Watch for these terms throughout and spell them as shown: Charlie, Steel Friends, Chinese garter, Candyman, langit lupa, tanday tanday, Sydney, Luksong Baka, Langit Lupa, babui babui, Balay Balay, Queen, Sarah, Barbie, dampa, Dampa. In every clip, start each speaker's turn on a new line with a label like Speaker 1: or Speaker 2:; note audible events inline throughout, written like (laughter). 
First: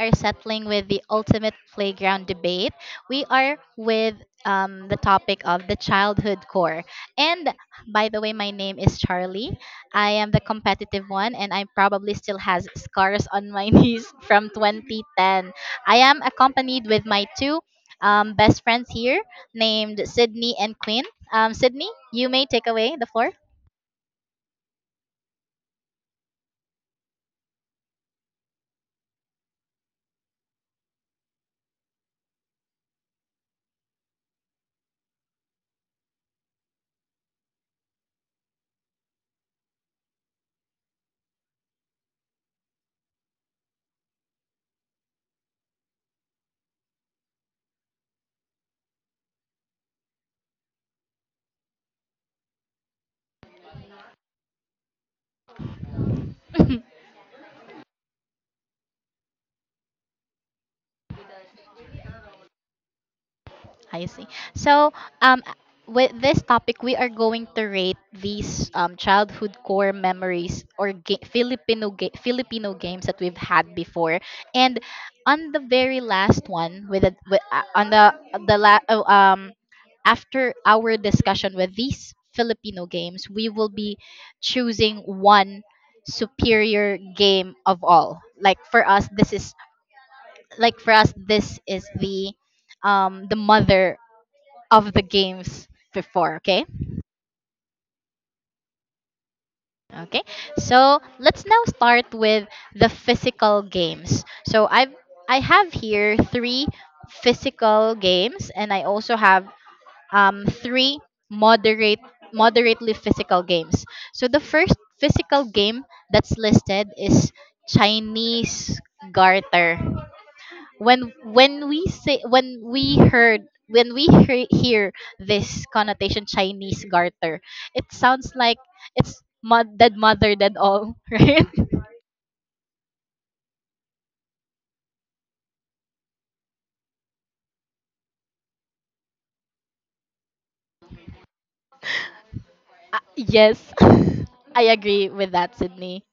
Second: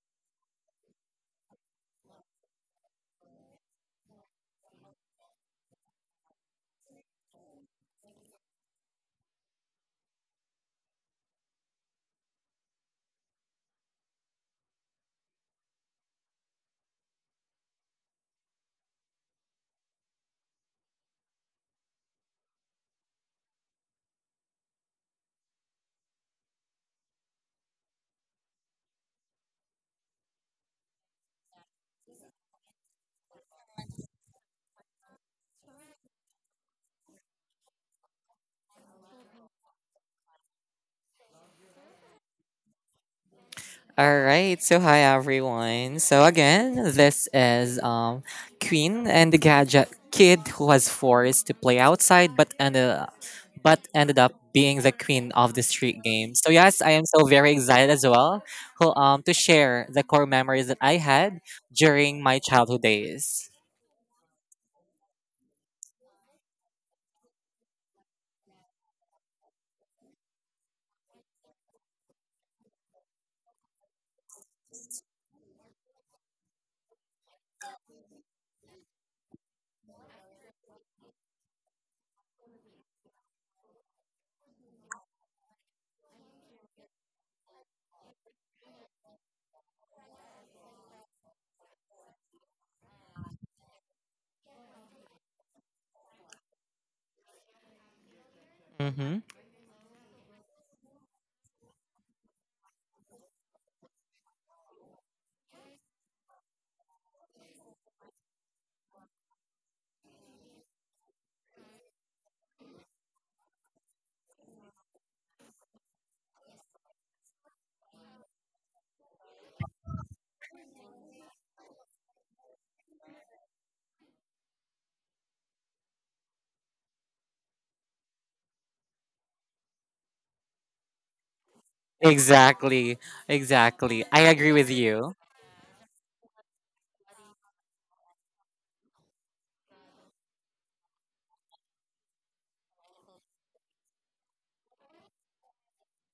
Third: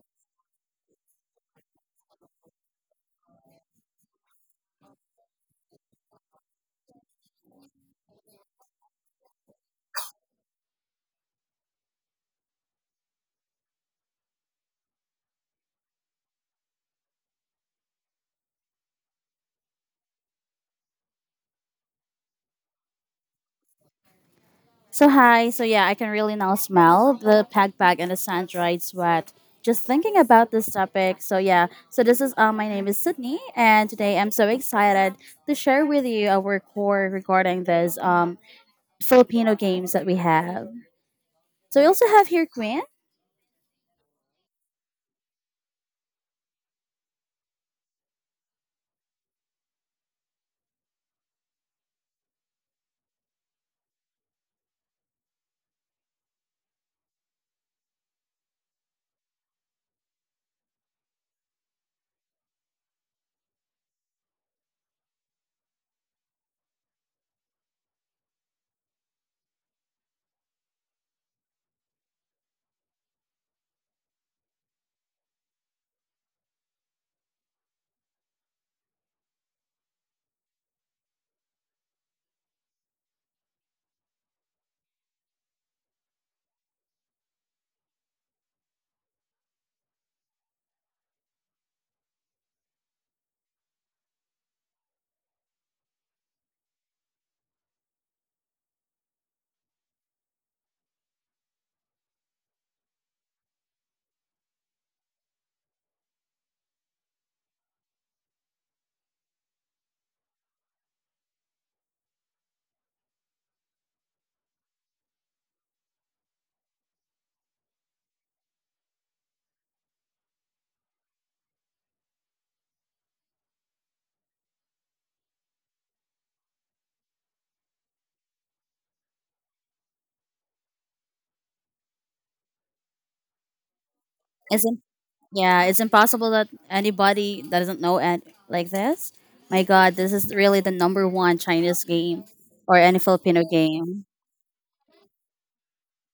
Speaker 1: are settling with the ultimate playground debate. We are with the topic of the childhood core. And by the way, my name is Charlie. I am the competitive one, and I probably still has scars on my (laughs) knees from 2010. I am accompanied with my two best friends here, named Sydney and Quinn. Sydney, you may take away the floor.
Speaker 2: So hi, so yeah, I can really now smell the pack bag and the sand, dried sweat. Just thinking about this topic. So yeah, so this is my name is Sydney, and today I'm so excited to share with you our core regarding this Filipino games that we have. So we also have here Queen.
Speaker 3: All right. So hi everyone. So again, this is Queen and the gadget kid who was forced to play outside but ended up being the queen of the street game. So yes, I am so very excited as well who to share the core memories that I had during my childhood days.
Speaker 1: I see. So, um, with this topic, we are going to rate these childhood core memories or Filipino games that we've had before. And on the very last one, with, the with on the la- oh, after our discussion with these Filipino games, we will be choosing one superior game of all. Like for us, this is the mother of the games before, okay?
Speaker 3: Mhm.
Speaker 1: Okay. So, let's now start with the physical games. So, I have here 3 physical games and I also have 3 moderate moderately physical games. So, the first physical game that's listed is Chinese garter when we say when we heard when we hear, hear this connotation Chinese garter, it sounds like dead mother dead all, (laughs) right?
Speaker 3: Exactly. Exactly, I agree with
Speaker 2: Isn't
Speaker 3: you.
Speaker 2: Yeah, it's impossible that anybody that doesn't know and like this. My God, this is really the number one Chinese game or any
Speaker 1: Uh,
Speaker 2: Filipino
Speaker 1: yes,
Speaker 2: game.
Speaker 1: (laughs) I agree with that, Sydney.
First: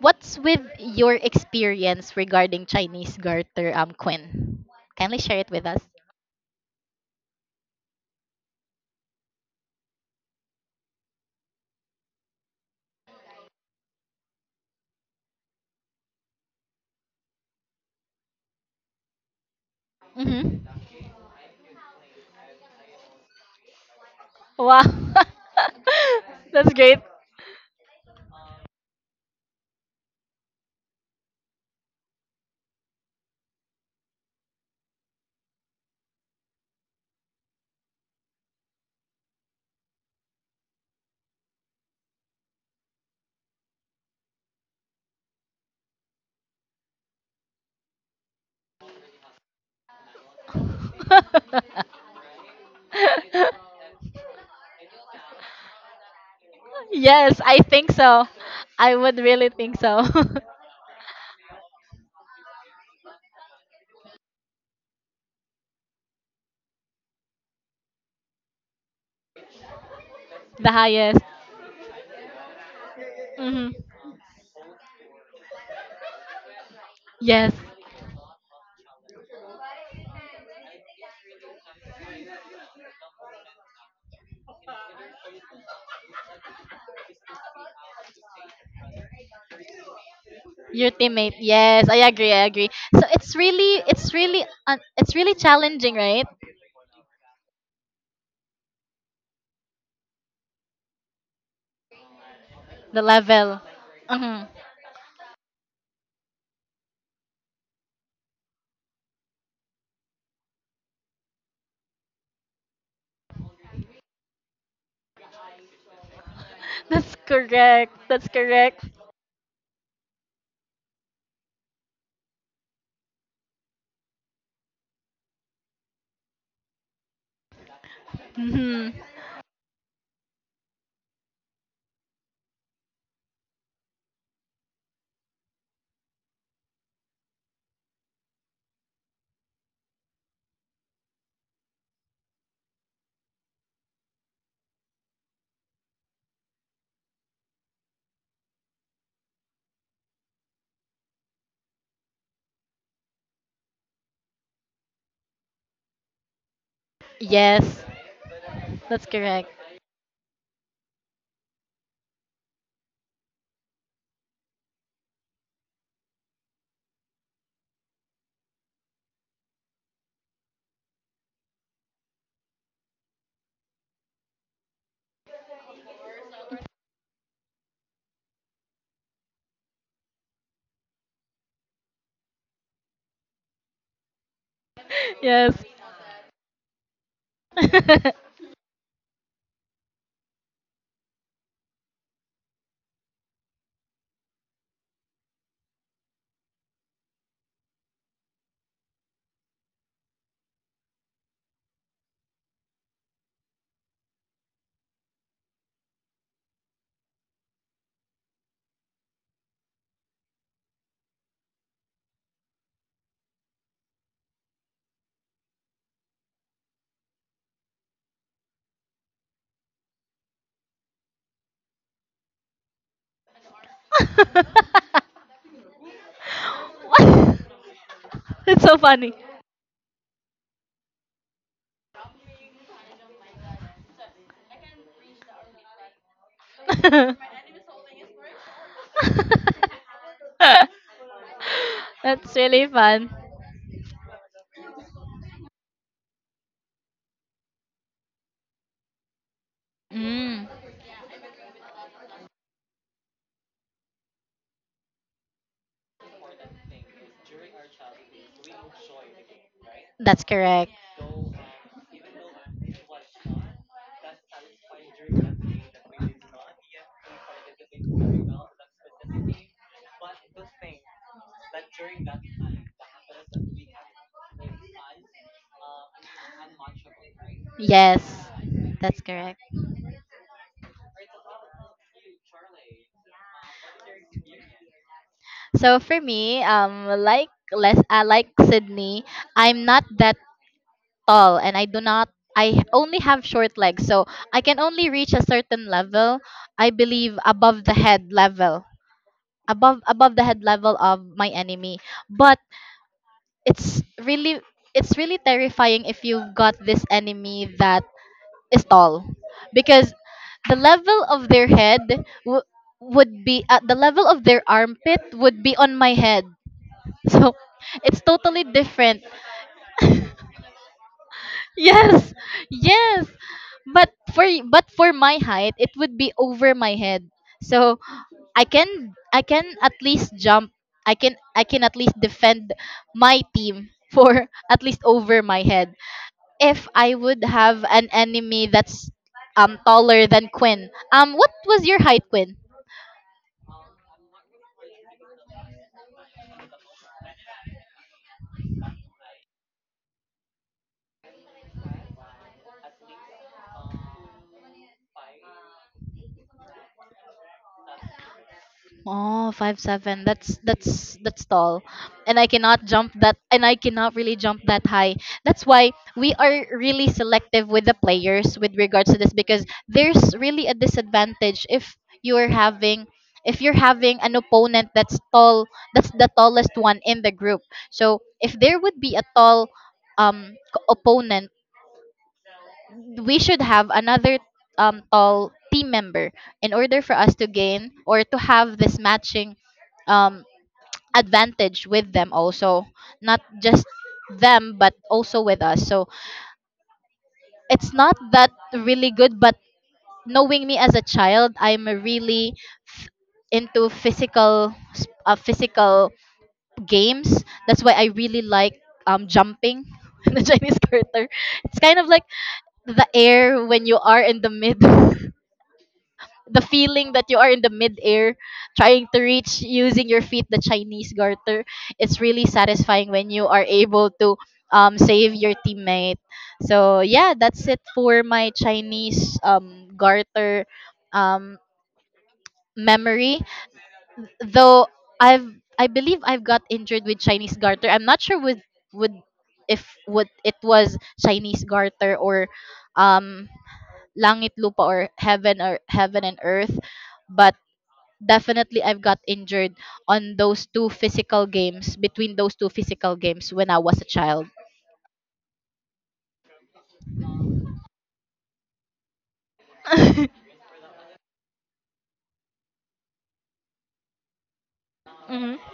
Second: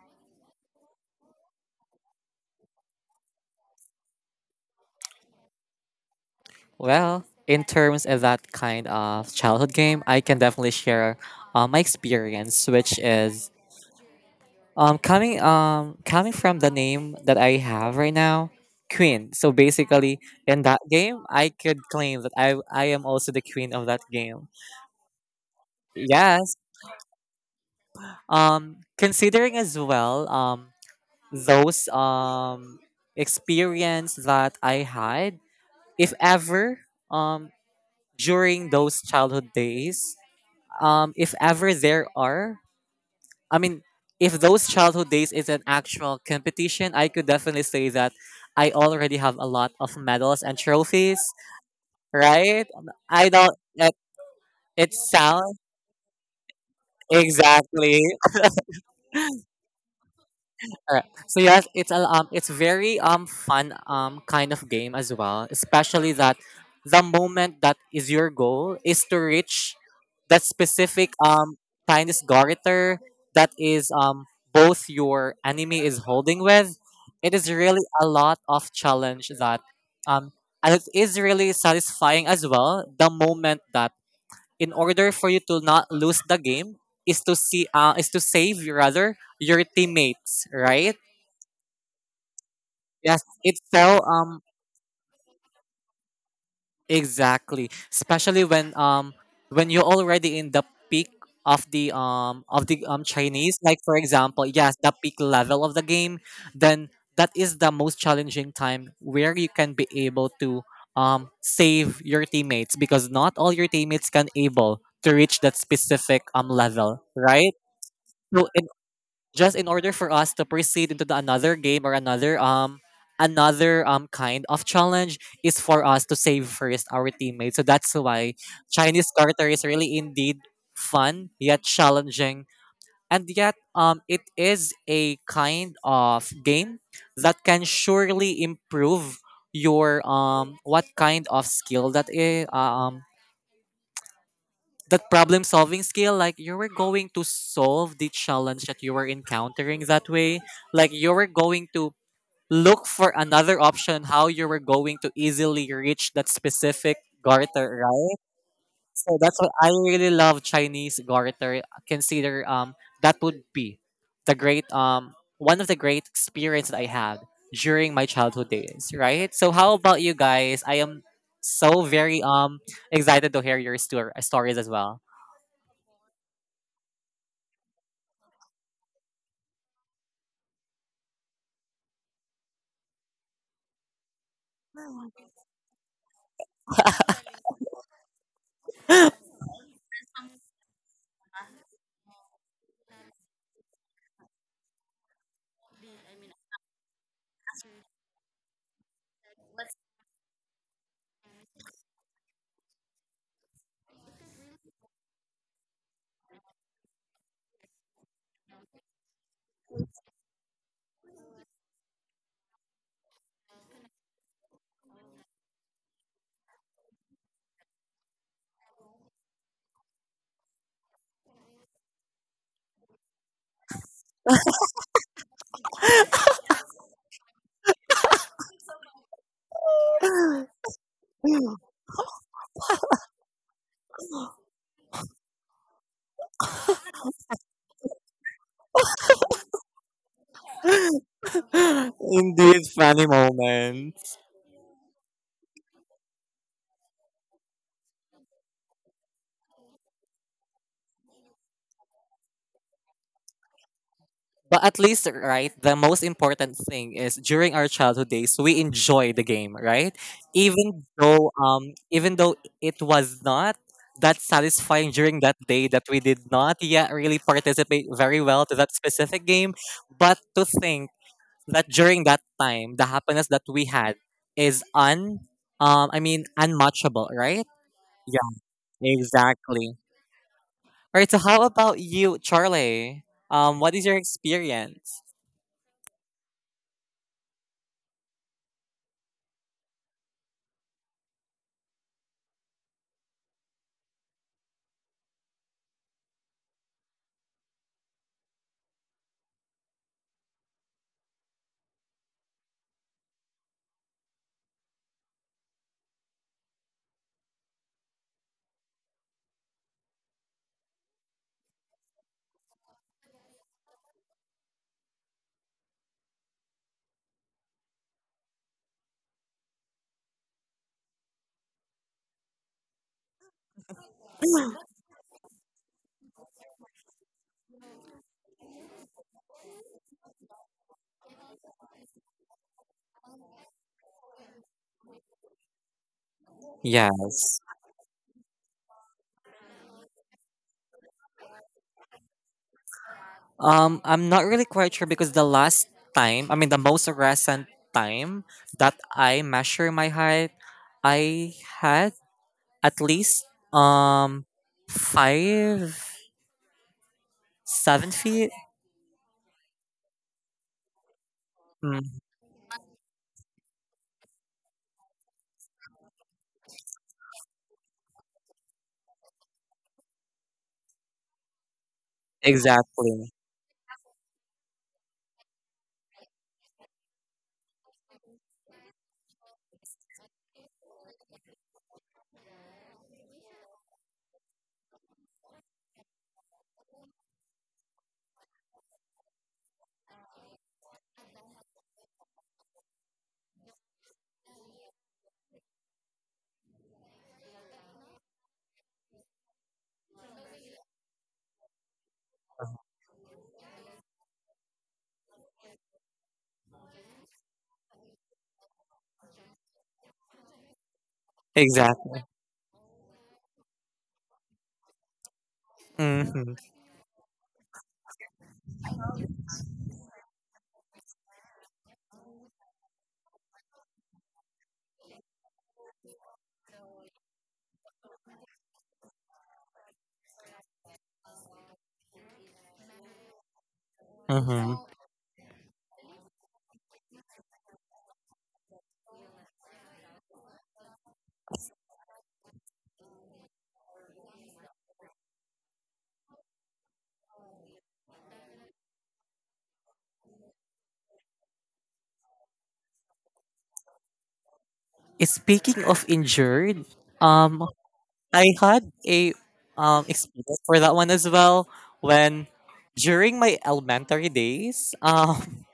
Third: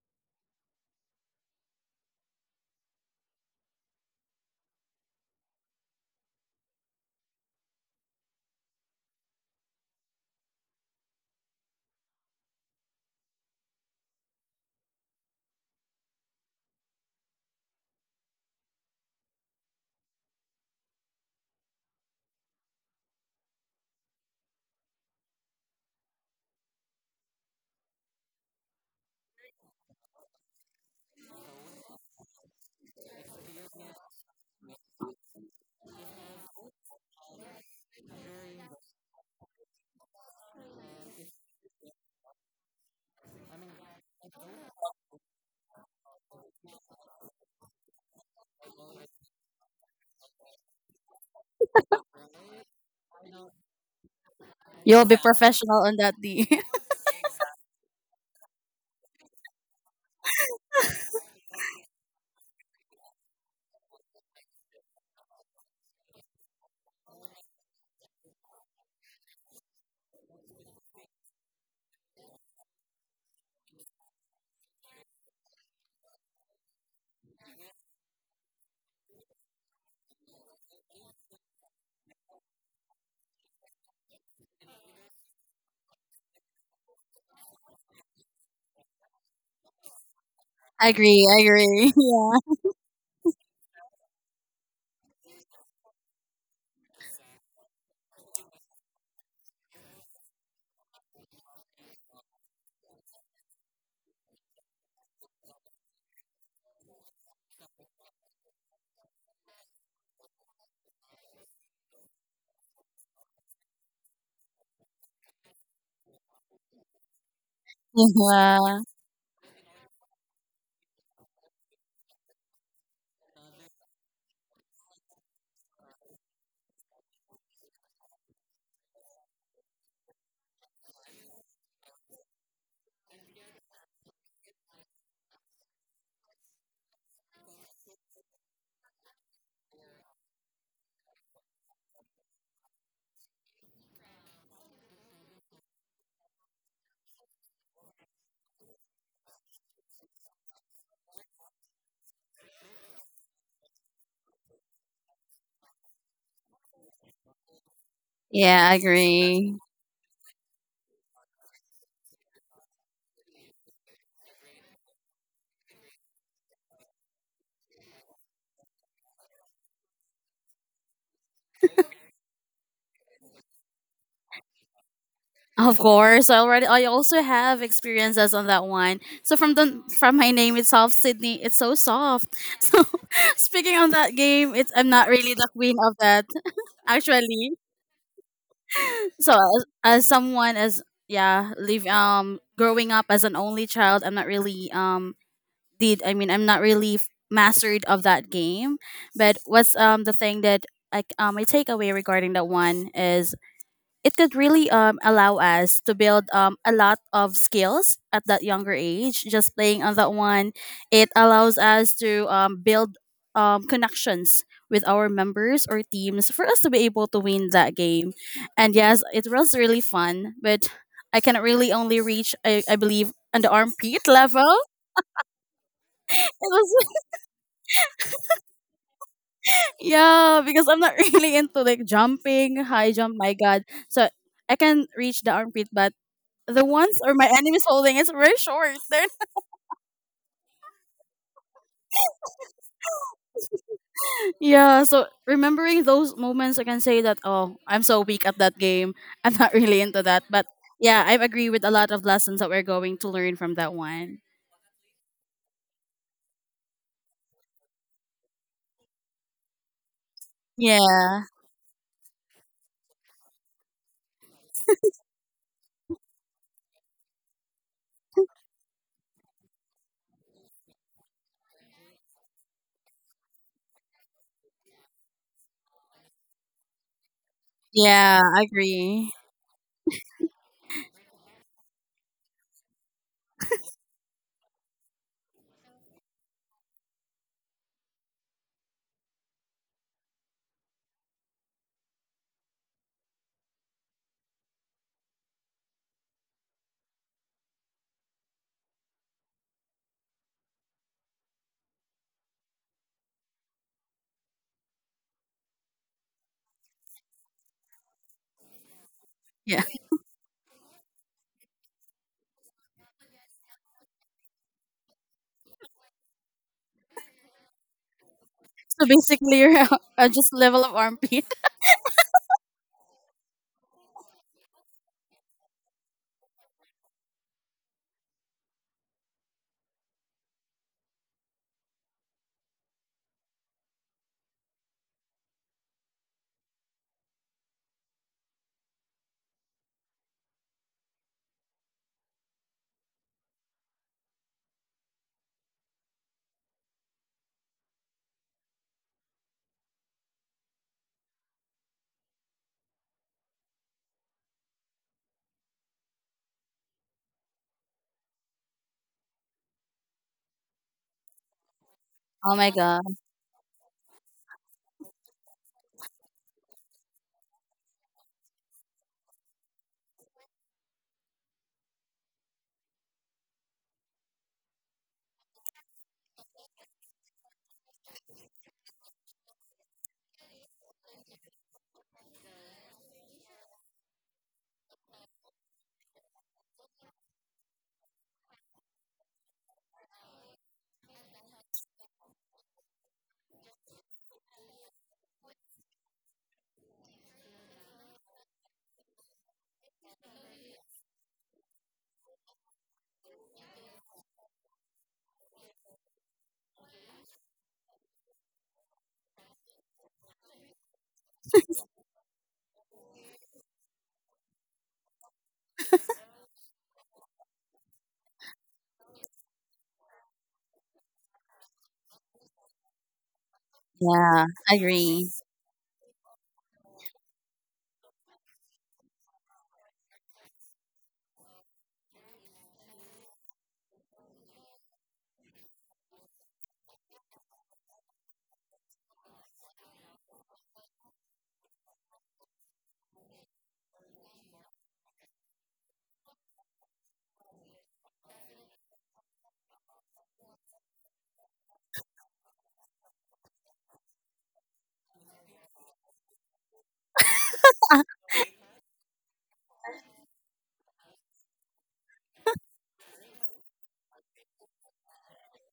Speaker 1: What's with your experience regarding Chinese garter, Quinn? Kindly share it with us.
Speaker 3: Well, in terms of that kind of childhood game, I can definitely share my experience, which is coming from the name that I have right now, Queen. So basically, in
Speaker 1: Mm-hmm.
Speaker 3: that game, I could claim that I am also the queen of that game.
Speaker 1: Wow, (laughs)
Speaker 3: Yes.
Speaker 1: that's great.
Speaker 3: Considering as well those experience that I had, if ever um, during those childhood days, if ever there are, I mean, if those childhood days is an actual competition, I could definitely say that I already have a lot of medals and trophies, right? I don't.
Speaker 1: (laughs)
Speaker 3: It
Speaker 2: You'll be
Speaker 3: sounds
Speaker 2: professional on that (laughs) D.
Speaker 1: Yes, I think
Speaker 3: exactly.
Speaker 1: so. I would really think so. (laughs)
Speaker 3: Alright. So yes, it's a it's very fun kind of game as well. Especially that the moment that is your goal is to reach that
Speaker 1: The
Speaker 3: specific
Speaker 1: highest.
Speaker 3: Chinese garter that
Speaker 1: Hmm
Speaker 3: is both your enemy is holding with. It is
Speaker 1: Yes,
Speaker 3: really a lot of challenge that um and it is really satisfying as well. The moment that in order for you to not lose the game is to see is to save rather your teammates,
Speaker 2: I
Speaker 1: your
Speaker 3: right?
Speaker 2: agree.
Speaker 1: teammate.
Speaker 2: I
Speaker 1: Yes,
Speaker 2: agree.
Speaker 1: I agree. I
Speaker 2: (laughs)
Speaker 1: agree. So
Speaker 3: Yes,
Speaker 1: it's
Speaker 3: it
Speaker 1: really,
Speaker 3: fell
Speaker 1: it's really challenging, right?
Speaker 3: exactly. Especially when you're already in the peak of the um of the
Speaker 1: The
Speaker 3: um Chinese,
Speaker 1: level.
Speaker 3: like for
Speaker 1: Hmm
Speaker 3: example, yes, the peak level of the game, then that is the most challenging time where you can be able to save your teammates because not all your teammates can able to reach that specific level,
Speaker 1: That's
Speaker 3: right?
Speaker 1: correct.
Speaker 2: Yeah.
Speaker 1: That's
Speaker 3: So
Speaker 2: Yeah.
Speaker 1: correct.
Speaker 3: just in order for us to proceed into the another game or another kind of challenge is for us to save first our teammates. So that's why
Speaker 1: Hmm
Speaker 3: Chinese Carter is really indeed fun yet challenging. And yet it is a kind of game that can surely improve your what kind of skill that I- that problem solving skill, like you were going to solve the challenge that you were encountering that way, like you were going to look for another option how you were going to easily reach that specific garter,
Speaker 1: Yes,
Speaker 3: right?
Speaker 2: Yeah, I
Speaker 1: that's
Speaker 3: So that's
Speaker 1: correct.
Speaker 3: what
Speaker 2: agree.
Speaker 3: I
Speaker 1: (laughs)
Speaker 3: really love Chinese garter. Consider that would be the great one of the great experience that I had during my childhood days, right? So how about you guys? I am so very excited to hear your stories as well.
Speaker 2: Of course, I also have experiences on that one. So from my name itself, Sydney, it's so soft. (laughs) So speaking on that game, it's I'm not really the
Speaker 1: Yes. (laughs)
Speaker 2: queen of that actually.
Speaker 3: (laughs)
Speaker 2: So as someone as yeah, live growing up as an only child, I'm not really did I mean I'm not really mastered of that game, but what's the thing that my takeaway regarding that one is, it could really allow us to build a lot of skills at that younger age just playing on that one. It allows us to build connections with our members or teams for us to be able to win that game. And yes, it was really fun, but I can really only reach, I believe, on the armpit level. (laughs) it was
Speaker 1: What? (laughs) It's so funny.
Speaker 2: Yeah, because I'm not (laughs) really into like jumping, high jump, my god. So I can reach the armpit, but the ones or my
Speaker 1: (laughs)
Speaker 2: enemies holding it's very short. (laughs) They're
Speaker 1: (laughs) That's really
Speaker 3: Indeed, funny
Speaker 1: fun.
Speaker 3: moments.
Speaker 2: yeah, so remembering those moments I can say that oh, I'm so weak at that game. (laughs) I'm not really into that.
Speaker 1: Mm,
Speaker 2: But yeah, I agree with a lot of lessons that we're going to learn from that one.
Speaker 3: But at least, right, the most important thing is during our childhood days, we enjoy the game, right?
Speaker 1: that's correct.
Speaker 3: Even
Speaker 2: Yeah.
Speaker 3: though, um, even though it was not that satisfying during that day that we did not yet really participate very well to that specific game, but to think that during that time, the happiness that we had is I mean, unmatchable, right?
Speaker 1: Yes,
Speaker 2: Yeah,
Speaker 3: Yeah,
Speaker 2: I
Speaker 1: that's
Speaker 2: agree.
Speaker 1: correct.
Speaker 3: exactly. All right, so how about you, Charlie? What is your experience?
Speaker 1: So for me, like Sydney, I'm not that tall, and I do not. I only have short legs, so I can only reach a certain level. I believe above the head level, above the head level of my enemy. But it's really, it's really terrifying if you've got this enemy that is tall,
Speaker 2: Yeah. (laughs)
Speaker 1: because the level of their head would be at the level of their armpit would be on my head, so it's totally
Speaker 2: So
Speaker 1: different.
Speaker 2: basically you're (laughs) just level of armpit. (laughs)
Speaker 1: Yes, yes, but for my height it would be over my head. So I can at least jump, I can at least defend my team for (laughs) at least over my head if I would
Speaker 3: Yes.
Speaker 1: have an enemy that's taller than Quinn. What was your height, Quinn?
Speaker 3: I'm not really quite sure because the last time, I mean, the most recent time that I measure my height, I had at least um 5'7" feet.
Speaker 1: Oh, 5'7". That's tall,
Speaker 3: Mm,
Speaker 1: and I
Speaker 2: Oh my
Speaker 1: cannot
Speaker 2: god.
Speaker 1: jump that, and I cannot really jump that high. That's why we are really selective with the players with regards to this because there's really a disadvantage if you're having,
Speaker 3: exactly,
Speaker 1: if you're having an opponent that's tall, that's the tallest one in the group. So if there would be a tall opponent, we should have another tall team member in order for us to gain or to have this matching um, advantage with them also, not just them but also with us. So it's not that really good, but knowing me as a child, I'm really f- into physical games. That's why I really like jumping (laughs) in the Chinese (laughs) character. It's kind of
Speaker 3: exactly.
Speaker 1: like the air when you are in the mid, (laughs)
Speaker 3: Mm-hmm,
Speaker 1: the feeling that you are in the midair trying to reach using your feet the Chinese garter. It's really satisfying when you are able to
Speaker 2: Yeah, agree.
Speaker 1: save your teammate. So yeah, that's it for my Chinese garter um, memory.
Speaker 3: mm-hmm.
Speaker 1: Though I've I believe I've got injured with Chinese garter. I'm not sure with, would if would it was Chinese garter or um langit lupa or heaven and earth, but definitely I've got injured on those two physical games, between those two physical games, when I was a child.
Speaker 3: Speaking of injured, um I had a
Speaker 1: (laughs)
Speaker 3: experience for that one as well, when during my elementary days (laughs)
Speaker 1: hmm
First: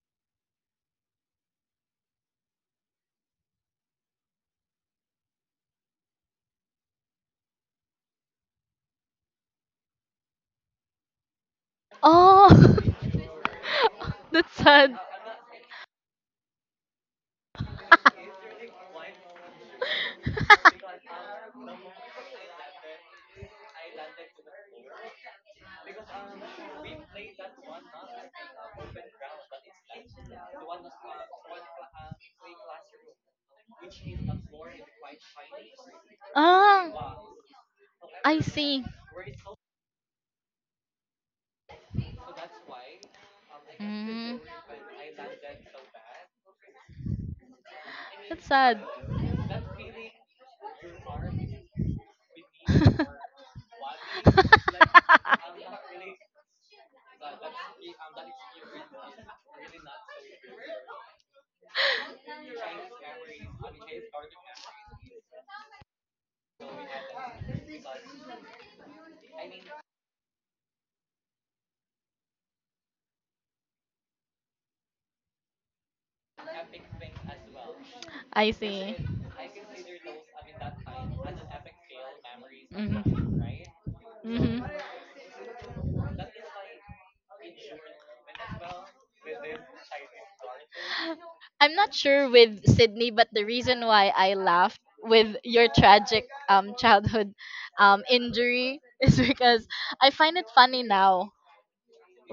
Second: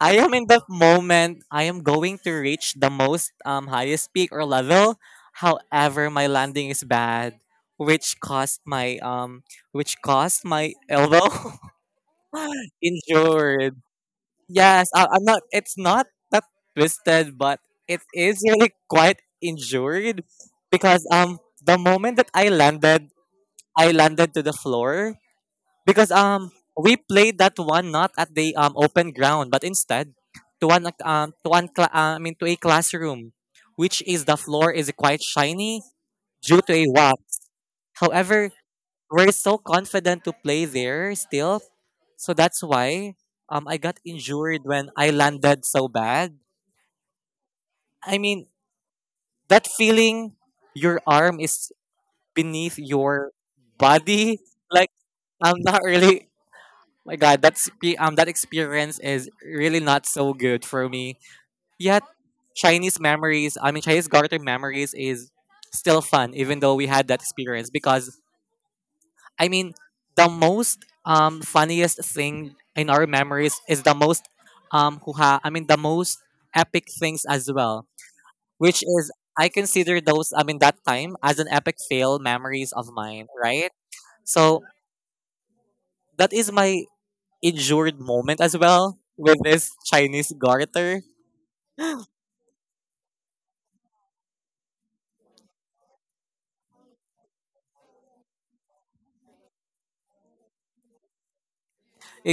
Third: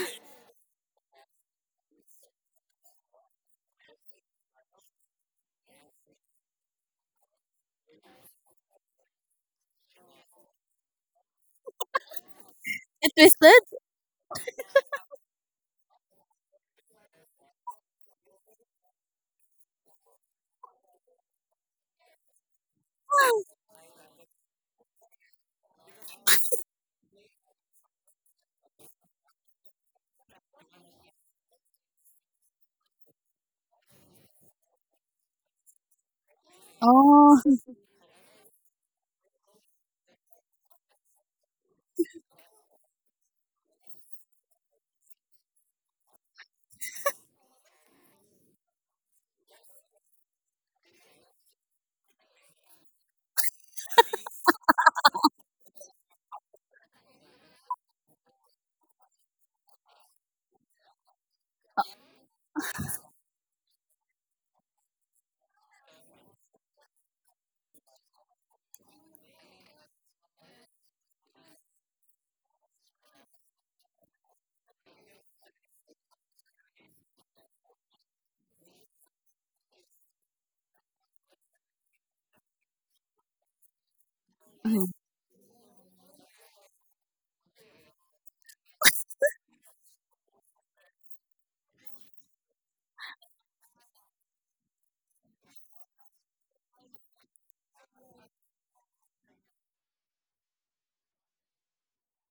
Speaker 3: I am in the moment I am going to reach the most highest peak or level. However, my landing is bad, which caused my elbow (laughs)
Speaker 1: Oh,
Speaker 2: It twisted?
Speaker 3: injured.
Speaker 1: (laughs) that's
Speaker 3: Yes,
Speaker 1: sad.
Speaker 3: I'm not. It's not that twisted, but it is (laughs) really quite injured because the moment that
Speaker 2: (gasps)
Speaker 3: I landed to the floor because we played that one not at the open ground but instead to one I mean to a classroom, which is the floor is quite shiny due to a
Speaker 1: Ah,
Speaker 2: Oh,
Speaker 3: wax.
Speaker 1: I
Speaker 3: However,
Speaker 1: see.
Speaker 3: we're so confident to play there still. So that's why I got
Speaker 1: Mm,
Speaker 3: injured when I landed so bad. I mean
Speaker 1: that's sad.
Speaker 3: that feeling your arm is
Speaker 1: (laughs)
Speaker 3: beneath your body, like I'm not really. My God, that's that experience is really not so good for me. Yet Chinese memories, I mean Chinese garter memories is still fun, even though we had that experience. Because I mean, the most funniest thing in our memories is the most hoo-ha, I mean the most epic things as well,
Speaker 1: I
Speaker 3: which
Speaker 1: see.
Speaker 3: is I consider those, I mean that time, as an epic fail memories of
Speaker 1: Mhm.
Speaker 3: mine, right?
Speaker 1: Mhm.
Speaker 3: So
Speaker 2: mhm,
Speaker 3: that is my injured moment as well with this Chinese garter.
Speaker 1: I'm not sure with Sydney, but the reason why I laughed with your tragic childhood injury (laughs) is because I find it funny now.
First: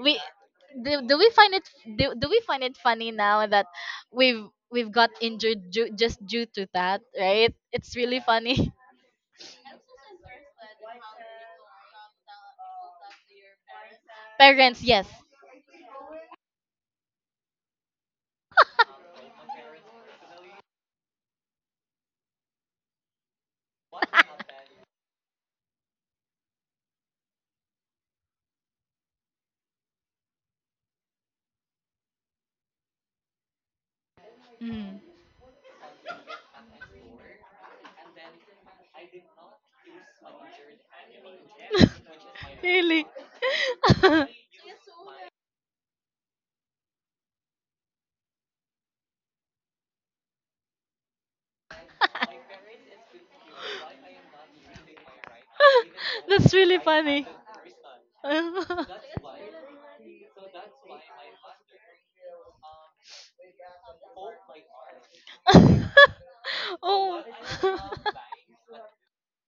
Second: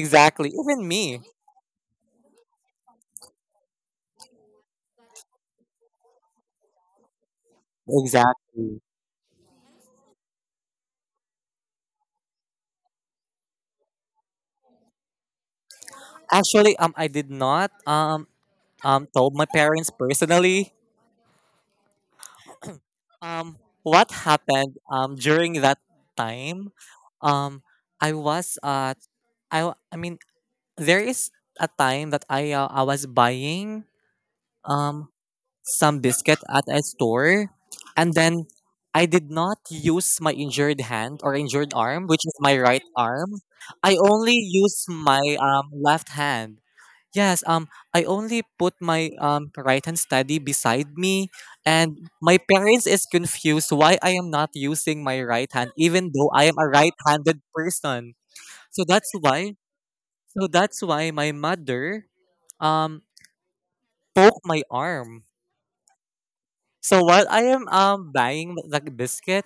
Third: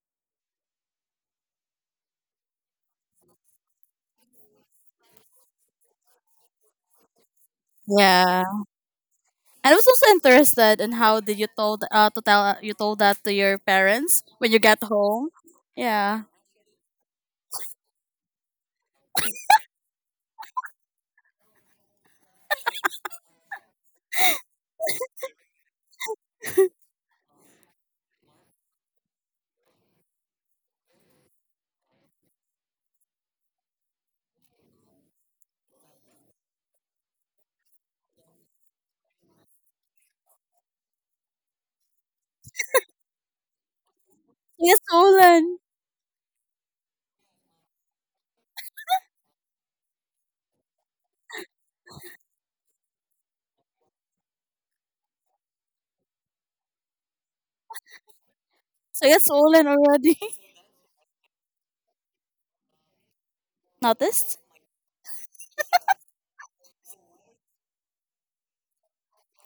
Speaker 1: We
Speaker 3: Even
Speaker 1: do, do
Speaker 3: me.
Speaker 1: we find it do we find it funny now that we've we've got injured just due to that, right? It's really
Speaker 2: yeah.
Speaker 1: funny.
Speaker 3: Exactly.
Speaker 2: I was also interested in how did you told to tell, you told that to your parents
Speaker 1: (laughs)
Speaker 2: when you
Speaker 1: Parents,
Speaker 2: got
Speaker 1: yes.
Speaker 2: home. Yeah.
Speaker 3: Actually, I did not told my parents personally um what happened during that time. Um, I was I w- I mean there is a time that I was buying
Speaker 1: Mm.
Speaker 3: um some biscuit at a store, and then I did not use my injured hand or injured arm, which is my
Speaker 1: (laughs)
Speaker 3: right
Speaker 1: Really?
Speaker 3: arm. I
Speaker 1: (laughs)
Speaker 3: only
Speaker 2: So it's
Speaker 3: use my
Speaker 2: stolen.
Speaker 3: left hand. Yes, I only put my right hand steady beside me, and my parents is confused why I am not using my right hand, even though I
Speaker 1: That's
Speaker 3: am a
Speaker 1: really funny.
Speaker 3: right-handed person. So
Speaker 1: (laughs)
Speaker 2: So
Speaker 3: that's
Speaker 2: it's
Speaker 3: why,
Speaker 2: stolen already.
Speaker 3: so that's why my mother um
Speaker 2: (laughs) Noticed?
Speaker 3: poked my arm. So
Speaker 1: Oh.
Speaker 3: while I am buying the biscuit,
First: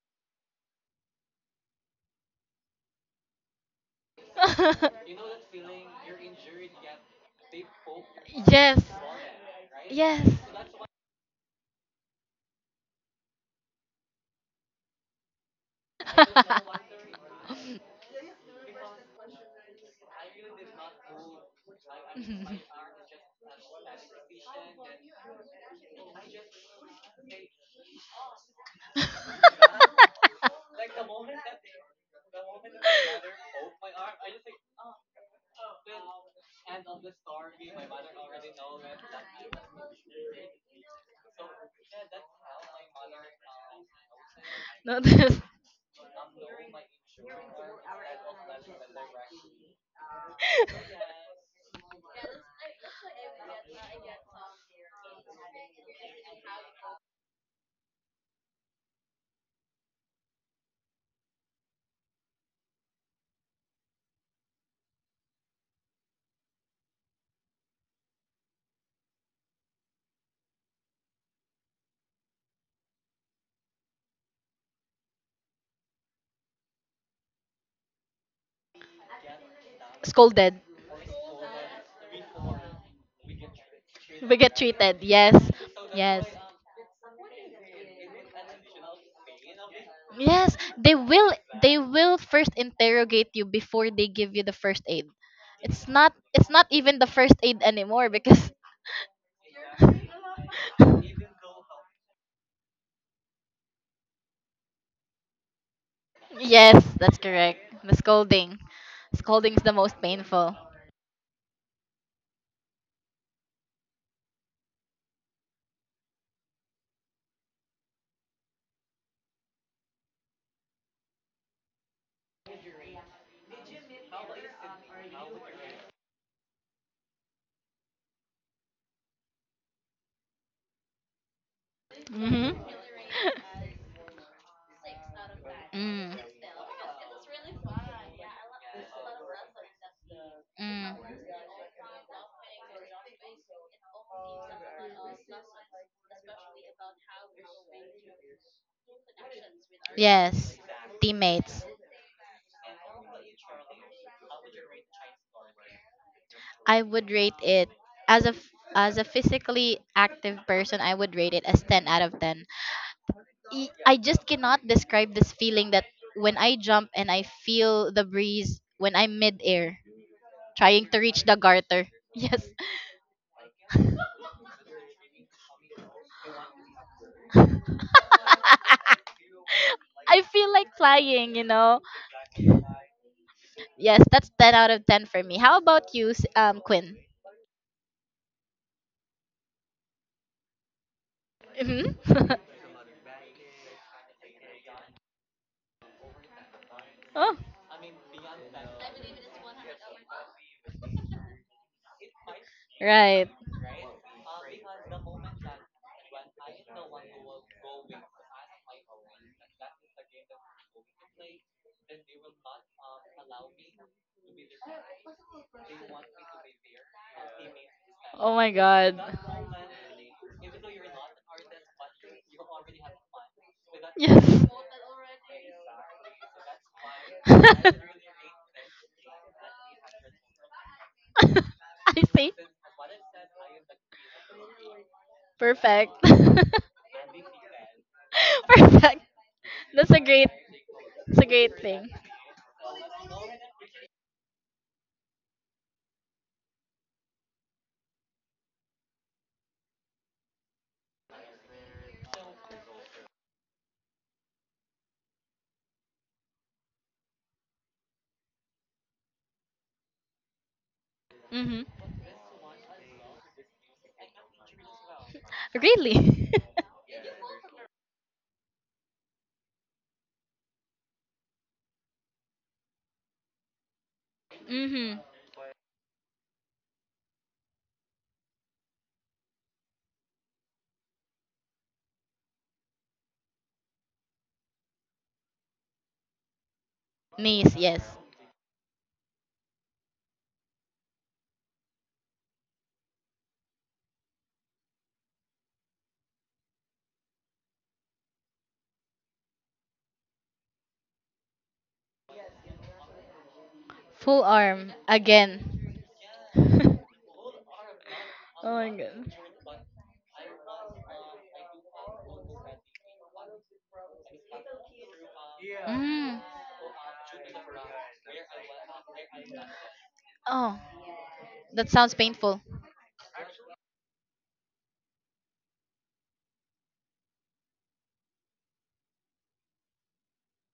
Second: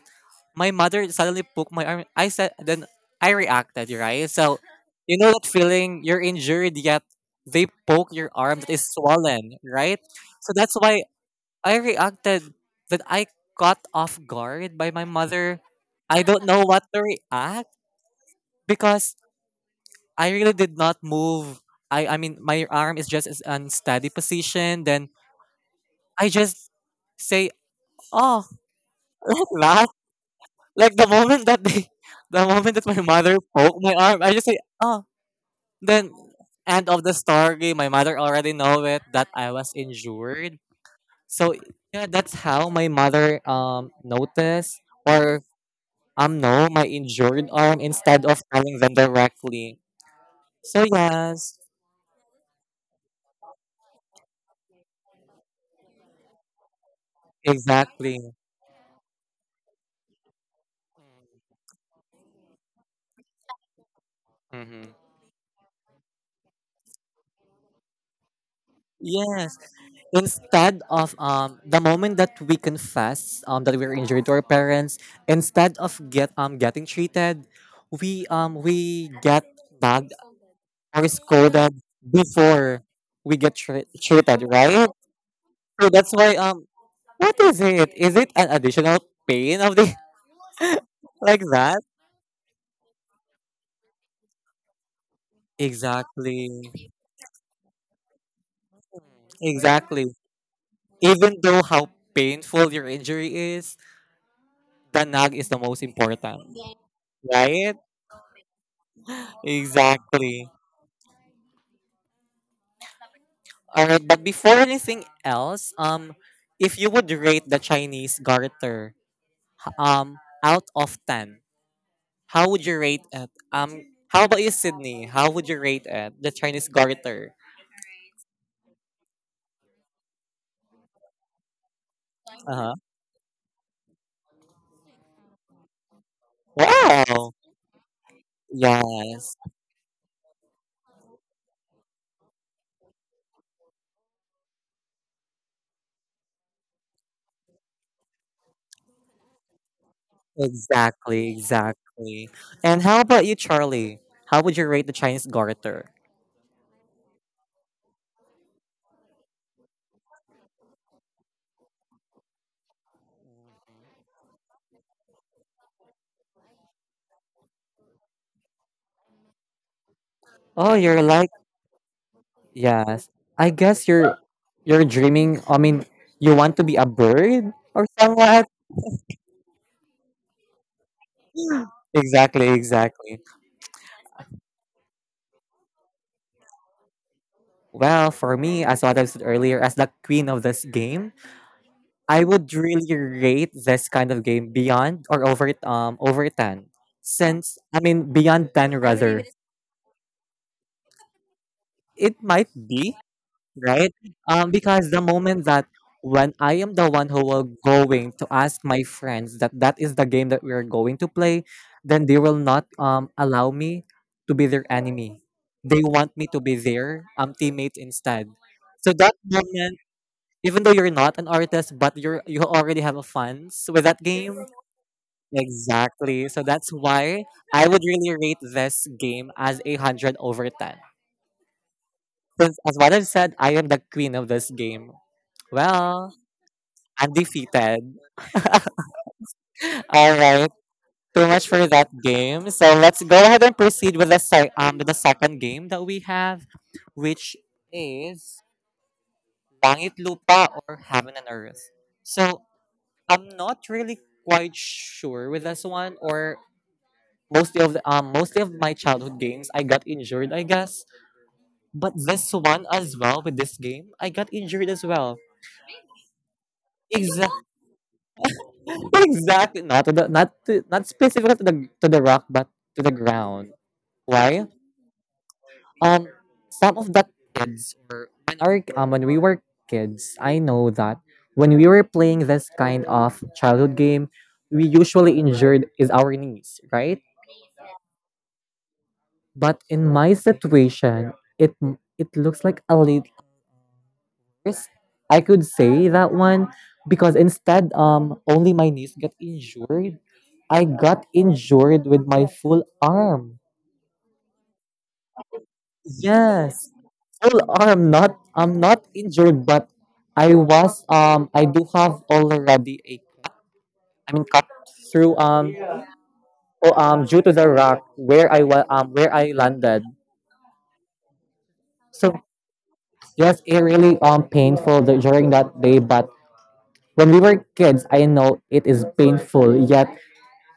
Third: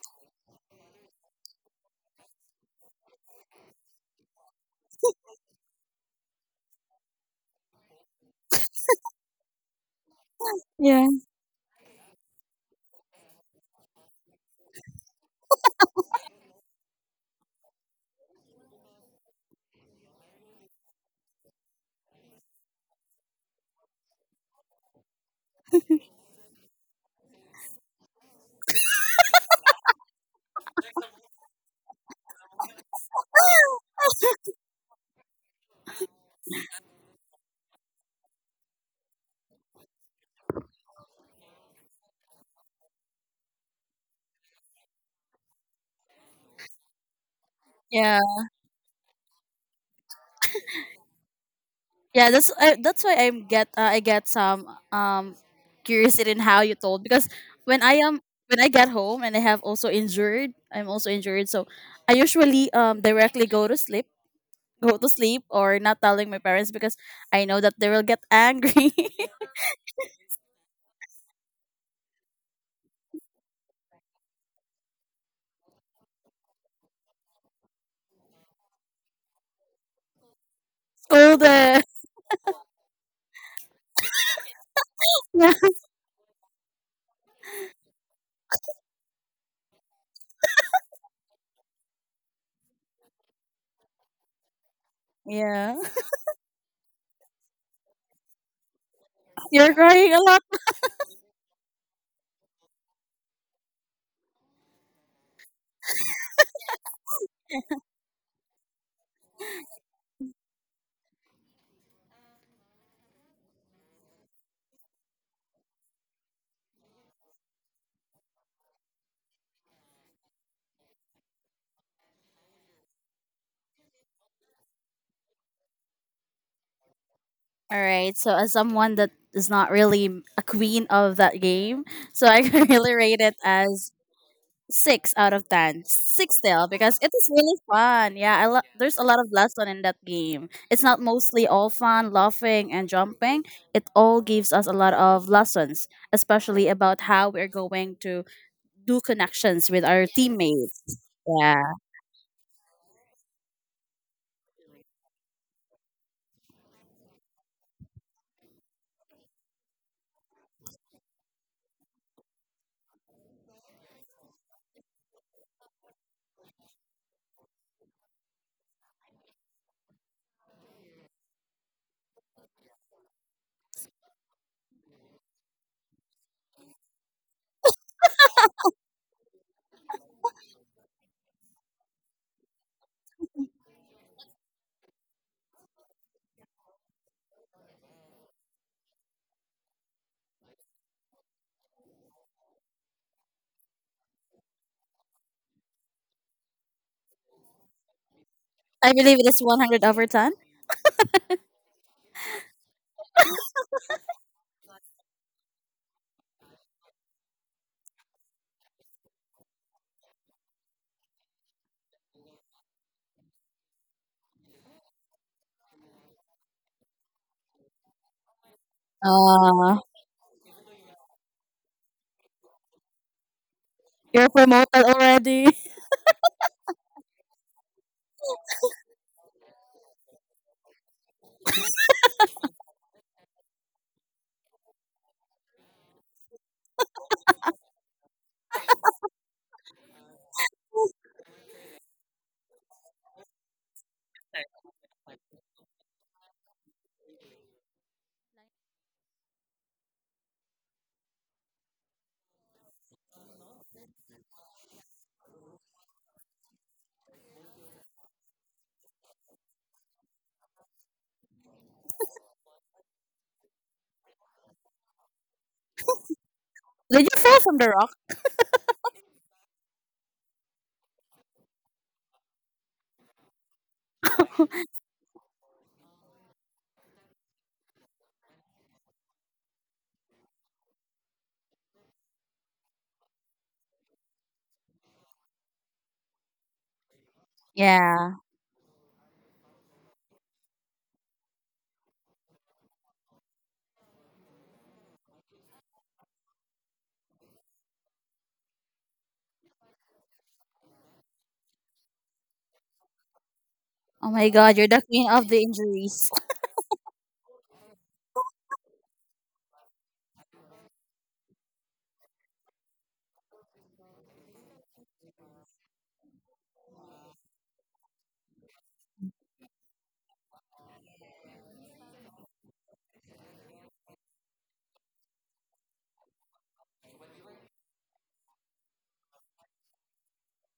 Speaker 3: my mother suddenly poked my arm. I said, then I reacted, right? So you
Speaker 1: (laughs)
Speaker 3: know that feeling you're injured yet they poke your arm that
Speaker 1: Yes.
Speaker 3: is swollen, right?
Speaker 1: Yes.
Speaker 3: So that's
Speaker 2: Yeah.
Speaker 3: why I reacted that I caught off guard by my mother. I don't know what to react because I really did not move. I mean my
Speaker 1: (laughs)
Speaker 3: arm is just is unsteady position. Then I just say, "Oh," (laughs) laugh. Like the moment that they, (laughs) the moment that my mother poked my arm, I just say, "Oh," then end of the story. My mother already know it that I was injured. So yeah, that's how my mother noticed
Speaker 1: No,
Speaker 3: or know my injured arm
Speaker 2: Yeah,
Speaker 3: instead of telling them directly. So yes,
Speaker 2: yeah. That's why I get some curiosity in how you told, because when I
Speaker 3: exactly.
Speaker 2: am when I get home and I have also injured, I'm also injured. So I usually directly go to sleep, or not telling my parents because I know that they will get angry.
Speaker 3: Yes. Instead of the moment that we confess that we are injured to our parents, instead of getting treated, we get
Speaker 1: (laughs)
Speaker 3: bugged
Speaker 1: scolded.
Speaker 2: (laughs)
Speaker 3: or scolded
Speaker 2: Scolded.
Speaker 3: before we get
Speaker 1: We
Speaker 3: treated,
Speaker 1: get
Speaker 3: right?
Speaker 1: treated. Yes.
Speaker 2: Yeah.
Speaker 3: So that's
Speaker 1: Yes.
Speaker 3: why, what is it? Is it an additional pain of the
Speaker 1: Yes.
Speaker 3: (laughs) like
Speaker 1: They
Speaker 3: that?
Speaker 1: will first interrogate you before they give you the first aid.
Speaker 2: Yeah.
Speaker 3: Exactly.
Speaker 1: It's not even the first aid anymore because
Speaker 2: You're
Speaker 3: Exactly.
Speaker 2: crying a lot.
Speaker 1: (laughs)
Speaker 3: Even though how painful your injury is, the nag is the most important.
Speaker 1: yes, that's correct.
Speaker 3: Right?
Speaker 1: The scolding. Scolding is the most
Speaker 3: Exactly.
Speaker 1: painful.
Speaker 3: All right, but before anything else, if you would rate the Chinese garter, um, out of 10, how would you rate it? How about you, Sydney? How would you rate it? The Chinese garter.
Speaker 2: All right. So as someone that is not really a queen of that game, so I
Speaker 3: Uh
Speaker 1: Mhm. (laughs)
Speaker 2: can (laughs)
Speaker 3: huh.
Speaker 2: really rate it as 6 out of 10.
Speaker 1: Mm.
Speaker 2: Six still, because it is
Speaker 3: Wow.
Speaker 2: really fun. Yeah, there's a lot of
Speaker 3: Yes.
Speaker 2: lesson in that game. It's
Speaker 1: Mm.
Speaker 2: not mostly all fun, laughing, and jumping. It all gives us a lot of lessons, especially about how we're going to do connections with our
Speaker 1: Yes.
Speaker 2: teammates.
Speaker 3: Exactly.
Speaker 1: Teammates.
Speaker 2: Yeah.
Speaker 3: Exactly. And how about you, Charlie? How would you rate the Chinese garter?
Speaker 1: I would rate it as a as a physically active person. I would rate it as ten out of ten. I just cannot describe this feeling that when I jump and I feel the breeze when I'm midair
Speaker 3: Oh,
Speaker 1: trying to
Speaker 3: you're
Speaker 1: reach
Speaker 3: like.
Speaker 1: the garter. (laughs) Yes,
Speaker 3: Yes. I guess you're dreaming. I mean, you want to be a bird or somewhat.
Speaker 1: I feel like flying. You know.
Speaker 3: Exactly, exactly.
Speaker 1: Yes, that's ten out of ten for me. How about you, Quinn?
Speaker 3: Well, for me, as what I said earlier, as the queen of this game,
Speaker 1: Hmm
Speaker 3: I
Speaker 1: (laughs)
Speaker 3: would really rate this kind of game beyond or over over 10.
Speaker 1: Oh,
Speaker 3: Since I mean beyond 10
Speaker 2: I believe
Speaker 3: rather.
Speaker 2: it is 100 over 10.
Speaker 3: It might be
Speaker 1: right.
Speaker 3: right? Because the moment that when I am the one who will going to ask my friends that that is the game that we are going to play, then they will not allow me to be their enemy. They want me to be their teammate instead.
Speaker 1: Oh my
Speaker 3: So
Speaker 1: God.
Speaker 3: that moment,
Speaker 2: Uh,
Speaker 3: even though you're not an artist, but you already have a fans with that
Speaker 2: you're
Speaker 3: game.
Speaker 1: Yes.
Speaker 2: promoted already. (laughs)
Speaker 3: Exactly. So that's why I would
Speaker 1: (laughs)
Speaker 3: really rate this game as 100/10.
Speaker 1: I see.
Speaker 3: Since as what I've said, I am the queen of this game.
Speaker 1: Perfect.
Speaker 3: Well,
Speaker 1: (laughs)
Speaker 3: I'm defeated. (laughs)
Speaker 1: Perfect. That's a
Speaker 3: All
Speaker 1: great
Speaker 3: right.
Speaker 1: that's a
Speaker 3: Too much
Speaker 1: great
Speaker 3: for
Speaker 1: thing.
Speaker 3: that game. So let's go ahead and proceed with the with the second game that we have, which is Langit Lupa or Heaven and Earth. So I'm not really quite sure with this one, or mostly of the, mostly of my childhood games I got injured, I guess.
Speaker 1: Mhm.
Speaker 3: But this one as well, with this game, I got injured as well.
Speaker 1: Really?
Speaker 2: Did you
Speaker 3: Exactly.
Speaker 2: fall from the rock?
Speaker 3: Exactly. Not to the not specifically to the rock, but to the ground. Why?
Speaker 1: (laughs) Mhm.
Speaker 3: Um, some of the kids, or when our when we were kids, I know that when we were playing this kind of childhood game, we usually injured is our knees, right?
Speaker 1: Knees, yes.
Speaker 2: Yeah.
Speaker 3: But in my situation, it it looks like a little years, I could say that one, because instead, only my knees got injured. I got injured with my full arm.
Speaker 2: Oh
Speaker 1: Full
Speaker 2: my god, you're
Speaker 1: arm
Speaker 2: the queen of the
Speaker 1: again.
Speaker 2: injuries.
Speaker 1: (laughs)
Speaker 3: Yes,
Speaker 1: Mm.
Speaker 3: full arm. Not I'm not injured, but I do have already a I mean cut through oh, due to the rock where I landed.
Speaker 1: Oh, that sounds
Speaker 3: So
Speaker 1: painful.
Speaker 3: yes, it really painful during that day. But when we were kids, I know it is painful. Yet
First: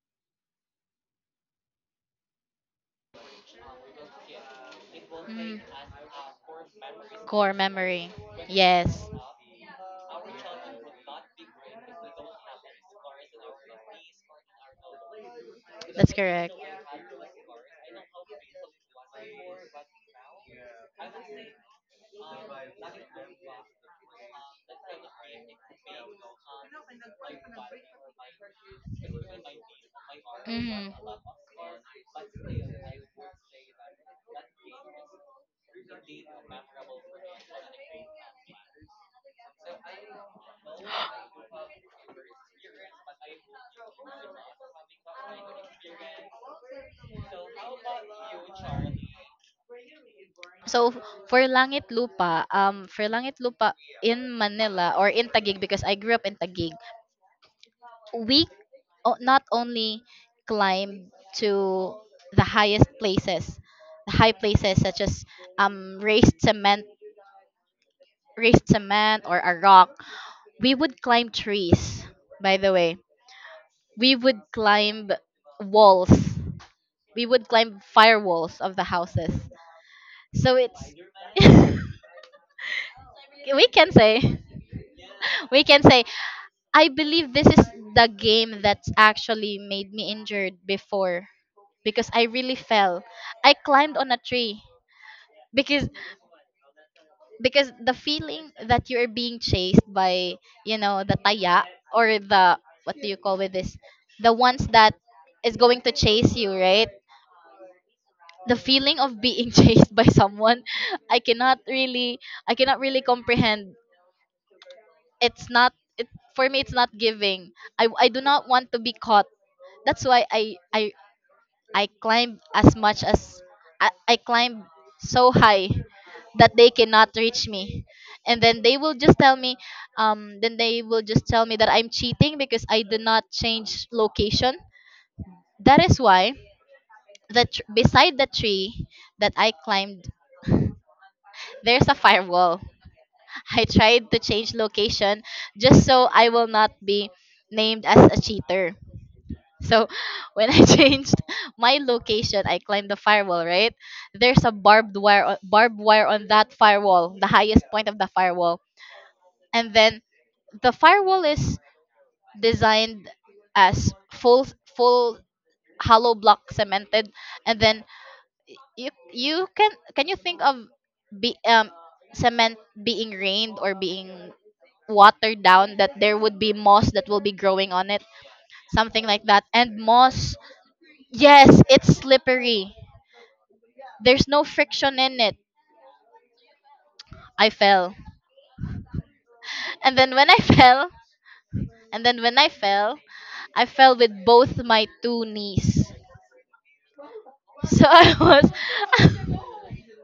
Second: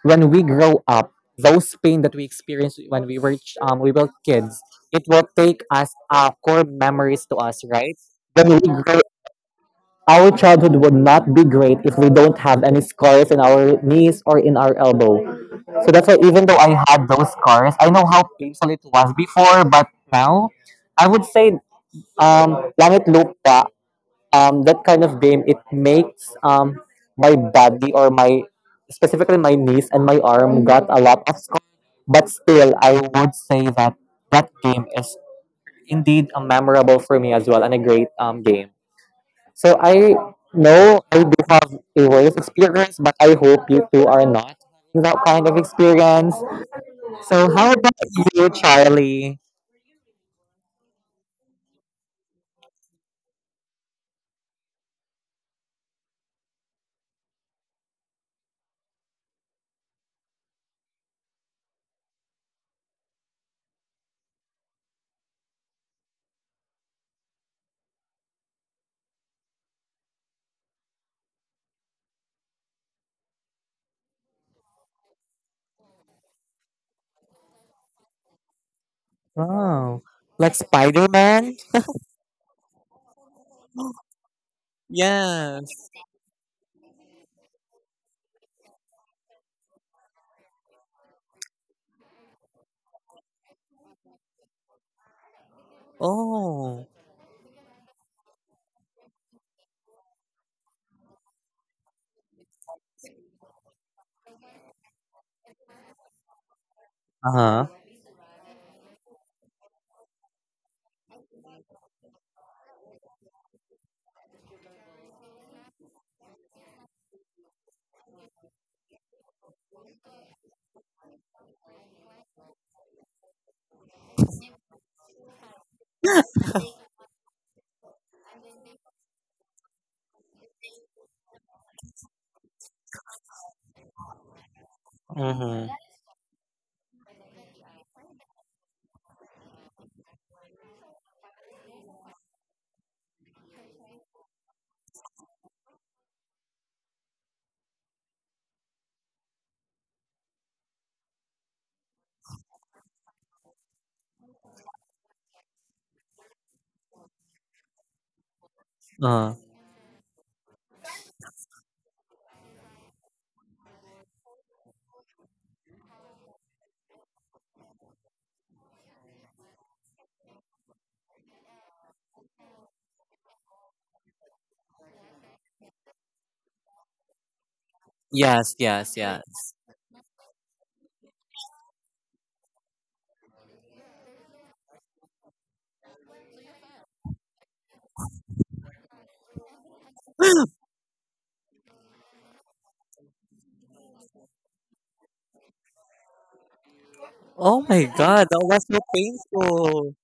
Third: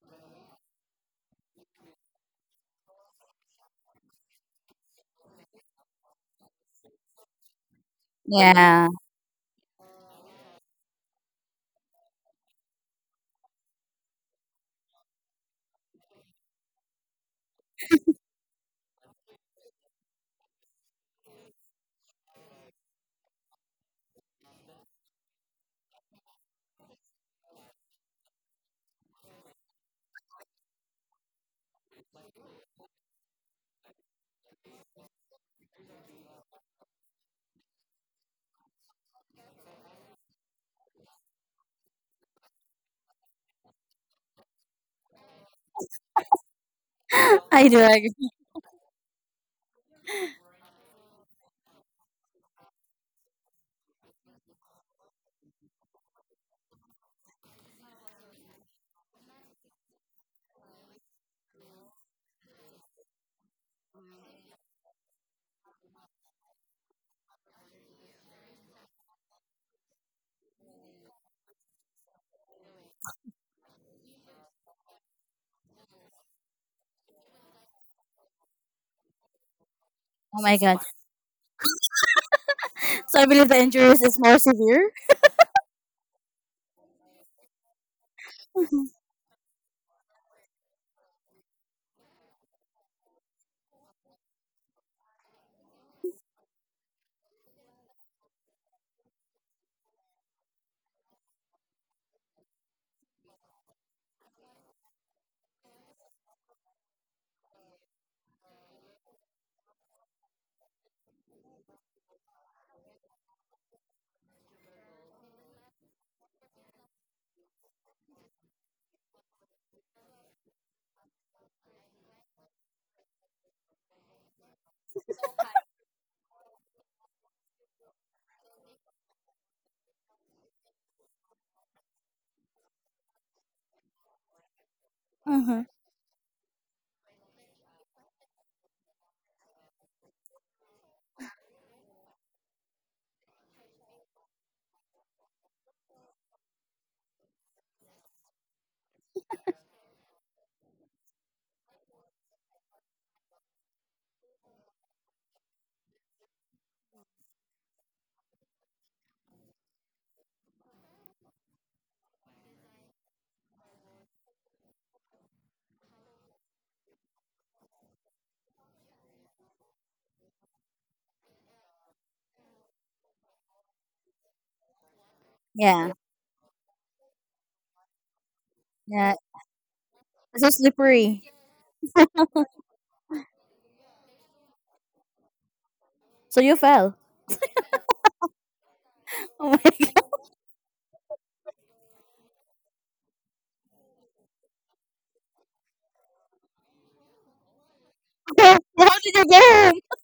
Speaker 3: when we grow up, those pain that we experienced when we were ch- we were kids, it will
Speaker 1: Mm.
Speaker 3: take us core memories to
Speaker 1: Core
Speaker 3: us, right?
Speaker 1: memory.
Speaker 3: When we
Speaker 2: Yeah.
Speaker 3: grow,
Speaker 1: Yes,
Speaker 3: our childhood would not be great if we don't have any scars in our knees or in our elbow. So that's
Speaker 1: that's
Speaker 3: why even
Speaker 1: correct.
Speaker 3: though I had those scars, I know how painful it was before, but now I would say, langit lupa, that kind of game, it makes, my body or my specifically my knees and my arm got a
Speaker 1: Hmm
Speaker 3: lot of scars. But still, I would say that that game is indeed a memorable for me as well, and a great, game. So I know I do have a worse experience, but I hope you two are not having that kind of experience.
Speaker 2: (laughs)
Speaker 3: So
Speaker 2: I
Speaker 3: how
Speaker 2: do
Speaker 3: about
Speaker 2: agree.
Speaker 3: you, Charlie?
Speaker 1: So for Langit Lupa in Manila or in Taguig because I grew up in Taguig, we not only climbed to the highest places, the high places such as um raised cement, raised cement or a rock. We would climb trees, by the way. We would climb walls. We would climb firewalls of the houses.
Speaker 3: Oh,
Speaker 2: Oh
Speaker 3: like
Speaker 1: So
Speaker 2: my god.
Speaker 1: it's
Speaker 3: Spider Man?
Speaker 2: So I believe
Speaker 1: (laughs)
Speaker 2: the
Speaker 1: we can
Speaker 2: injuries is
Speaker 1: say
Speaker 2: more severe.
Speaker 1: we can
Speaker 3: Yes.
Speaker 1: say I believe this is the game that actually made me injured before because I really fell. I climbed on a tree because
Speaker 3: Oh.
Speaker 1: because the feeling that you're being chased by, you know, the taya or the, what do you call with this? The ones that is going to chase you, right?
Speaker 3: Uh huh.
Speaker 1: The feeling of being (laughs) chased by someone, i cannot really I cannot really comprehend. It's not it, for me it's not giving, I do not want to be caught. That's why I I climb as much as I climb so high that they cannot reach me, and then they will just tell me, that I'm cheating because I did not change location.
Speaker 2: Mm-hmm.
Speaker 3: Mm-hmm.
Speaker 1: That is why that beside the tree that I climbed, there's a firewall. I tried to change location just so I will not be named as a cheater. So (laughs) when I changed my location, I climbed the firewall, right? There's a barbed wire on that firewall, the highest point of the firewall.
Speaker 3: Uh,
Speaker 1: And then the firewall is designed as full hollow block cemented, and then, you can you think of be cement being rained or being watered down,
Speaker 2: Yeah.
Speaker 1: that there would be moss that will be growing on it,
Speaker 3: yes, yes,
Speaker 1: something
Speaker 2: Yeah.
Speaker 1: like that?
Speaker 3: yes.
Speaker 1: And moss,
Speaker 2: It's so slippery.
Speaker 1: yes, it's slippery. There's no friction in it.
Speaker 2: So you fell.
Speaker 1: I fell,
Speaker 2: Oh my
Speaker 1: and
Speaker 2: (laughs)
Speaker 1: then when I (laughs) fell, and then when I fell, I fell with both my two knees.
Speaker 3: Oh
Speaker 1: (laughs) So
Speaker 3: my (laughs)
Speaker 1: I
Speaker 3: god, that
Speaker 2: god.
Speaker 3: was so
Speaker 2: How did
Speaker 1: was,
Speaker 2: you go?
Speaker 3: painful.
Speaker 2: (laughs)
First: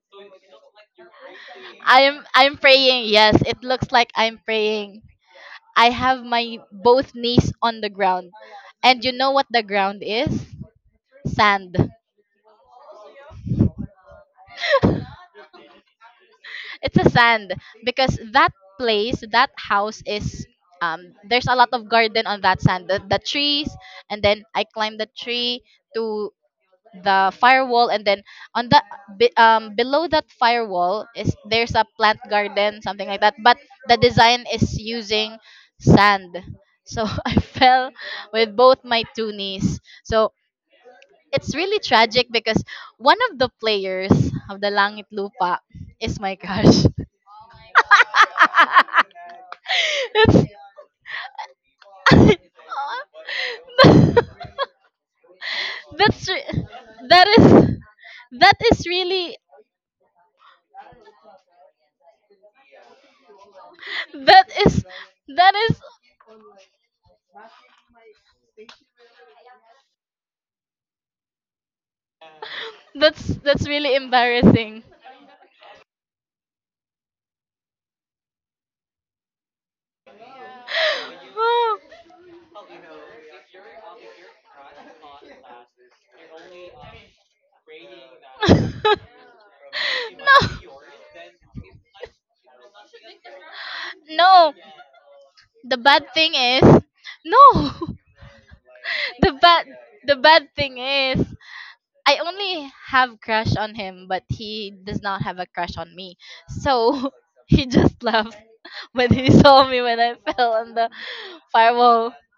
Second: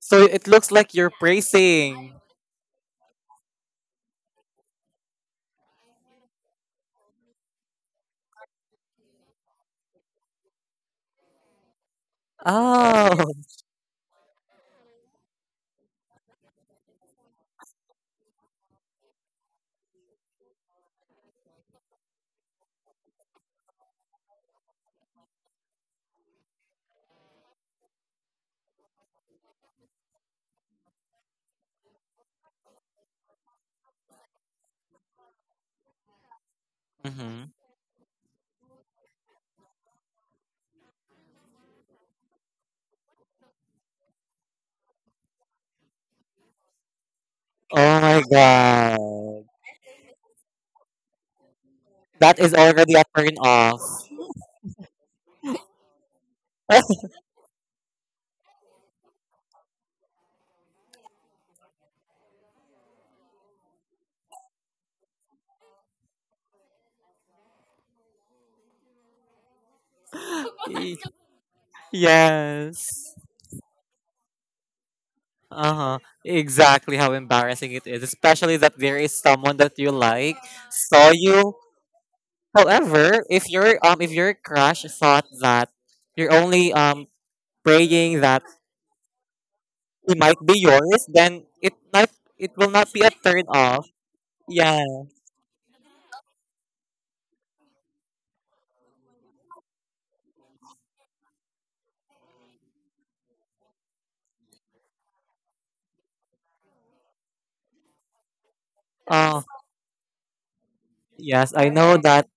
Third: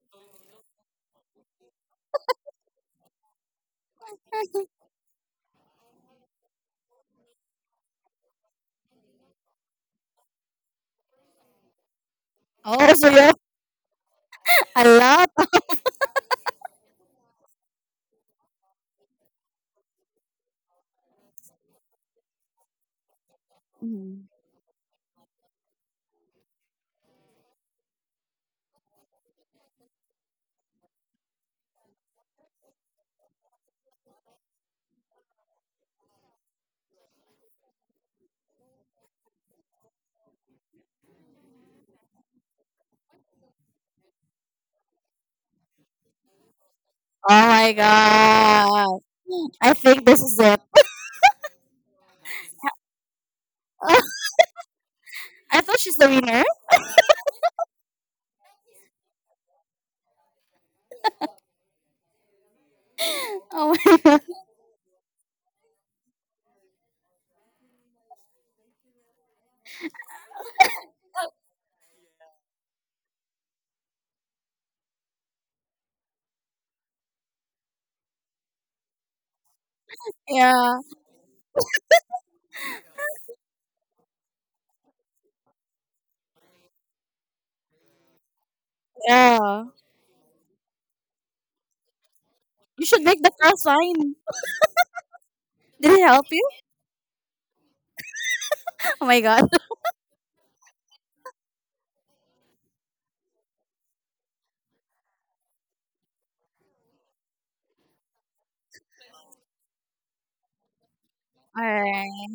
Speaker 3: So it looks like you're
Speaker 1: (laughs)
Speaker 3: praising.
Speaker 1: I'm, I'm praying. Yes, it looks like I'm praying. I have my both knees on the ground, and you know what the ground is? Sand.
Speaker 2: Oh, so you
Speaker 3: Oh.
Speaker 2: have a lot.
Speaker 1: It's a sand because that place, that house is um there's a lot of garden on that sand, the trees,
Speaker 2: Of-
Speaker 1: and
Speaker 2: Mhm.
Speaker 1: then I climbed the tree to the firewall, and then on the below that firewall is, there's a plant garden, something like that, but the design is using sand. So (laughs) I
Speaker 3: Hmm.
Speaker 1: fell with both my two knees. So it's really tragic because one of the players of the langit lupa is my crush.
Speaker 2: Oh my
Speaker 3: Oh my
Speaker 2: god.
Speaker 3: god.
Speaker 2: I think
Speaker 1: (laughs)
Speaker 2: this is
Speaker 1: It's
Speaker 2: it.
Speaker 3: That is
Speaker 1: (laughs)
Speaker 3: already a turn off.
Speaker 2: (laughs) I thought she's the
Speaker 1: that's
Speaker 2: winner.
Speaker 1: re-
Speaker 2: (laughs)
Speaker 3: (laughs)
Speaker 1: that is that is really
Speaker 2: Oh my (laughs) god.
Speaker 1: that is that is
Speaker 3: Y- yes.
Speaker 1: that's really embarrassing.
Speaker 3: Uh-huh. Exactly how embarrassing it is, especially that there is someone that you like
Speaker 2: Yeah.
Speaker 3: saw
Speaker 1: (laughs)
Speaker 3: you.
Speaker 1: Oh.
Speaker 3: However, if your crush thought that you're only praying that
Speaker 1: (laughs) No,
Speaker 2: Yeah.
Speaker 3: it might be yours, then it will
Speaker 2: You
Speaker 3: not be
Speaker 2: should
Speaker 3: a
Speaker 2: make the
Speaker 3: turn
Speaker 2: cross
Speaker 3: off.
Speaker 2: sign.
Speaker 1: no.
Speaker 3: Yeah.
Speaker 1: The
Speaker 2: Did
Speaker 1: bad
Speaker 2: it help
Speaker 1: thing
Speaker 2: you?
Speaker 1: is, no. (laughs)
Speaker 2: Oh my
Speaker 1: The
Speaker 2: god.
Speaker 1: bad the bad thing is I only have crush on him, but he does not have a crush on me. So (laughs) he just laughed (laughs) when he
Speaker 3: Oh
Speaker 1: saw me when I fell on the
Speaker 3: yes,
Speaker 2: (laughs)
Speaker 3: I know
Speaker 1: firewall.
Speaker 3: that
Speaker 2: Alright.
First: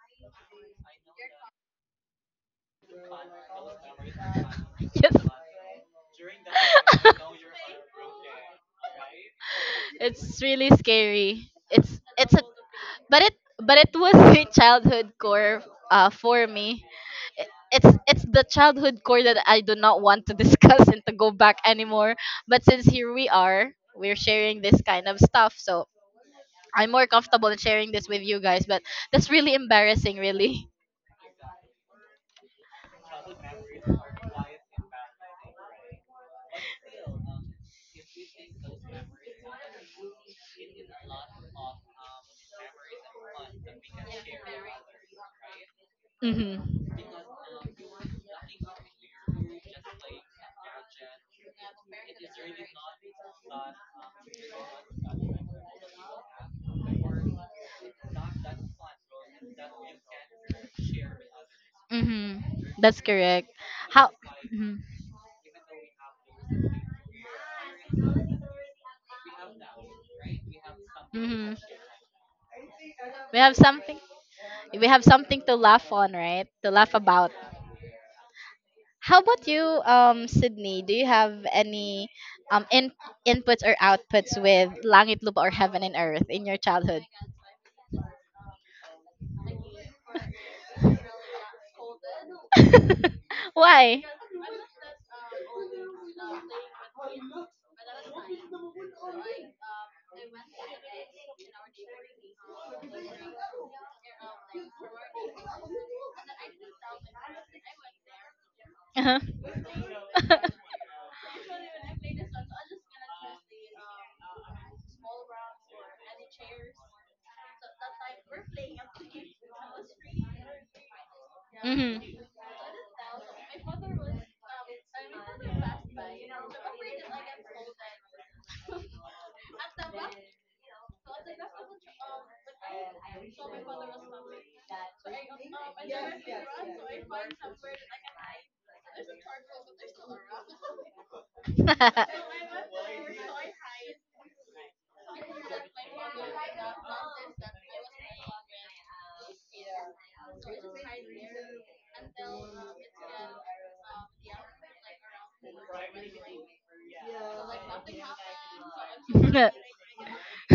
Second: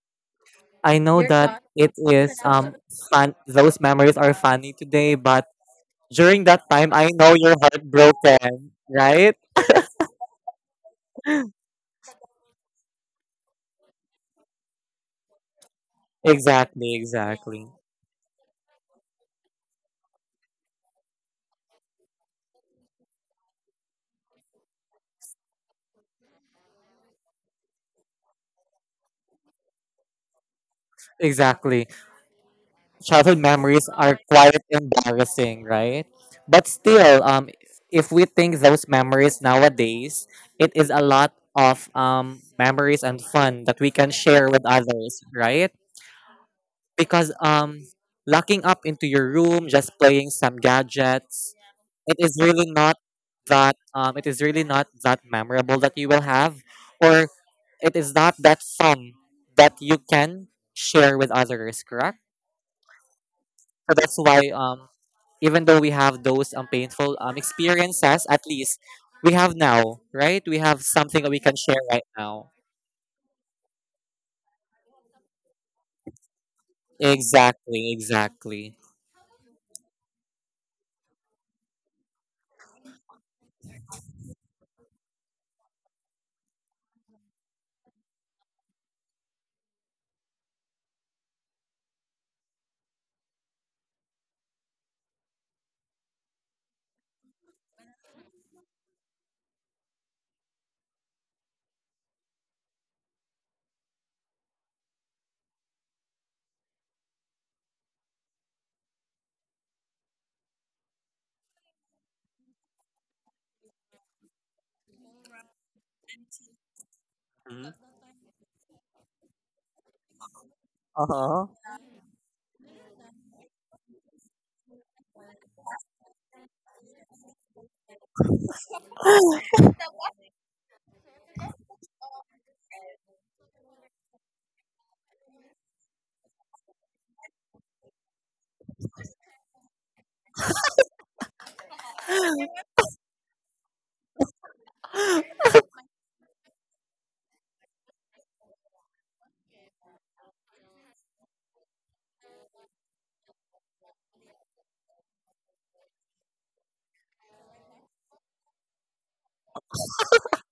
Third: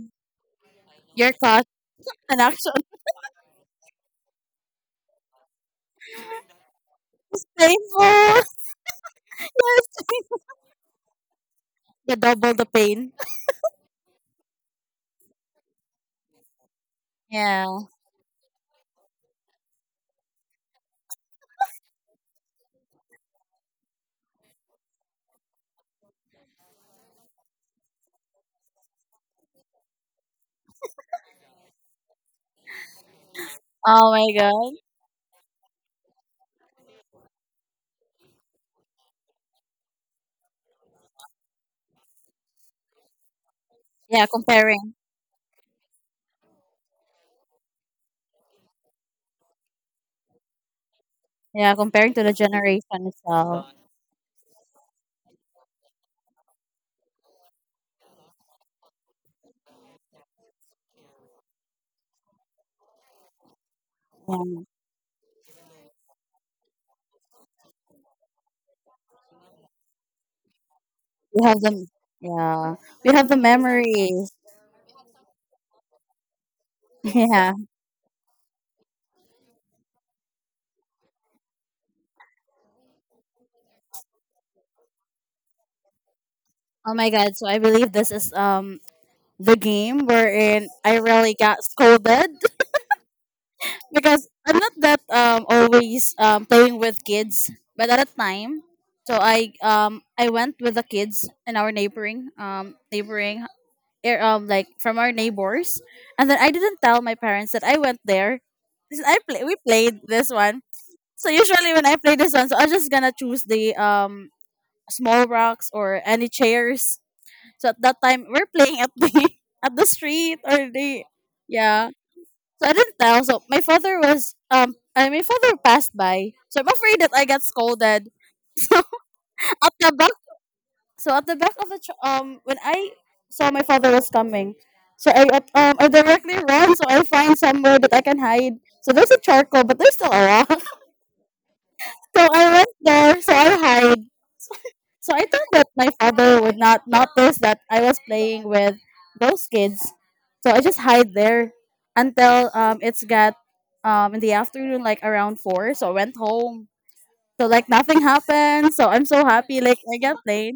Speaker 3: I know
Speaker 2: Your
Speaker 3: that
Speaker 2: cause
Speaker 3: it is
Speaker 2: and action.
Speaker 3: fun. Those memories are funny
Speaker 1: (laughs) Yes,
Speaker 3: today, but
Speaker 1: (laughs)
Speaker 3: during that time I know you're
Speaker 2: Painful. (laughs)
Speaker 3: heartbroken, right?
Speaker 2: Yes.
Speaker 1: it's really scary. It's
Speaker 2: The
Speaker 1: it's a,
Speaker 2: double the pain.
Speaker 1: but it, but it was a childhood core, for me.
Speaker 3: Exactly, exactly.
Speaker 1: I-
Speaker 2: Yeah.
Speaker 1: it's it's the childhood core that I do not want to (laughs) discuss and to go back anymore, but since here we are, we're sharing this kind of stuff, so I'm more comfortable in sharing this with you guys, but that's really embarrassing, really.
Speaker 3: Exactly. Childhood memories
Speaker 2: Oh
Speaker 3: are
Speaker 2: my
Speaker 3: quite
Speaker 2: god.
Speaker 3: embarrassing, right? But still, if we think those memories nowadays, it is a lot of, memories and fun that we can
Speaker 2: Yeah,
Speaker 3: share with
Speaker 2: comparing.
Speaker 3: others, right?
Speaker 1: Mm-hmm.
Speaker 3: Because, locking up into your room, just playing some gadgets,
Speaker 2: Yeah, comparing
Speaker 3: it
Speaker 2: to the
Speaker 3: is really not
Speaker 2: generation itself.
Speaker 3: that it is really not that memorable that you will have, or it is not that fun that you can share with others. Correct.
Speaker 1: Mm-hmm. That's correct.
Speaker 3: So
Speaker 1: How.
Speaker 3: that's why,
Speaker 2: Yeah.
Speaker 1: Mm-hmm.
Speaker 3: even though we have those, painful, experiences, at least we have now, right? We have something that we
Speaker 2: We
Speaker 1: hmm
Speaker 3: can
Speaker 2: have
Speaker 3: share
Speaker 2: the
Speaker 3: right now.
Speaker 2: yeah. We have the
Speaker 1: we have something
Speaker 2: memories.
Speaker 1: we have something to laugh on, right, to laugh
Speaker 2: (laughs)
Speaker 1: about.
Speaker 2: Yeah.
Speaker 3: Exactly, exactly.
Speaker 1: How about you, Sydney? Do you have any um in- inputs or outputs with Langit Lupa or Heaven and Earth in your
Speaker 2: Oh
Speaker 1: childhood?
Speaker 2: my god. So I believe this is the game wherein I really got scolded,
Speaker 1: (laughs) Why?
Speaker 2: because I'm not that always playing with kids, but at a time, so I went with the kids in our neighboring like from our neighbors, and then I didn't tell my parents that I went there. I
Speaker 1: Uh-huh.
Speaker 2: play we played this one. So usually when I play this one, so I'm just gonna choose the small rocks or any chairs. So
Speaker 3: Mhm.
Speaker 2: at that time we're playing at the (laughs) at the street or the
Speaker 3: Uh-huh.
Speaker 2: yeah, so I didn't tell. So my father passed by. So I'm afraid that I got scolded. (laughs) So
Speaker 3: (sighs)
Speaker 2: at the back, when I saw my father was coming, so I directly ran, so I find somewhere that I can hide. So there's a charcoal, but there's still a rock. (laughs) So I went there, so I hide. So I thought that my father would not notice that I was playing with those kids. So I just hide there until it's got in the afternoon, like around four. So I went home. So like nothing happened. So I'm so
Speaker 1: Hmm.
Speaker 2: happy. Like I got
Speaker 1: (laughs)
Speaker 2: played.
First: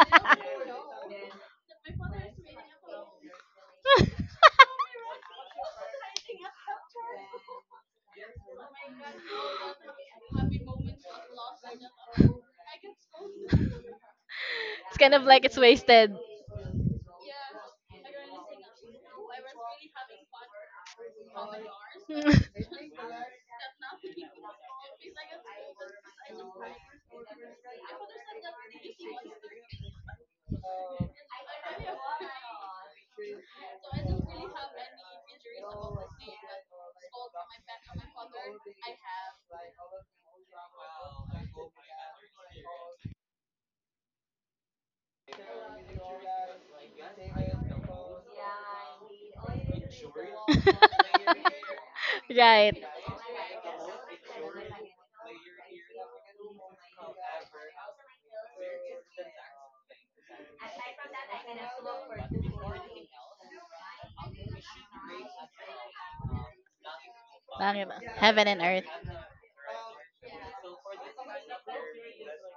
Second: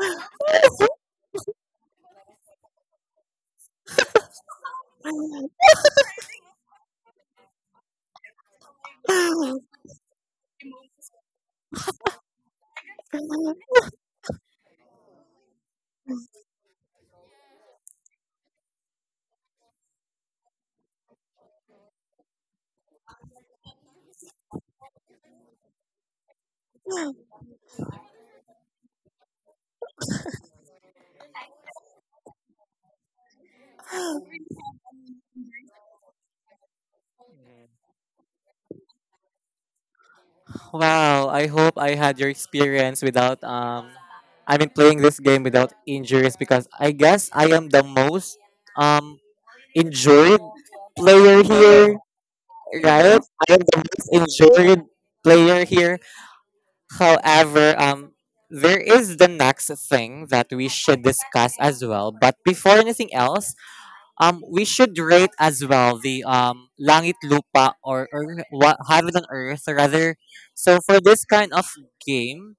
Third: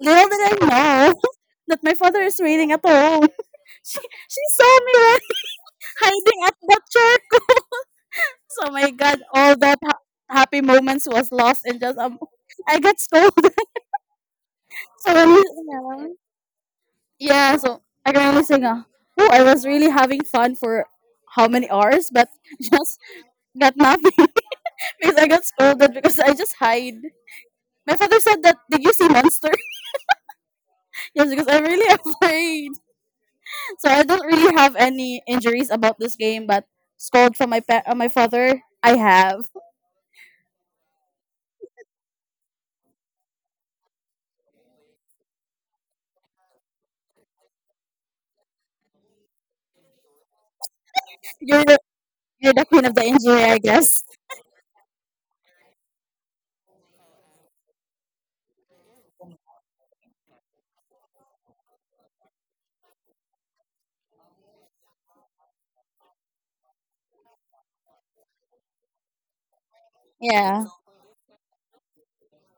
Speaker 2: Little did I know (laughs) that my father is waiting at home. (laughs) She saw me like (laughs) hiding at the charcoal. (laughs) So my god, all that happy moments was lost in just (laughs) I got scolded. (laughs)
Speaker 1: It's kind
Speaker 2: So
Speaker 1: of like it's
Speaker 2: yeah.
Speaker 1: wasted.
Speaker 2: Yeah, so I can only sing. Oh, I was really having fun for how many hours, but
Speaker 1: (laughs)
Speaker 2: (laughs) just got nothing (laughs) because I got scolded because I just hide. My father said that. Did you see monster? (laughs) Yes, because I'm really (laughs) afraid. So I don't really have any injuries about this game, but scold from my father, I have.
Speaker 3: Wow, I hope I had your experience without, I mean, playing this game without injuries because I guess I am the most, um injured
Speaker 2: (laughs)
Speaker 3: player
Speaker 2: You're the
Speaker 3: here,
Speaker 2: you're the
Speaker 1: Right.
Speaker 2: queen of the
Speaker 3: right?
Speaker 2: injury,
Speaker 3: I
Speaker 2: I
Speaker 3: am the
Speaker 2: guess.
Speaker 3: most injured player here. However, there is the next thing that we should discuss as well. But before anything else, we should rate as well the langit lupa,
Speaker 1: Bakit? Ba?
Speaker 3: or
Speaker 1: Heaven and
Speaker 3: what,
Speaker 1: earth.
Speaker 3: heaven on earth rather.
Speaker 2: Yeah.
Speaker 3: So for this kind of game,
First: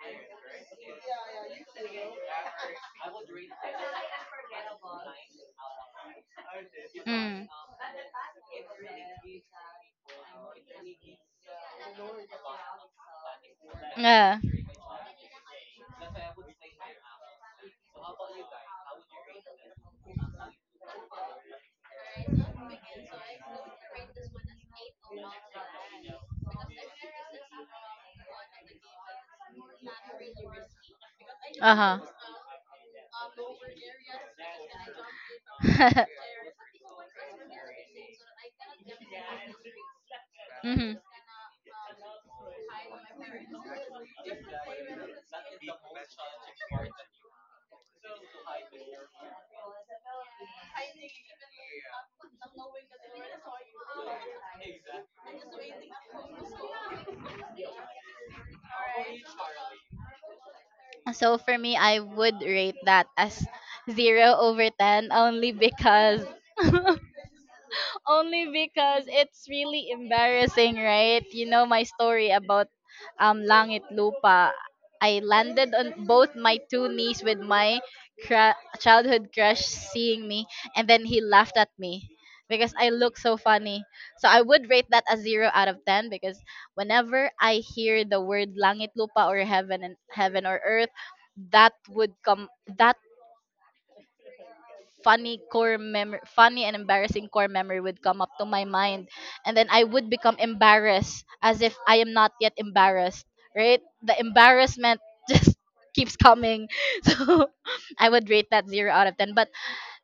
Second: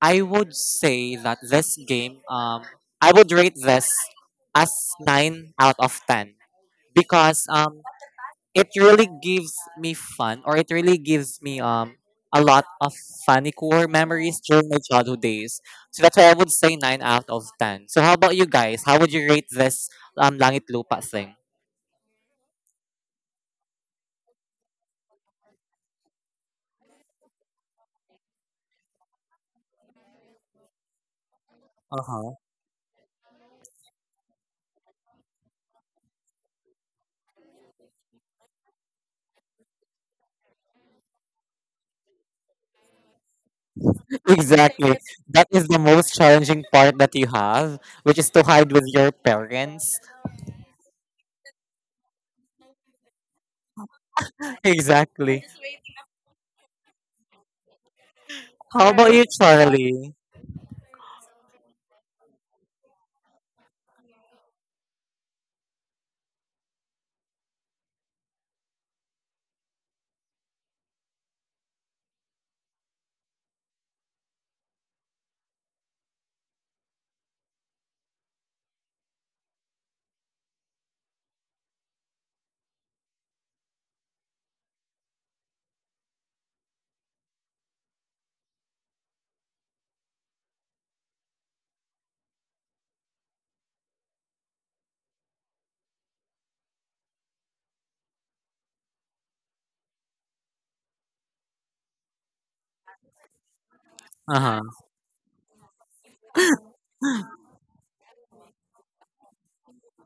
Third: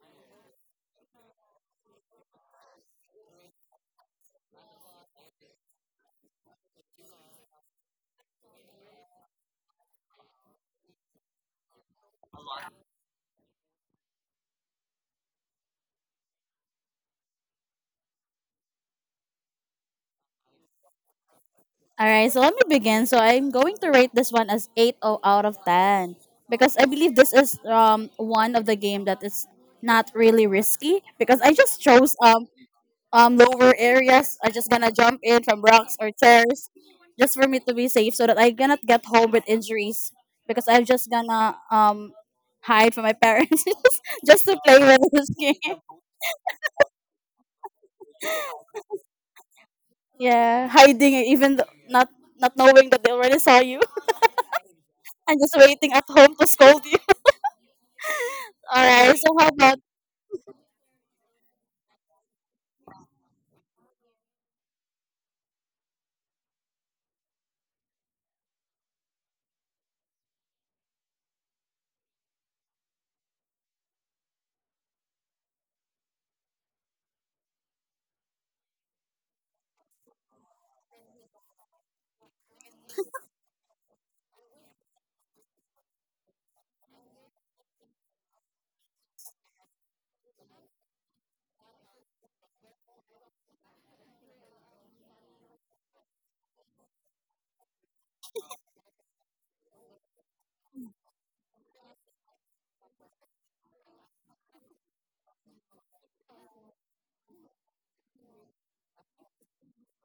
Speaker 3: I would say that, this game I would rate this as 9 out of 10, because
Speaker 1: Mm.
Speaker 3: it really gives me fun, or it really gives me, a lot of funny core memories
Speaker 1: Yeah.
Speaker 3: during my childhood days. So that's why I would say 9 out of 10. So how about you guys? How would you rate this langit lupa thing?
Speaker 2: All right, so let me begin. So I'm going to rate this one as 8 out of 10, because I believe this is one of the game that is not really risky because I
Speaker 1: Uh
Speaker 2: just
Speaker 1: huh.
Speaker 2: chose
Speaker 3: Uh-huh.
Speaker 2: lower areas. I just gonna jump in from rocks or
Speaker 1: (laughs)
Speaker 2: chairs, just for me to be safe so that I cannot get home with injuries, because I'm
Speaker 1: Hmm.
Speaker 2: just gonna hide from my parents
Speaker 3: (laughs)
Speaker 2: (laughs) just to play
Speaker 3: Exactly.
Speaker 2: with this
Speaker 3: That is the
Speaker 2: game. (laughs)
Speaker 3: most challenging part that you have, which is to hide with your parents. (laughs)
Speaker 2: Yeah, hiding even not knowing that they already saw you, and
Speaker 3: Exactly.
Speaker 2: just waiting at home to scold you.
Speaker 3: How about
Speaker 2: Alright,
Speaker 3: you,
Speaker 2: so how about
Speaker 3: Charlie?
Speaker 1: So for me, I would rate that as 0/10, only because (laughs) only because it's really embarrassing, right? You know my story about Langit Lupa. I landed on both my two knees with my childhood crush seeing me, and then he laughed at me because I look so funny. So I would rate that a 0/10, because whenever I hear the word Langit Lupa or heaven and heaven or earth, that would come that funny and embarrassing core memory would come up to my mind, and then I would become embarrassed, as if I am not yet embarrassed, right? The
Speaker 3: Uh-huh.
Speaker 1: embarrassment (laughs) just keeps coming. (laughs) So I would rate that 0 out of 10, but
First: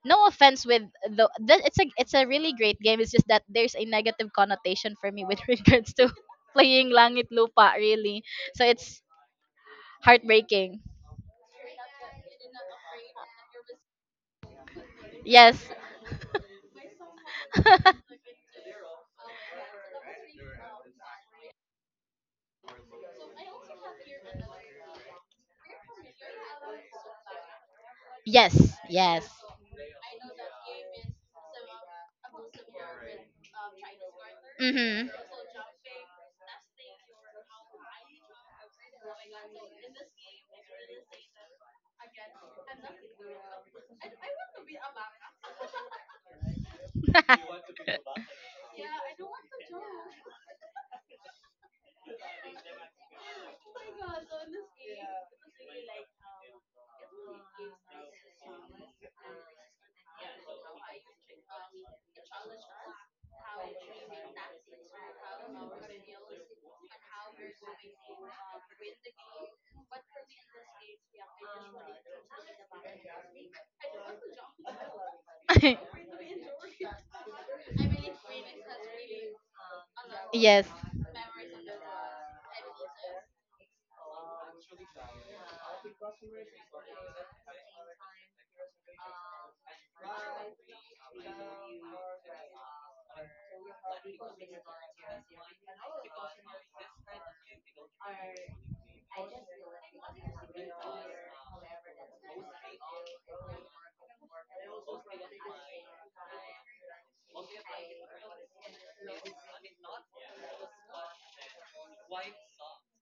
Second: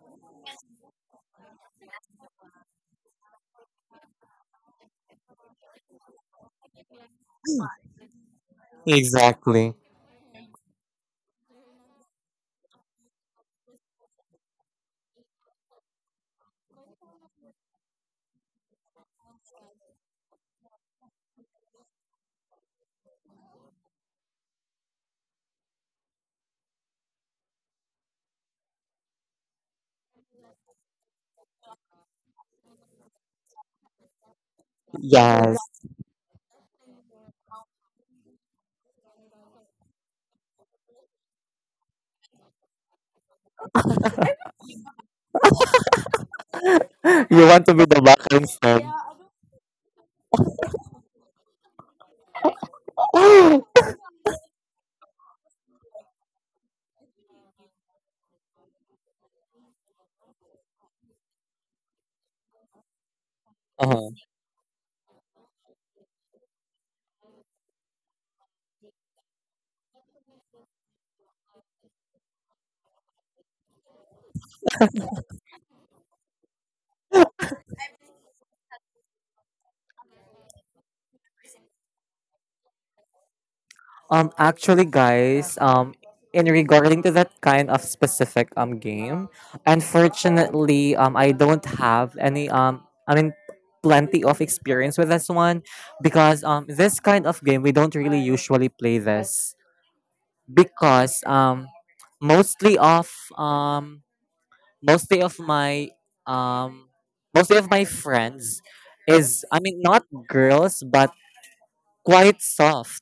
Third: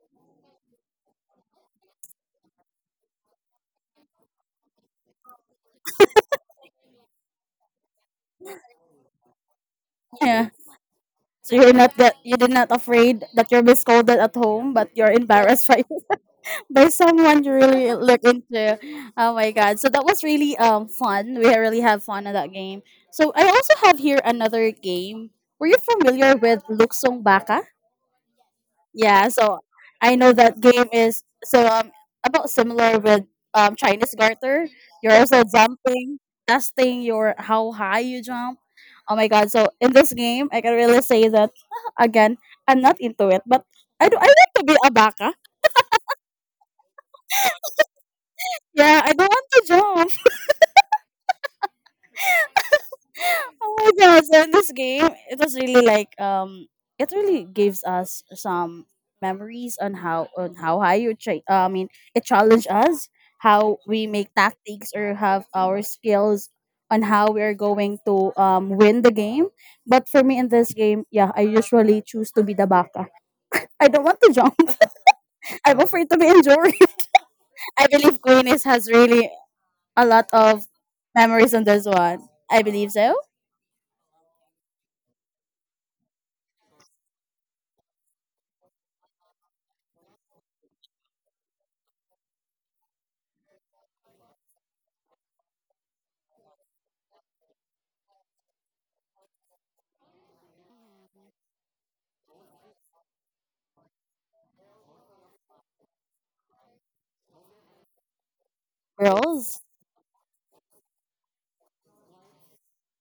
Speaker 1: no offense with the it's a really great game. It's just that there's a negative connotation for me with, (laughs) regards to playing Langit Lupa, really. So it's
Speaker 3: Exactly.
Speaker 2: (laughs) yeah? Yeah.
Speaker 1: heartbreaking.
Speaker 2: So you're not that you did not afraid that you'll be scolded at home, but you're
Speaker 1: Yes.
Speaker 2: embarrassed by (laughs) by someone you really look into. Oh my god! So that was really fun. We really have fun in that game. So I also have here another game. Were you familiar with
Speaker 1: (laughs)
Speaker 2: Luksong Baka?
Speaker 1: Yes, yes.
Speaker 2: Yeah, so I know that game is so about similar with Chinese garter.
Speaker 1: Mhm.
Speaker 2: You're also
Speaker 3: Yes. (laughs)
Speaker 2: jumping, testing your how high you jump. Oh my god! So in this game, I can really say that (laughs) again. I'm not into it, but I do. I want to be a baka.
Speaker 3: You want to be
Speaker 1: (laughs)
Speaker 3: the backing sub.
Speaker 2: Yeah, I don't want to jump.
Speaker 3: (gasps)
Speaker 2: Oh my god! So in this game, it was really like, it really gives us some memories on how high you I mean, it challenged us how we
Speaker 3: Uh-huh.
Speaker 2: make tactics or have our skills on how we are going to win the game. But for me in this game, yeah, I usually choose to be the baka. I don't want to jump. (laughs) I'm afraid to be injured. (laughs) I believe Queen is has really a lot of
Speaker 1: Yes.
Speaker 2: memories on this one. I believe so.
Speaker 3: Actually, guys, in regarding to that kind of specific game, unfortunately, I don't have any, I mean, plenty of experience with this one, because, this kind of game we don't really usually play this, because, mostly of um, mostly of my um, mostly of my friends is, I
Speaker 2: Girls.
Speaker 3: mean, not girls, but quite soft.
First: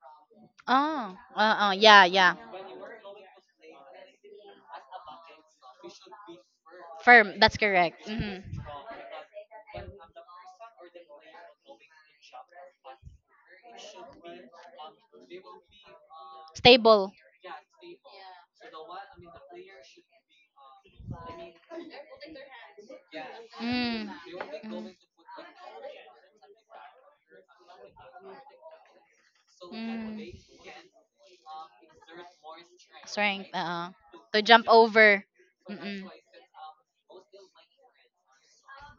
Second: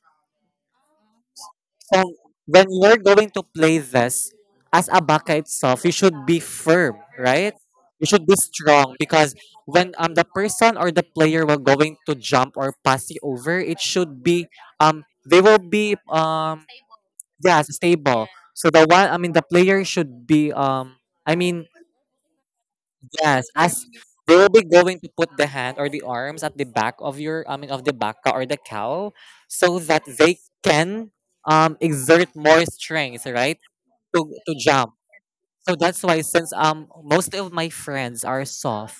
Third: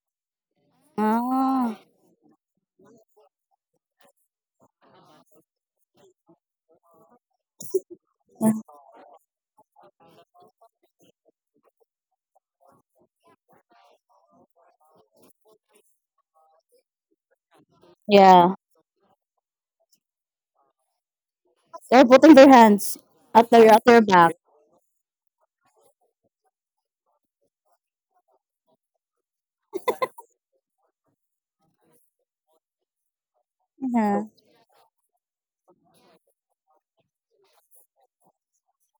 Speaker 1: Oh,
Speaker 2: Ah.
Speaker 1: yeah,
Speaker 3: So
Speaker 1: yeah.
Speaker 3: when you're going to play this as a baka itself, you should be firm,
Speaker 1: Firm.
Speaker 3: right?
Speaker 1: That's
Speaker 3: You
Speaker 1: correct.
Speaker 3: should be
Speaker 1: Mhm.
Speaker 2: Mm,
Speaker 3: strong because when the person or the player will going to jump or pass you over, it should be they will be
Speaker 1: Stable.
Speaker 3: yeah, stable.
Speaker 2: yeah,
Speaker 3: So, the one I mean, the player should be, I mean
Speaker 2: they're putting their hands
Speaker 3: yes,
Speaker 2: at their at
Speaker 3: as
Speaker 2: their
Speaker 1: Mm.
Speaker 2: back.
Speaker 3: they will be going to put the hand or the arms at the back of your, I mean, of the baka or the cow, so that
Speaker 1: Mm.
Speaker 3: they
Speaker 1: Mm.
Speaker 3: can, exert more strength,
Speaker 1: Strength,
Speaker 3: right, to
Speaker 2: Yeah.
Speaker 1: to
Speaker 3: to
Speaker 1: jump
Speaker 3: jump.
Speaker 1: over.
Speaker 3: So that's
Speaker 1: Mm-mm.
Speaker 3: why, since most of my friends are soft,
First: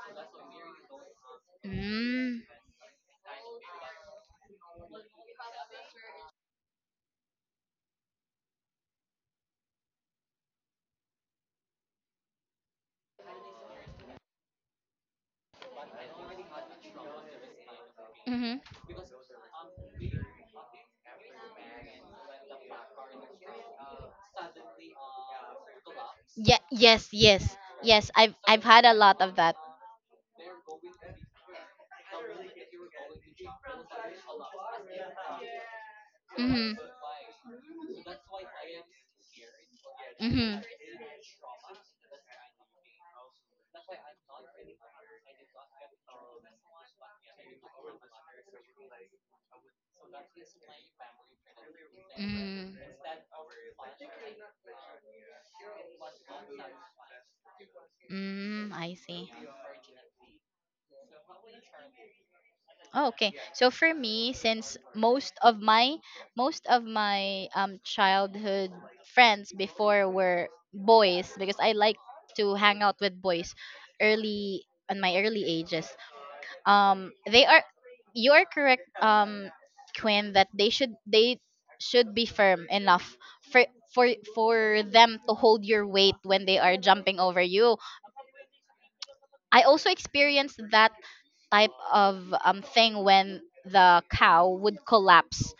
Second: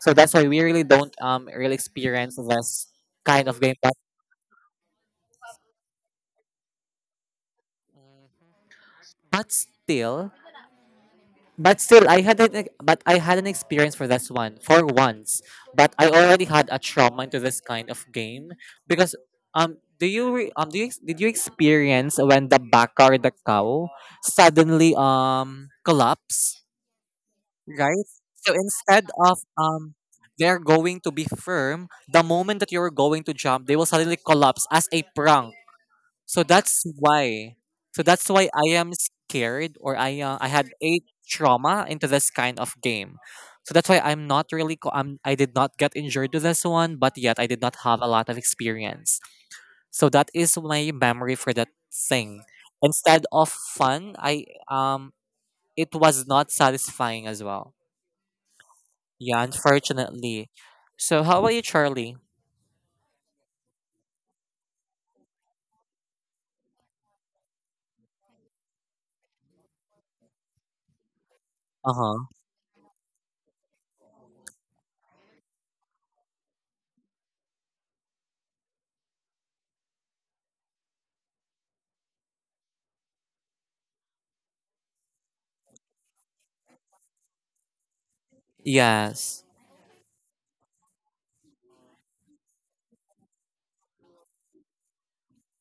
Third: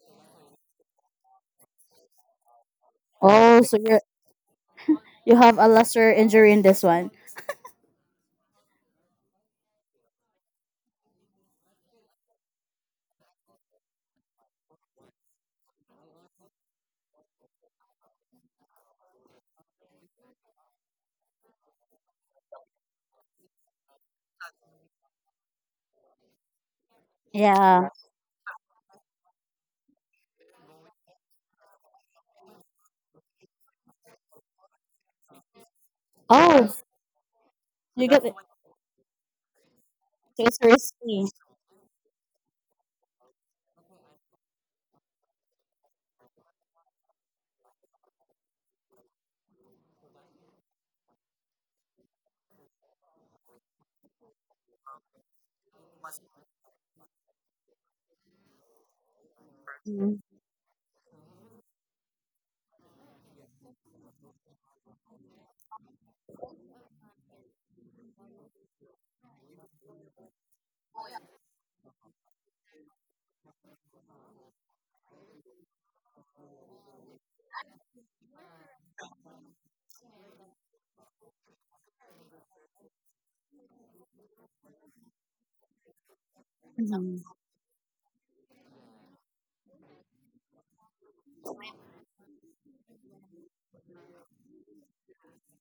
Speaker 3: so that's why we really don't really experience
Speaker 1: Mm.
Speaker 3: this kind of
Speaker 2: Oh,
Speaker 3: game.
Speaker 2: so you have a lesser injury in this one.
Speaker 3: But still, But still, I had an experience for this one for once. But I already had a trauma into this kind of game
Speaker 1: Mm-hmm.
Speaker 3: because, do you re, do you ex- did you experience when the baka or the cow suddenly collapse,
Speaker 1: Yeah, yes, yes.
Speaker 2: Yeah.
Speaker 3: right?
Speaker 1: Yes, I've
Speaker 3: So
Speaker 1: I've had a
Speaker 3: instead
Speaker 1: lot of
Speaker 3: of,
Speaker 1: that.
Speaker 3: they're going to be firm, the moment that you're going to jump, they will suddenly collapse as a prank. So
Speaker 2: Oh,
Speaker 1: Mhm.
Speaker 3: that's why. So
Speaker 2: you get
Speaker 3: that's
Speaker 2: so
Speaker 3: why I am scared, or I
Speaker 2: it's
Speaker 1: Mhm.
Speaker 3: had a
Speaker 2: risky.
Speaker 3: trauma into this kind of game. So that's why I'm not really. I did not get injured to this one, but yet I did not have a lot of experience. So that is my memory for that thing.
Speaker 1: Mm.
Speaker 3: Instead of fun, I um, it was not satisfying as well.
Speaker 1: Mm, I see.
Speaker 3: Yeah, unfortunately. So how about you, Charlie?
Speaker 1: Oh, okay. So for me, since most of my childhood friends before were boys, because I
Speaker 3: Uh
Speaker 1: like
Speaker 3: huh.
Speaker 1: to hang out with boys early on, my early ages. They are you are correct, Quinn, that they should be firm enough for for them to hold your weight when they are jumping
Speaker 2: Mm-hmm.
Speaker 1: over you.
Speaker 3: Yes.
Speaker 1: I also experienced that type of thing when the cow would collapse,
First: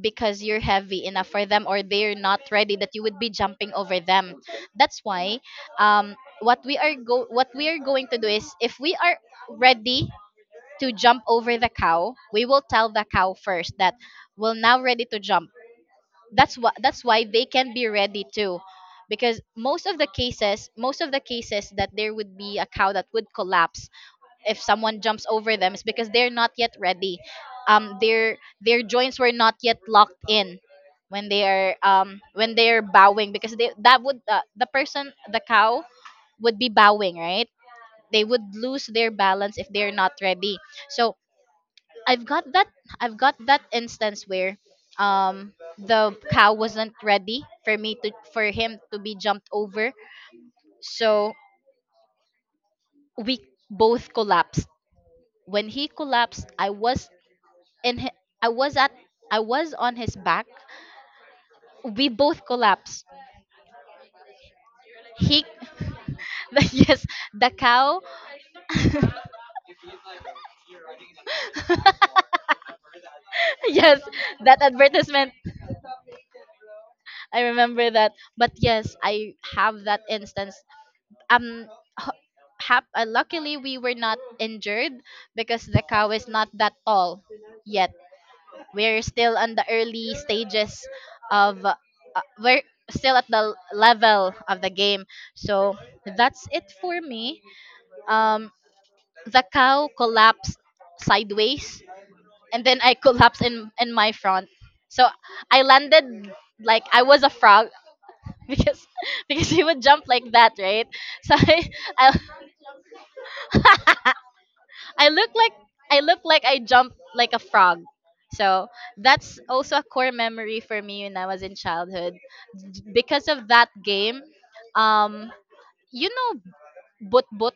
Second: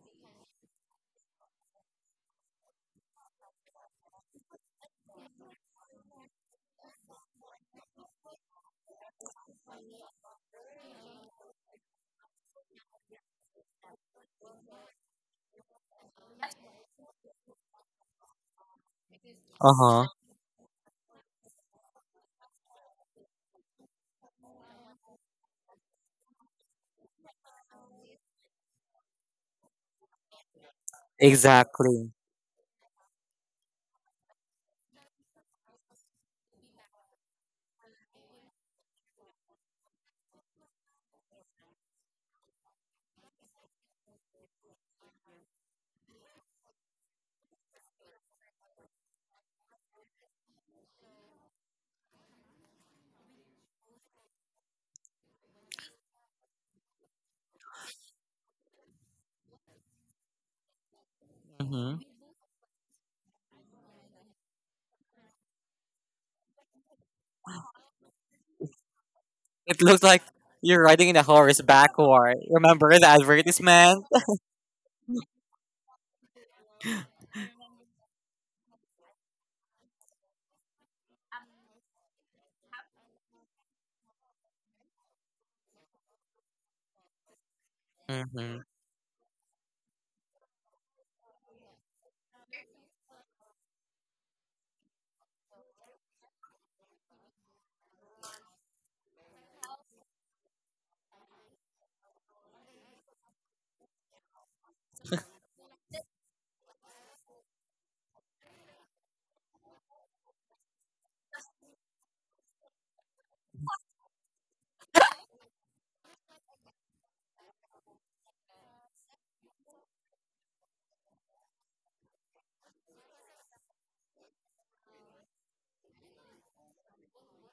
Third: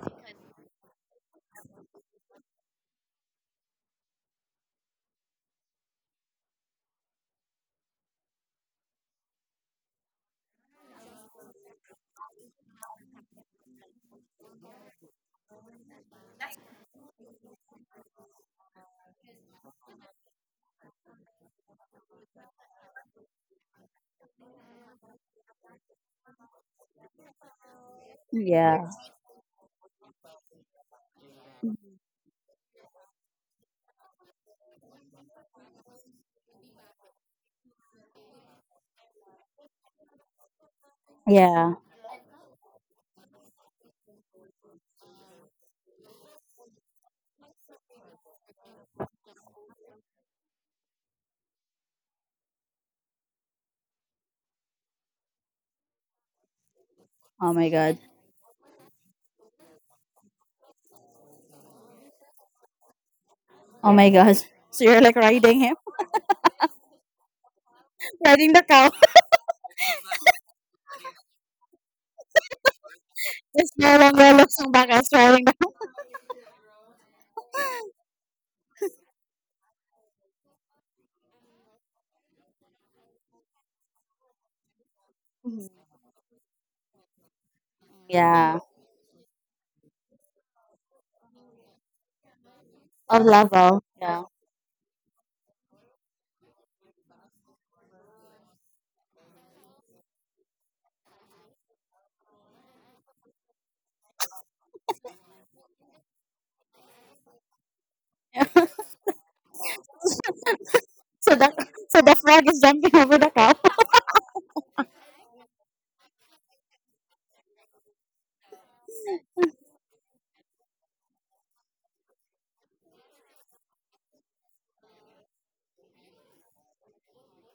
Speaker 1: because you're heavy enough for them, or they're not ready that you would be jumping over them. That's why, um, what we are going to do is, if we are ready to jump over the cow, we will tell the cow first that we're now ready to jump. That's why they can be ready too, because
Speaker 3: Uh
Speaker 1: most of the
Speaker 3: huh.
Speaker 1: cases most of the cases that there would be a cow that would collapse if someone jumps over them, it's because they're not yet ready. Their
Speaker 2: Yeah.
Speaker 1: joints were not yet locked in when they are,
Speaker 3: Exactly.
Speaker 1: when they're bowing, because the cow would be bowing, right? They would lose their balance if they're not ready. So
Speaker 2: Yeah.
Speaker 1: i've got that I've got that instance where, um the cow wasn't ready for him to be jumped over. So we both collapsed. When he collapsed,
Speaker 2: Oh my god.
Speaker 1: and he, I was at I was on his back.
Speaker 3: Mm-hmm.
Speaker 1: We both collapsed.
Speaker 2: Oh my gosh. So you're like
Speaker 1: He,
Speaker 2: riding him,
Speaker 1: (laughs) the, yes, the cow.
Speaker 2: (laughs) riding the cow.
Speaker 1: (laughs)
Speaker 3: It looks like you're riding in a horse backward. Remember the
Speaker 2: It's
Speaker 1: Yes,
Speaker 2: no
Speaker 3: advertisement?
Speaker 2: longer
Speaker 1: that
Speaker 2: looking back as
Speaker 1: advertisement.
Speaker 2: riding the.
Speaker 1: I remember that. But yes, I have that instance. Um h- hap- uh, luckily, we were not injured because
Speaker 2: Mhm.
Speaker 1: the
Speaker 2: (laughs)
Speaker 1: cow is not that tall yet.
Speaker 2: Yeah.
Speaker 3: Mm-hmm.
Speaker 1: We're still on the early stages of we're still
Speaker 2: Of
Speaker 1: at the
Speaker 2: level. Yeah.
Speaker 1: level of the game. So that's it for me. Um, the cow collapsed sideways, and then I collapsed in my front. So I landed like I was a frog (laughs) because because he would jump like that, right? (laughs)
Speaker 2: So
Speaker 1: So
Speaker 2: the
Speaker 1: I
Speaker 2: (laughs) so the frog is jumping over the cow.
Speaker 1: I, (laughs) I look like I look like I jumped like a frog. So that's also a core memory for me when I was in childhood. Because of that game, um, you know, but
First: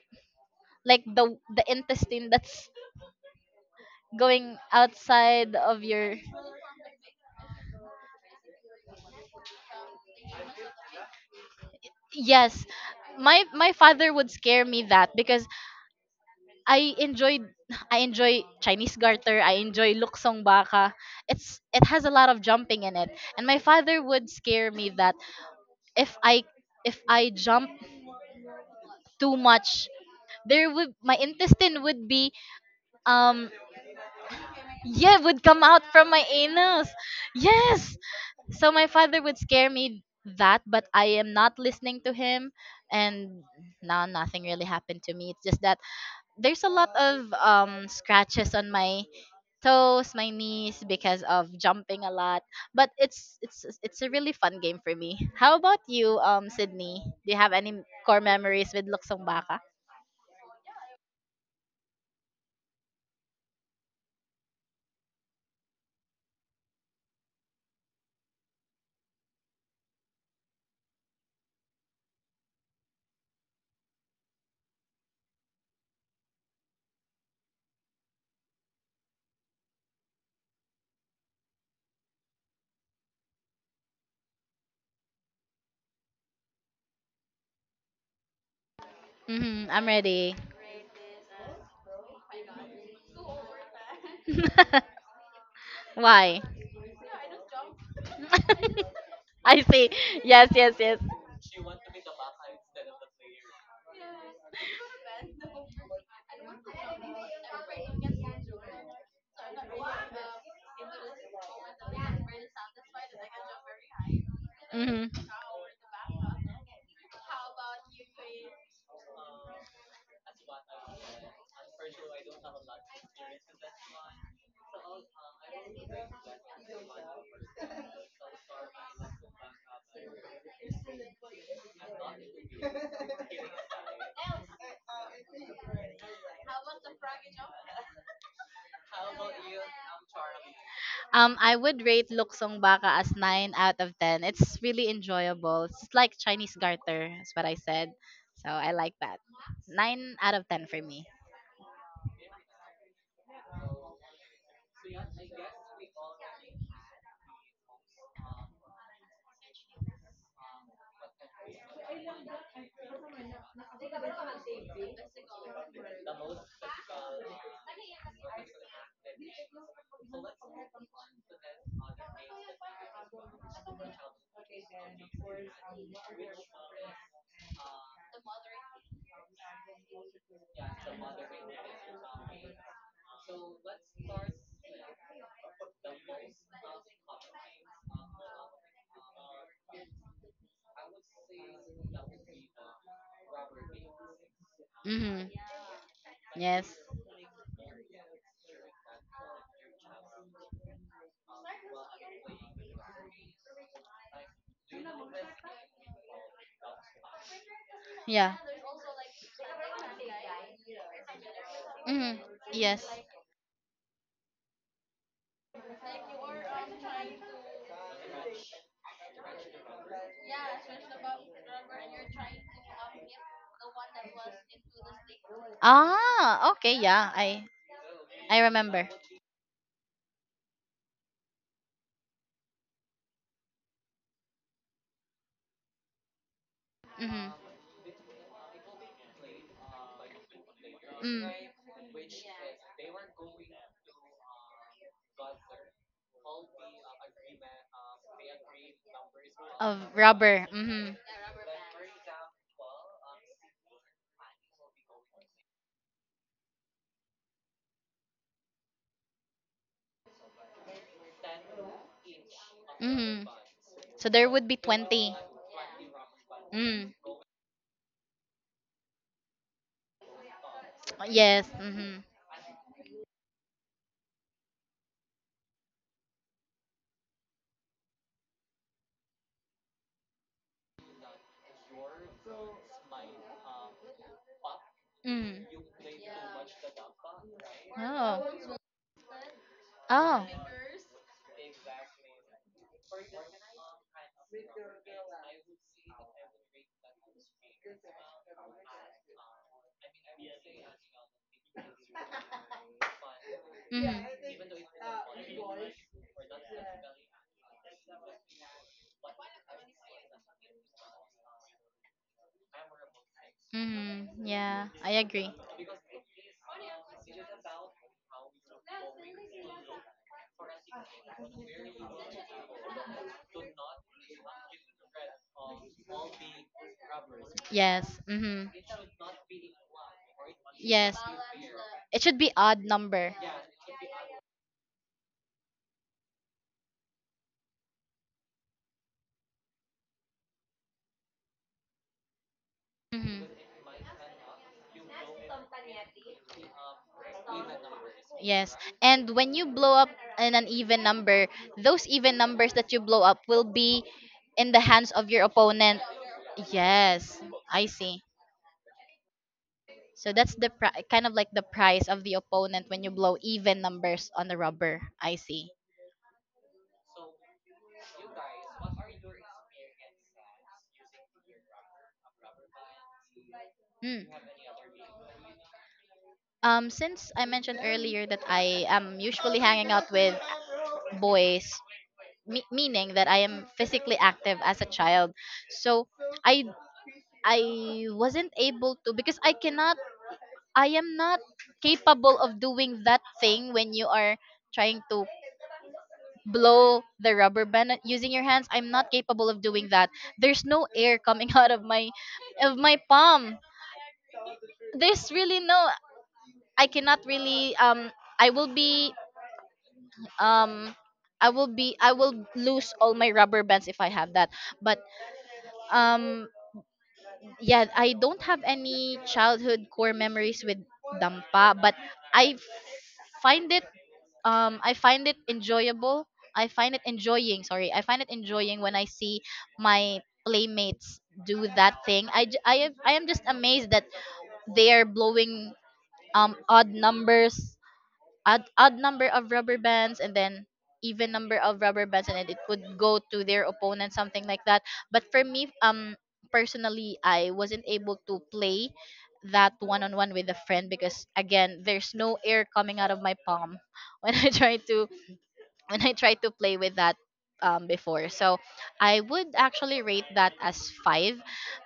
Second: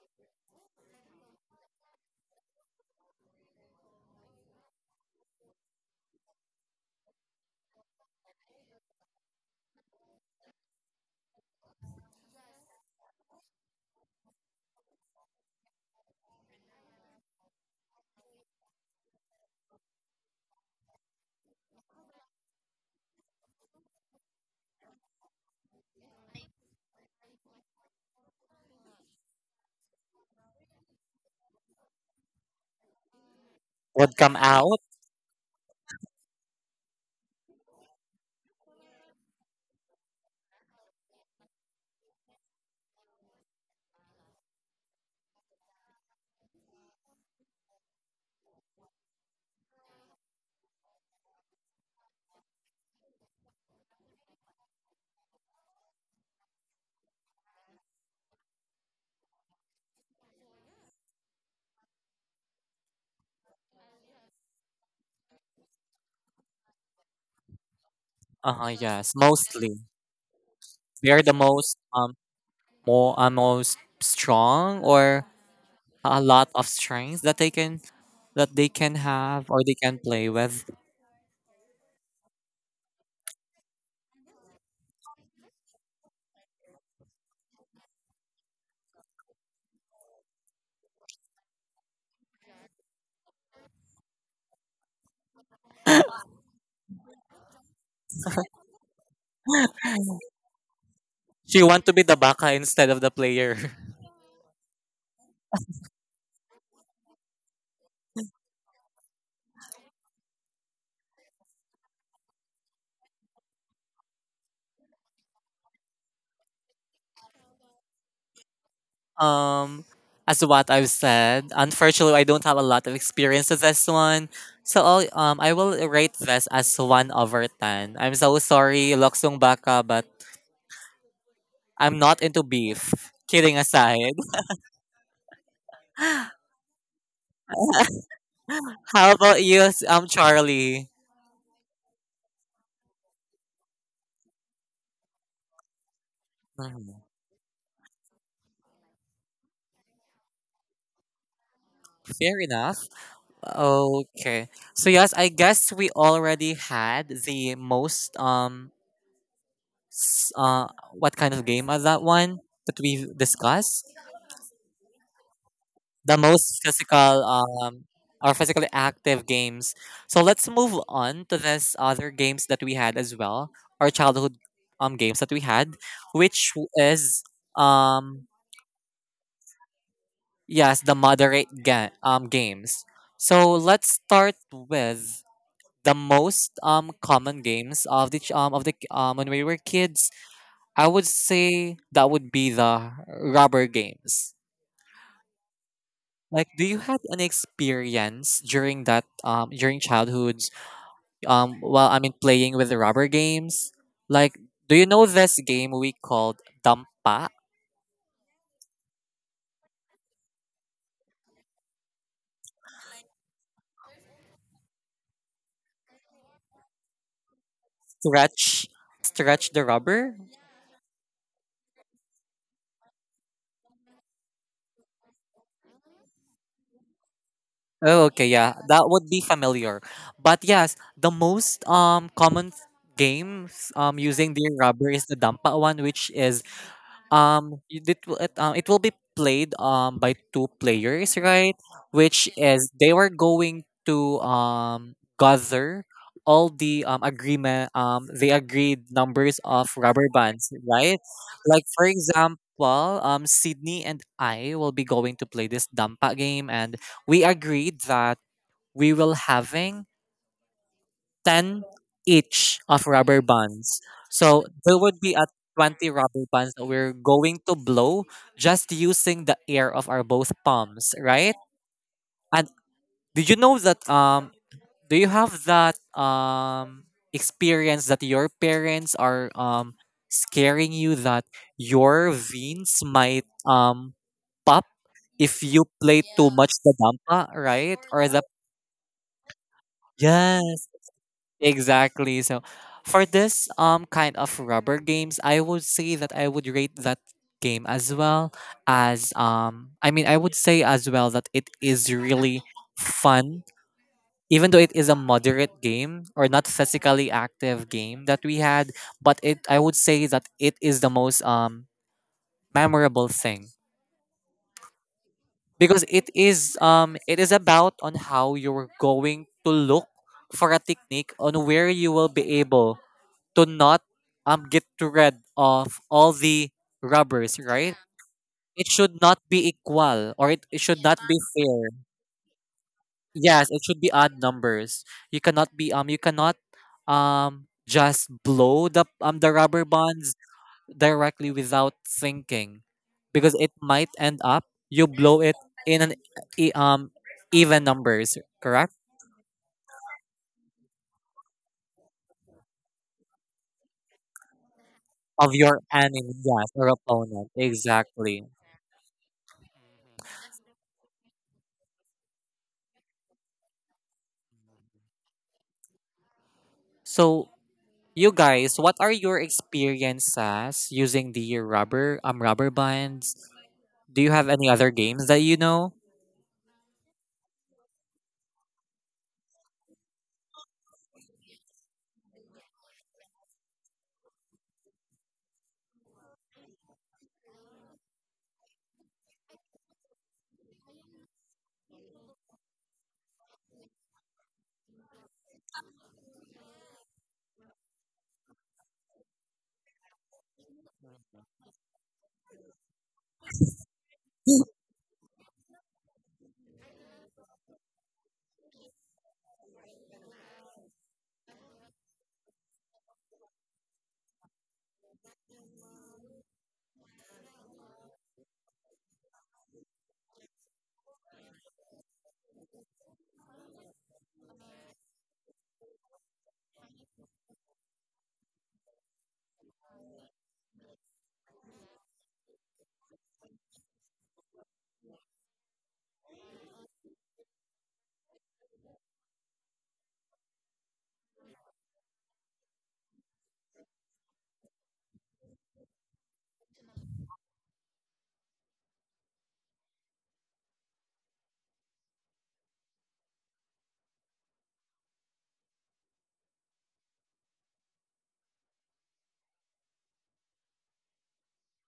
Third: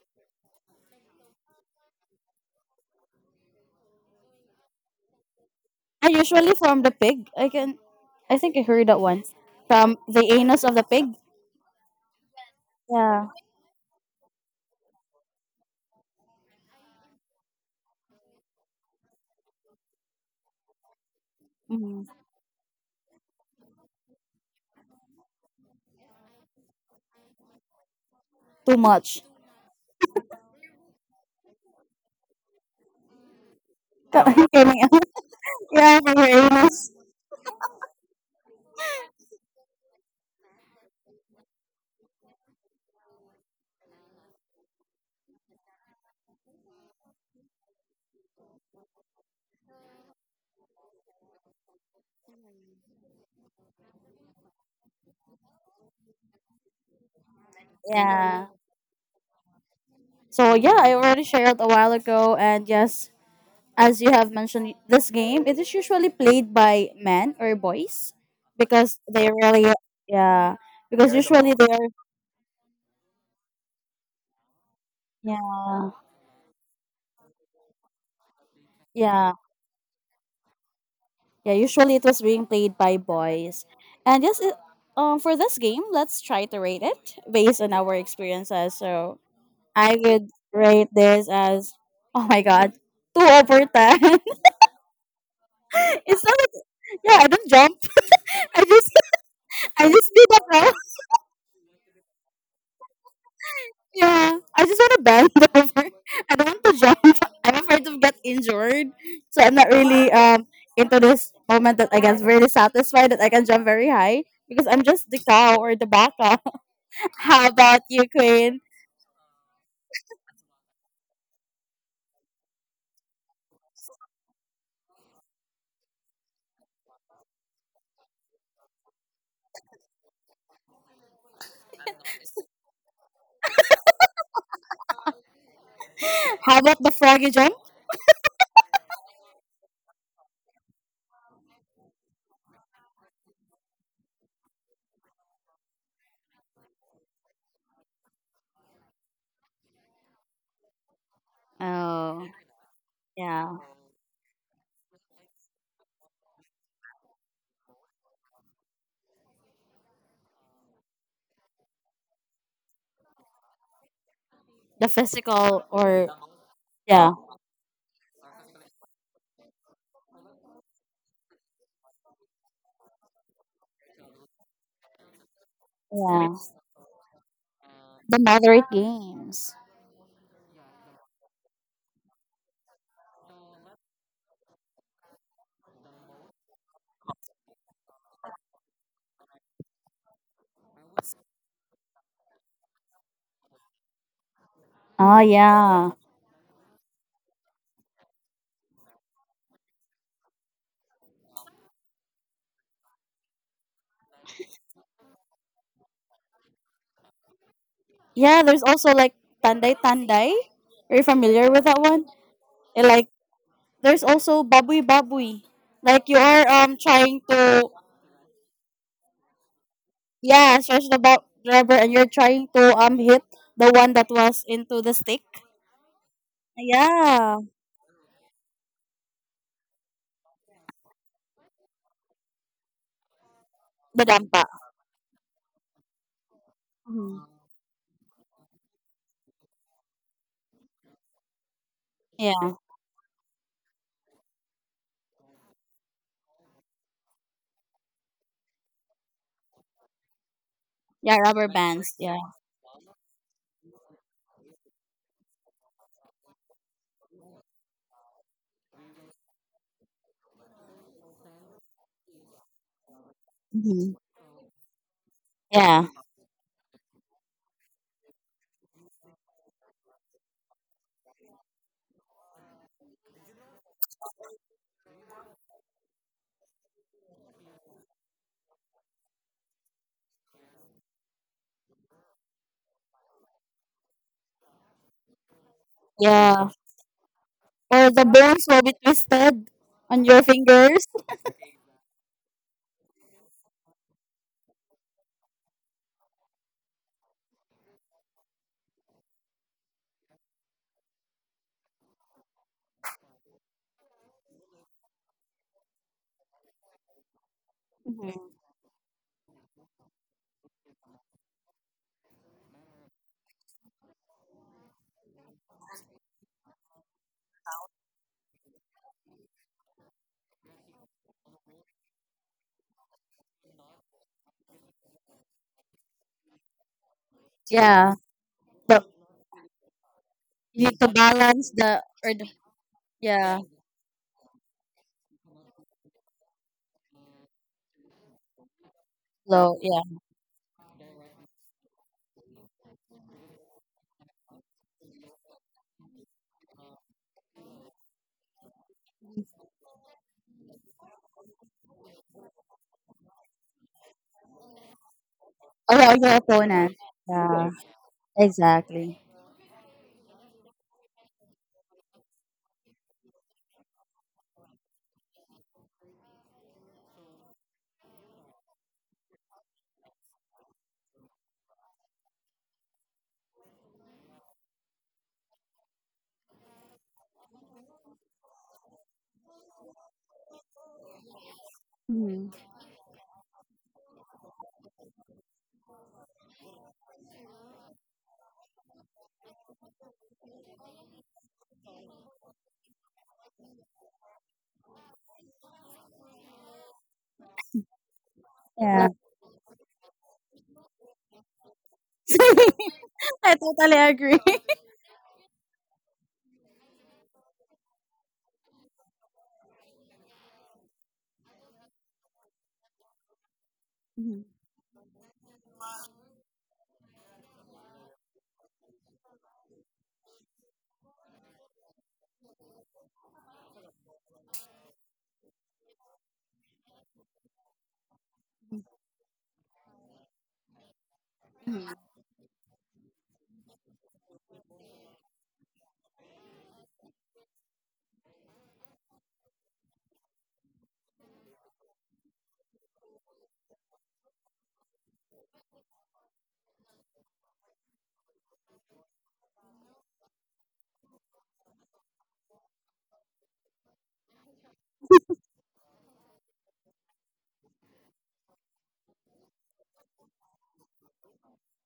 Speaker 1: like the intestine that's going outside of
Speaker 2: I
Speaker 1: your.
Speaker 2: usually from the pig. I can. I think I heard that once from the anus of the pig.
Speaker 1: Yes.
Speaker 2: Yeah.
Speaker 1: My father would scare me that, because I enjoyed I enjoy Chinese garter, I enjoy luksong baka. It
Speaker 2: Mhm.
Speaker 1: has a lot of jumping in it. And my father would scare me that if I jump
Speaker 2: Too much
Speaker 1: too much, there would my intestine would be, um
Speaker 2: (laughs)
Speaker 3: Would come out.
Speaker 2: coming out.
Speaker 1: yeah, would come out
Speaker 2: Yeah,
Speaker 1: from
Speaker 2: from
Speaker 1: my
Speaker 2: her
Speaker 1: anus.
Speaker 2: anus.
Speaker 1: Yes. So my father would scare me that, but I am not listening to him, and now nothing really happened to me. It's just that there's a lot of scratches on my toes, my knees, because of jumping a lot. But it's a really fun game for me. How about you, Sydney? Do you have any core
Speaker 2: Yeah.
Speaker 1: memories with Luksong Baka?
Speaker 2: So yeah, I already shared a while ago, and yes, as you have mentioned, this game, it is usually played by men or boys
Speaker 3: Uh huh.
Speaker 2: because
Speaker 3: Yes,
Speaker 2: they really,
Speaker 3: mostly
Speaker 2: yeah, because
Speaker 3: they're the
Speaker 2: usually they
Speaker 3: most
Speaker 2: are,
Speaker 3: more most strong, or
Speaker 2: yeah,
Speaker 3: a lot of strengths that they can
Speaker 2: yeah.
Speaker 3: have or they can play with.
Speaker 2: Yeah, usually it was being played by boys. And yes, for this game, let's try to rate it based on our experiences. So
Speaker 1: Mm-hmm, I'm
Speaker 2: I would
Speaker 1: ready.
Speaker 2: rate this as, (laughs) oh my god, 2 over 10.
Speaker 1: (laughs)
Speaker 2: (laughs)
Speaker 3: (laughs)
Speaker 2: It's not,
Speaker 1: Why?
Speaker 2: yeah, I don't jump. (laughs) I just,
Speaker 1: (laughs) I
Speaker 2: I
Speaker 1: see.
Speaker 2: just beat up
Speaker 1: Yes,
Speaker 2: now.
Speaker 1: yes,
Speaker 2: (laughs)
Speaker 1: yes.
Speaker 3: She want to be the baka instead of the player. (laughs)
Speaker 2: Yeah, I just want to bend (laughs) over. I don't want to jump. (laughs) I'm afraid to get injured, so I'm not really into this moment that I get really satisfied that I can jump very high because I'm just the
Speaker 1: Mm-hmm.
Speaker 2: cow or the baka. How about you, Queen?
Speaker 3: Um, as what I've said, unfortunately, I don't have a lot of experience with this one. So I will rate this as 1 over 10. I'm so sorry, Loksong Baka, but I'm not into beef. Kidding aside.
Speaker 2: How about the froggy jump?
Speaker 3: (laughs) How about you, Charlie?
Speaker 1: I would rate Luksong Baka as 9 out of 10. It's really enjoyable. It's like Chinese
Speaker 3: Mhm.
Speaker 1: garter, is what I said. So I like that. 9 out of 10 for me.
Speaker 2: Oh,
Speaker 3: Fair enough.
Speaker 2: yeah.
Speaker 3: Okay. So yes, I guess we already had the most, s- uh what kind of game of that one that we discussed.
Speaker 2: The physical or
Speaker 3: The most
Speaker 2: yeah,
Speaker 3: physical, or physically active games. So let's move on to this other games that we had as well, or childhood games that we had,
Speaker 2: Yeah.
Speaker 3: which is,
Speaker 2: The
Speaker 3: um
Speaker 2: moderate. Games.
Speaker 3: yes, the moderate games. So let's start with the most common games of the when we were kids. I would say that would be the rubber games.
Speaker 2: Oh,
Speaker 1: Mm-hmm.
Speaker 2: yeah.
Speaker 3: Like, do
Speaker 1: Yes.
Speaker 3: you have an experience during childhoods, well, I mean, playing with the rubber games? Like, do you know this game we called dampa?
Speaker 1: Yeah.
Speaker 2: Yeah, there's also like tanday tanday. Are you familiar with that one?
Speaker 1: Mm-hmm. Yes.
Speaker 2: And, like, there's also babui babui. Like, you are trying to
Speaker 3: Stretch, stretch the rubber.
Speaker 2: yeah stretch the rubber and you're trying to hit the one that was into the stick.
Speaker 1: Ah, okay, yeah.
Speaker 2: Yeah,
Speaker 1: I
Speaker 3: Oh, okay,
Speaker 1: I
Speaker 3: yeah, that
Speaker 1: remember.
Speaker 3: would be familiar. But yes, the most common games
Speaker 2: the
Speaker 3: using the
Speaker 2: dampa.
Speaker 3: rubber is the dampa one, which is,
Speaker 2: Mhm.
Speaker 1: Mm-hmm.
Speaker 3: It will be played by two players, right? Which
Speaker 2: Yeah,
Speaker 3: is, they were going to gather all the agreement the agreed numbers of
Speaker 1: Of
Speaker 3: rubber
Speaker 1: rubber.
Speaker 3: bands,
Speaker 1: Mm-hmm.
Speaker 3: right?
Speaker 2: yeah, rubber
Speaker 3: Like for
Speaker 2: bands. Yeah.
Speaker 3: example, Sydney and I will be going to play this dampa game, and we agreed that we will having 10 each of rubber
Speaker 1: Mm-hmm.
Speaker 3: bands.
Speaker 1: So there
Speaker 3: So
Speaker 1: would be
Speaker 3: there would be
Speaker 1: 20.
Speaker 3: a
Speaker 2: Yeah,
Speaker 3: 20 rubber bands that
Speaker 1: Mm.
Speaker 3: we're going to blow, just using the air of our both palms, right?
Speaker 1: Yes. Mm-hmm.
Speaker 3: And, did you know that do you have that experience that your parents are scaring you that your veins might pop if
Speaker 1: Mm.
Speaker 3: you play too
Speaker 2: yeah.
Speaker 3: much the dampa, right?
Speaker 2: Or the
Speaker 3: Or the,
Speaker 1: Oh.
Speaker 2: bones will be twisted on your
Speaker 1: Oh.
Speaker 3: yes,
Speaker 2: fingers.
Speaker 3: exactly. So for this kind of rubber games, I would say that I would rate that game as well, as, I mean, I would say as well that it is really fun,
Speaker 1: Mm-hmm.
Speaker 3: even though it is a moderate game or not physically active game
Speaker 2: Mhm.
Speaker 3: that we had, but, it I would say that it is the most memorable thing,
Speaker 1: Mm-hmm. Yeah, I agree.
Speaker 3: because it is about on how you're going to look for a technique on where you will be able to not get rid of all the rubbers, right?
Speaker 1: Yes.
Speaker 2: Yeah,
Speaker 1: Mm-hmm.
Speaker 3: It
Speaker 2: but
Speaker 3: should not be equal, or it
Speaker 2: you need
Speaker 3: should
Speaker 2: to
Speaker 3: not
Speaker 1: Yes.
Speaker 3: be
Speaker 2: balance
Speaker 3: fair.
Speaker 2: the
Speaker 1: It
Speaker 2: or
Speaker 1: should
Speaker 2: the,
Speaker 1: be odd number.
Speaker 2: yeah.
Speaker 3: Yes, it should be odd numbers. You cannot just blow the
Speaker 2: So
Speaker 3: rubber
Speaker 2: yeah,
Speaker 3: bands directly without thinking,
Speaker 1: Hmm.
Speaker 3: because it might end up you blow it in an e- um even numbers,
Speaker 1: Yes.
Speaker 3: correct?
Speaker 1: And when you blow up in an even number, those even numbers that you blow up will be in the hands of your
Speaker 3: Of your
Speaker 2: or
Speaker 1: opponent.
Speaker 2: your
Speaker 3: enemy,
Speaker 2: your
Speaker 3: yes, or
Speaker 2: opponent.
Speaker 1: Yes.
Speaker 3: opponent.
Speaker 2: Yeah,
Speaker 1: I see.
Speaker 3: Exactly.
Speaker 2: exactly.
Speaker 1: So that's the kind of like the price of the opponent when you blow even numbers on the rubber. I see.
Speaker 3: So, you guys, what are your experiences using the rubber bands? Do
Speaker 1: Hmm.
Speaker 3: you have any other games that you know?
Speaker 1: Since I mentioned earlier that I am usually hanging out with boys,
Speaker 2: Mhm.
Speaker 1: meaning that I am physically active as a child, so i I wasn't able to, because I am not capable of doing that thing when you are trying to blow the rubber band using your hands. I'm
Speaker 2: Yeah,
Speaker 1: not
Speaker 2: (laughs)
Speaker 1: capable of doing that. There's no air coming (laughs) out of my
Speaker 2: I
Speaker 1: palm.
Speaker 2: totally agree.
Speaker 1: There's really no, I cannot really, I will be, um I will be, I will lose all my rubber bands if I have that.
Speaker 2: (laughs)
Speaker 1: But um yeah, I don't have any childhood core memories with dampa, but i find it I find it enjoyable. I find it enjoying, sorry, I find it enjoying when I see my playmates do
Speaker 2: Mhm.
Speaker 1: that thing. I am just amazed that they are blowing, um odd numbers odd number of rubber bands, and then even number of rubber bands, and then it would go to their opponent, something like that. But for me, personally, I wasn't able to play that one on one with a friend, because again, there's no air coming out of my palm, (laughs) when i try to when I tried to play with that, before. So I would actually rate that as five,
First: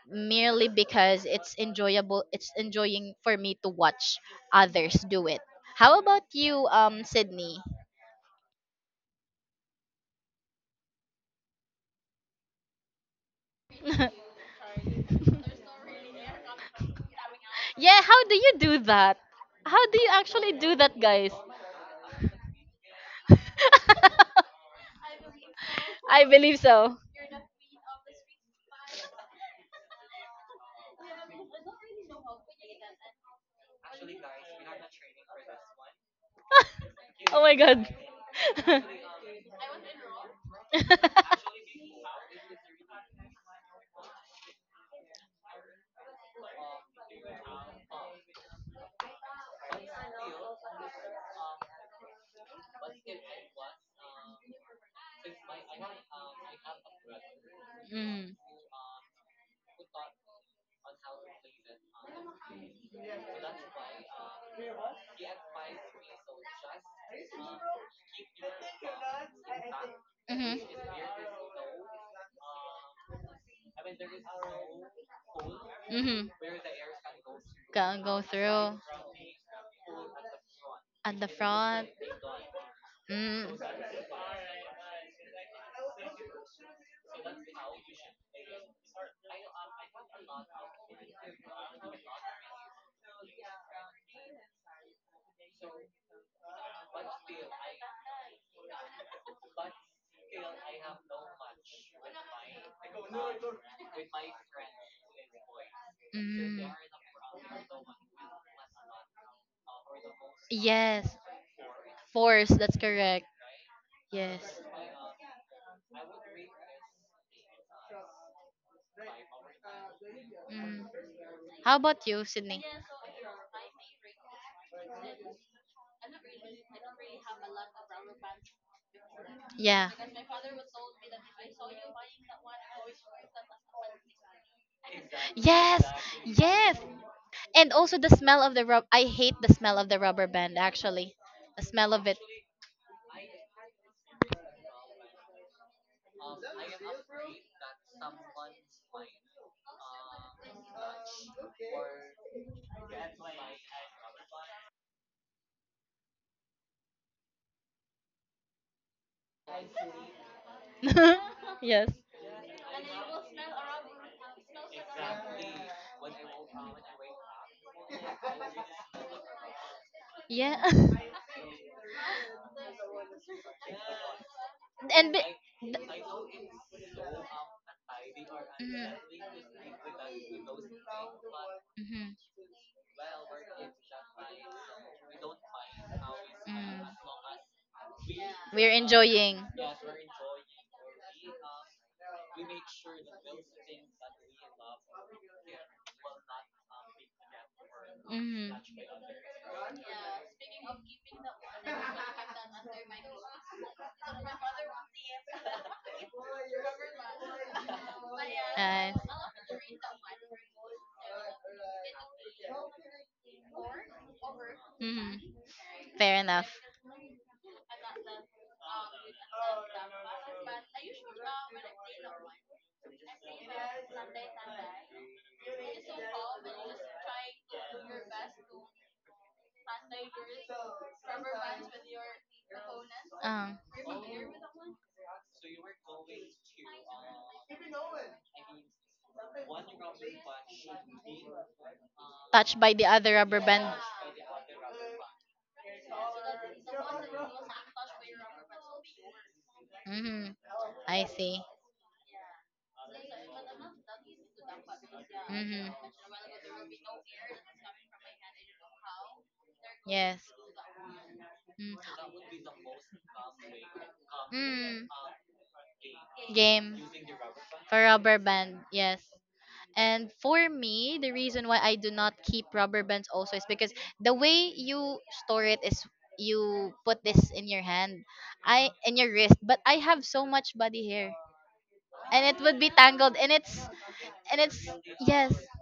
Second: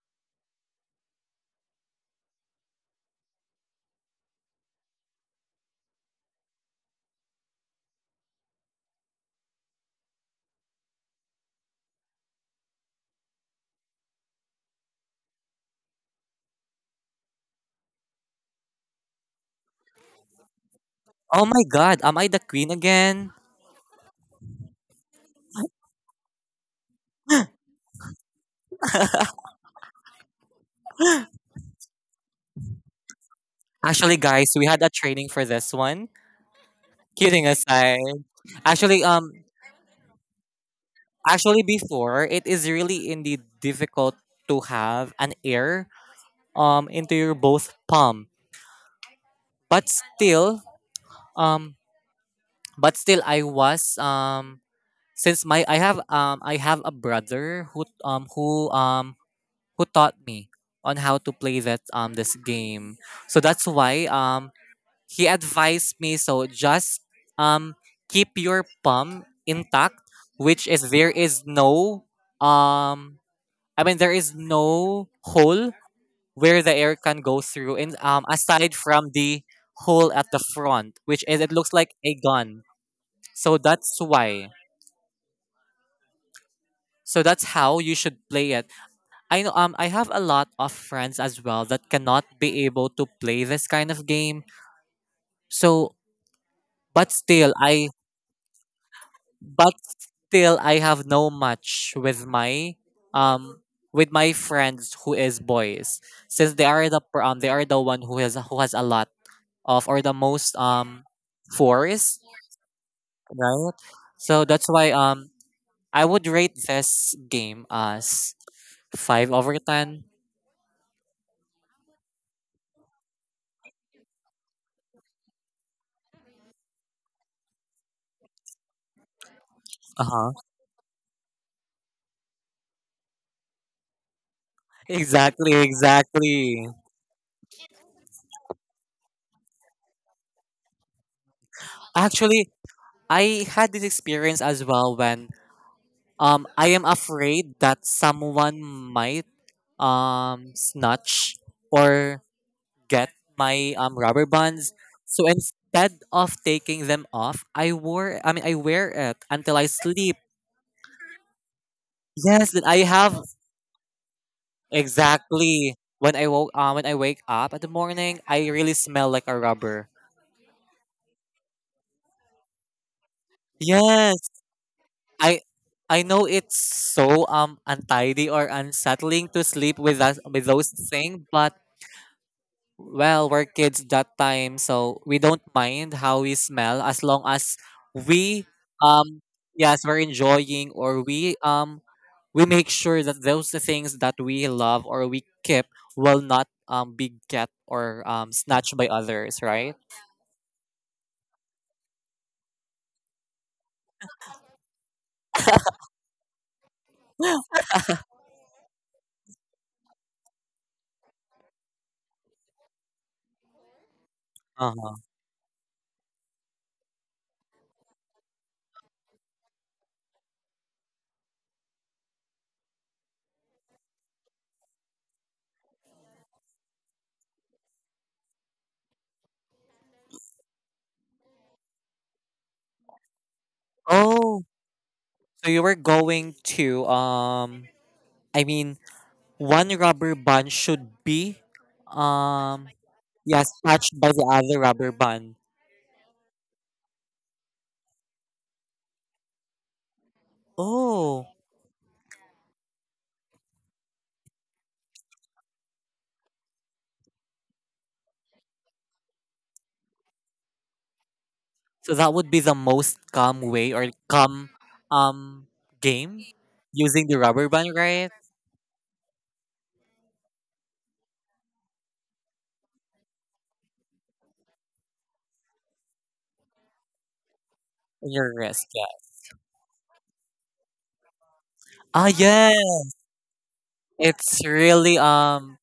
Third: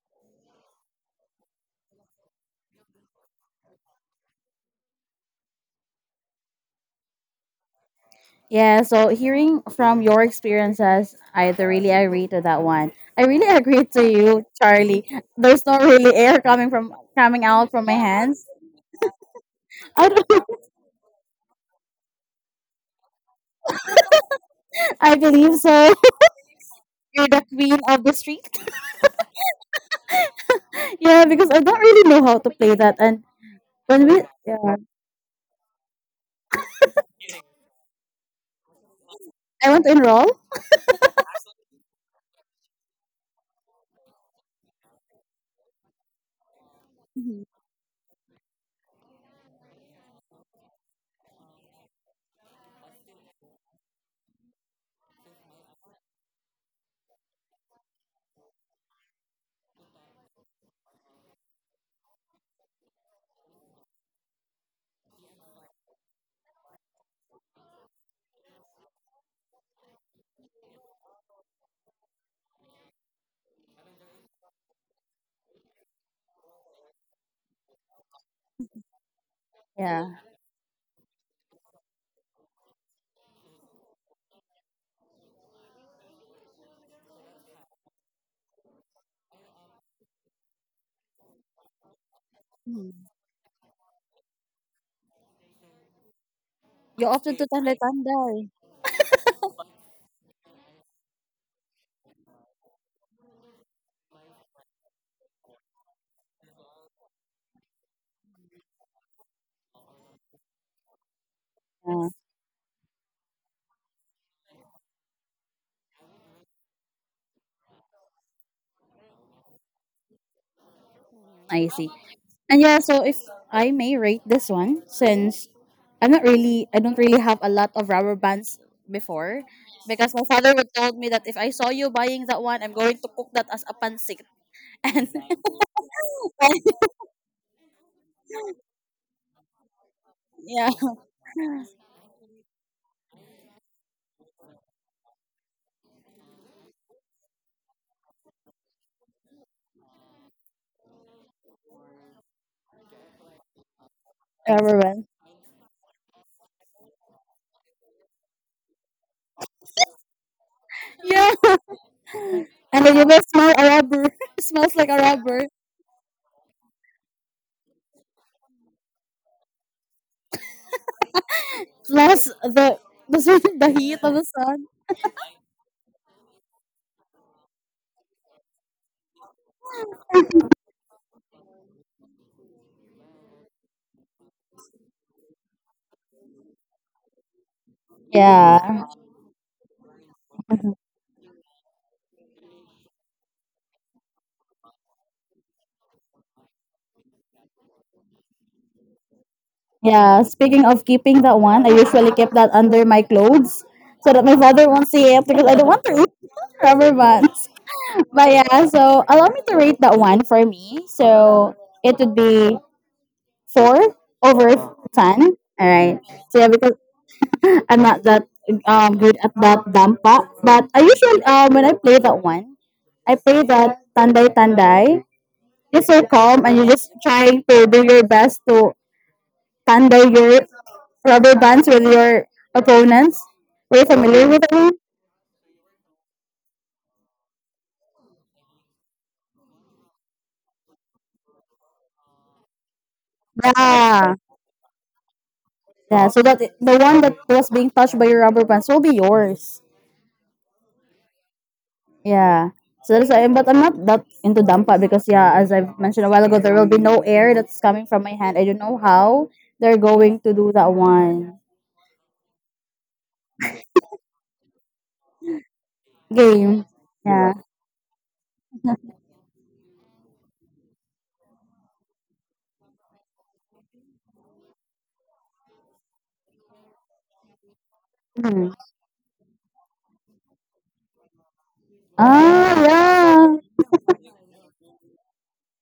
Speaker 1: merely because it's enjoyable. It's enjoying for me to watch others do it. How about you, Sydney?
Speaker 2: Yeah. So hearing from your experiences, really agree to that one. I really (laughs)
Speaker 1: (laughs)
Speaker 2: agree
Speaker 1: Yeah,
Speaker 2: to you, Charlie. There's not really air coming out from my
Speaker 1: how do
Speaker 2: hands.
Speaker 1: you do that? How do
Speaker 2: I
Speaker 1: you
Speaker 2: don't,
Speaker 1: actually
Speaker 2: (laughs)
Speaker 1: do that, guys?
Speaker 3: Oh my god, am I the queen again?
Speaker 2: I believe so. (laughs)
Speaker 1: I believe so.
Speaker 2: You're the queen of the street. Yeah, because I don't really know how to play that. And when
Speaker 3: Actually,
Speaker 2: we,
Speaker 3: guys, we
Speaker 2: yeah,
Speaker 3: had a training for this one.
Speaker 1: Oh
Speaker 3: Kidding
Speaker 1: my god.
Speaker 3: aside. Actually um
Speaker 2: I want to enroll.
Speaker 3: actually before, it is really indeed difficult to have an air into your
Speaker 2: Mhm.
Speaker 3: both palm. But still um but still I was
Speaker 1: (laughs)
Speaker 3: since my I have a brother who um
Speaker 1: Mm.
Speaker 3: who um who taught me on how to play that this game. So that's why, he advised me, so just um keep your palm intact,
Speaker 1: Mhm.
Speaker 3: which is there is no, um I mean, there is no hole
Speaker 1: Mhm.
Speaker 3: where the air can go through, and
Speaker 1: Go
Speaker 3: aside
Speaker 1: through
Speaker 3: from the
Speaker 2: Yeah.
Speaker 3: hole at the front,
Speaker 1: at
Speaker 3: which
Speaker 1: the
Speaker 3: is it looks
Speaker 1: front.
Speaker 3: like a gun.
Speaker 1: Mm.
Speaker 3: So that's why. So that's how you should play it. I know I have a lot of friends as well that cannot be able
Speaker 2: Mhm.
Speaker 3: to play this kind of game. So
Speaker 2: You're
Speaker 3: but
Speaker 2: off to
Speaker 3: still I
Speaker 2: Tanday.
Speaker 3: but still I have no match with my, um with my friends who is boys, since they
Speaker 1: Mm.
Speaker 3: are they are the one who has a lot of, or the most,
Speaker 1: Yes.
Speaker 2: Yeah,
Speaker 3: fours,
Speaker 1: Force. That's correct.
Speaker 3: right?
Speaker 1: Yes.
Speaker 3: So that's why, I would rate this game as 5/10.
Speaker 1: Mm.
Speaker 2: I
Speaker 1: How
Speaker 2: see.
Speaker 1: about you,
Speaker 2: And
Speaker 1: Sydney?
Speaker 2: yeah, so if I may rate this one, since I'm not really, I don't really have a lot of rubber bands before,
Speaker 1: Yeah.
Speaker 3: Uh
Speaker 2: because my
Speaker 3: huh
Speaker 2: father would told me that if I saw you buying that one, I'm going to cook that as a pancit. (laughs) And
Speaker 3: exactly,
Speaker 1: Yes.
Speaker 3: exactly.
Speaker 2: (laughs)
Speaker 1: Yes. And also the smell of the rub. I hate the smell of the rubber band.
Speaker 2: yeah,
Speaker 1: Actually, the smell of it.
Speaker 3: Actually, I had this experience as well when, I am afraid that someone might snatch or get my rubber bands.
Speaker 2: rubber band.
Speaker 3: So instead of taking them off, I wore, I mean, I wear it until I sleep.
Speaker 2: Yeah,
Speaker 1: (laughs) Yes.
Speaker 3: Yes, that I
Speaker 2: and then you
Speaker 3: have.
Speaker 2: will smell a rubber. (laughs) Smells like a rubber.
Speaker 3: Exactly. When I woke when I wake up in the morning, I really smell like a rubber.
Speaker 1: Yeah. (laughs)
Speaker 2: Plus the (laughs) the heat of
Speaker 3: Yes,
Speaker 2: the sun.
Speaker 1: And be-
Speaker 3: I I know it's so untidy or
Speaker 1: Mhm.
Speaker 3: unsettling to sleep with us with those things, but
Speaker 1: Mhm.
Speaker 3: well, we're kids that time, so we don't mind how we
Speaker 1: Mm.
Speaker 3: smell as long as we,
Speaker 1: We're
Speaker 2: Yeah.
Speaker 3: um
Speaker 1: enjoying.
Speaker 3: yes, we're enjoying, or we make sure that those things that we love or we keep will not be get or
Speaker 1: Mm-hmm.
Speaker 3: snatched by others, right?
Speaker 2: Yeah. Speaking of keeping that one, I usually keep that under my clothes so that my father won't see it because I don't want to eat rubber bands. (laughs) But yeah, so allow me to rate that one for me. So it would be four over
Speaker 1: Uh,
Speaker 3: Uh-huh.
Speaker 1: mm-hmm.
Speaker 2: ten. All right.
Speaker 1: Fair
Speaker 2: So yeah,
Speaker 1: enough.
Speaker 2: because I'm not that good at that dampa, but I usually when I play that one, I play that tanday tanday. It's so calm, and you just trying to do your best to stand by your rubber bands with your opponents.
Speaker 1: Um,
Speaker 2: Were you familiar
Speaker 3: Oh,
Speaker 2: with that one?
Speaker 3: so you were going to, I mean, one rubber band should be,
Speaker 1: touched
Speaker 3: um
Speaker 1: by the other rubber
Speaker 3: yes,
Speaker 1: band.
Speaker 3: touched by
Speaker 2: Yeah.
Speaker 3: the other rubber band.
Speaker 2: Yeah. So that the one that was being touched by your rubber bands will be yours.
Speaker 1: Mm-hmm. I
Speaker 3: Oh,
Speaker 1: see.
Speaker 2: Yeah. So that's why, but I'm not that into dampa because yeah, as
Speaker 1: Mm-hmm.
Speaker 2: I've mentioned a while ago, there will be no air that's coming from my hand. I don't know how they're going
Speaker 1: Yes.
Speaker 2: to do that one
Speaker 3: so that
Speaker 1: Mm.
Speaker 3: would be the most calm way, or calm,
Speaker 1: Mm.
Speaker 3: um game
Speaker 2: game.
Speaker 1: Game
Speaker 3: using the
Speaker 2: Yeah.
Speaker 3: rubber band,
Speaker 1: for
Speaker 3: right?
Speaker 1: rubber band, yes, and for me the reason why I do not keep rubber bands also is because the way you store it is you put this in your hand,
Speaker 3: On your
Speaker 2: Mhm.
Speaker 3: wrist,
Speaker 1: I
Speaker 3: yeah.
Speaker 1: in your wrist. But I have so much body hair,
Speaker 3: Ah,
Speaker 1: and it
Speaker 2: Ah,
Speaker 1: would be
Speaker 3: yes,
Speaker 1: tangled, and
Speaker 2: yeah.
Speaker 1: it's and
Speaker 3: it's
Speaker 1: it's
Speaker 3: really,
Speaker 1: yes,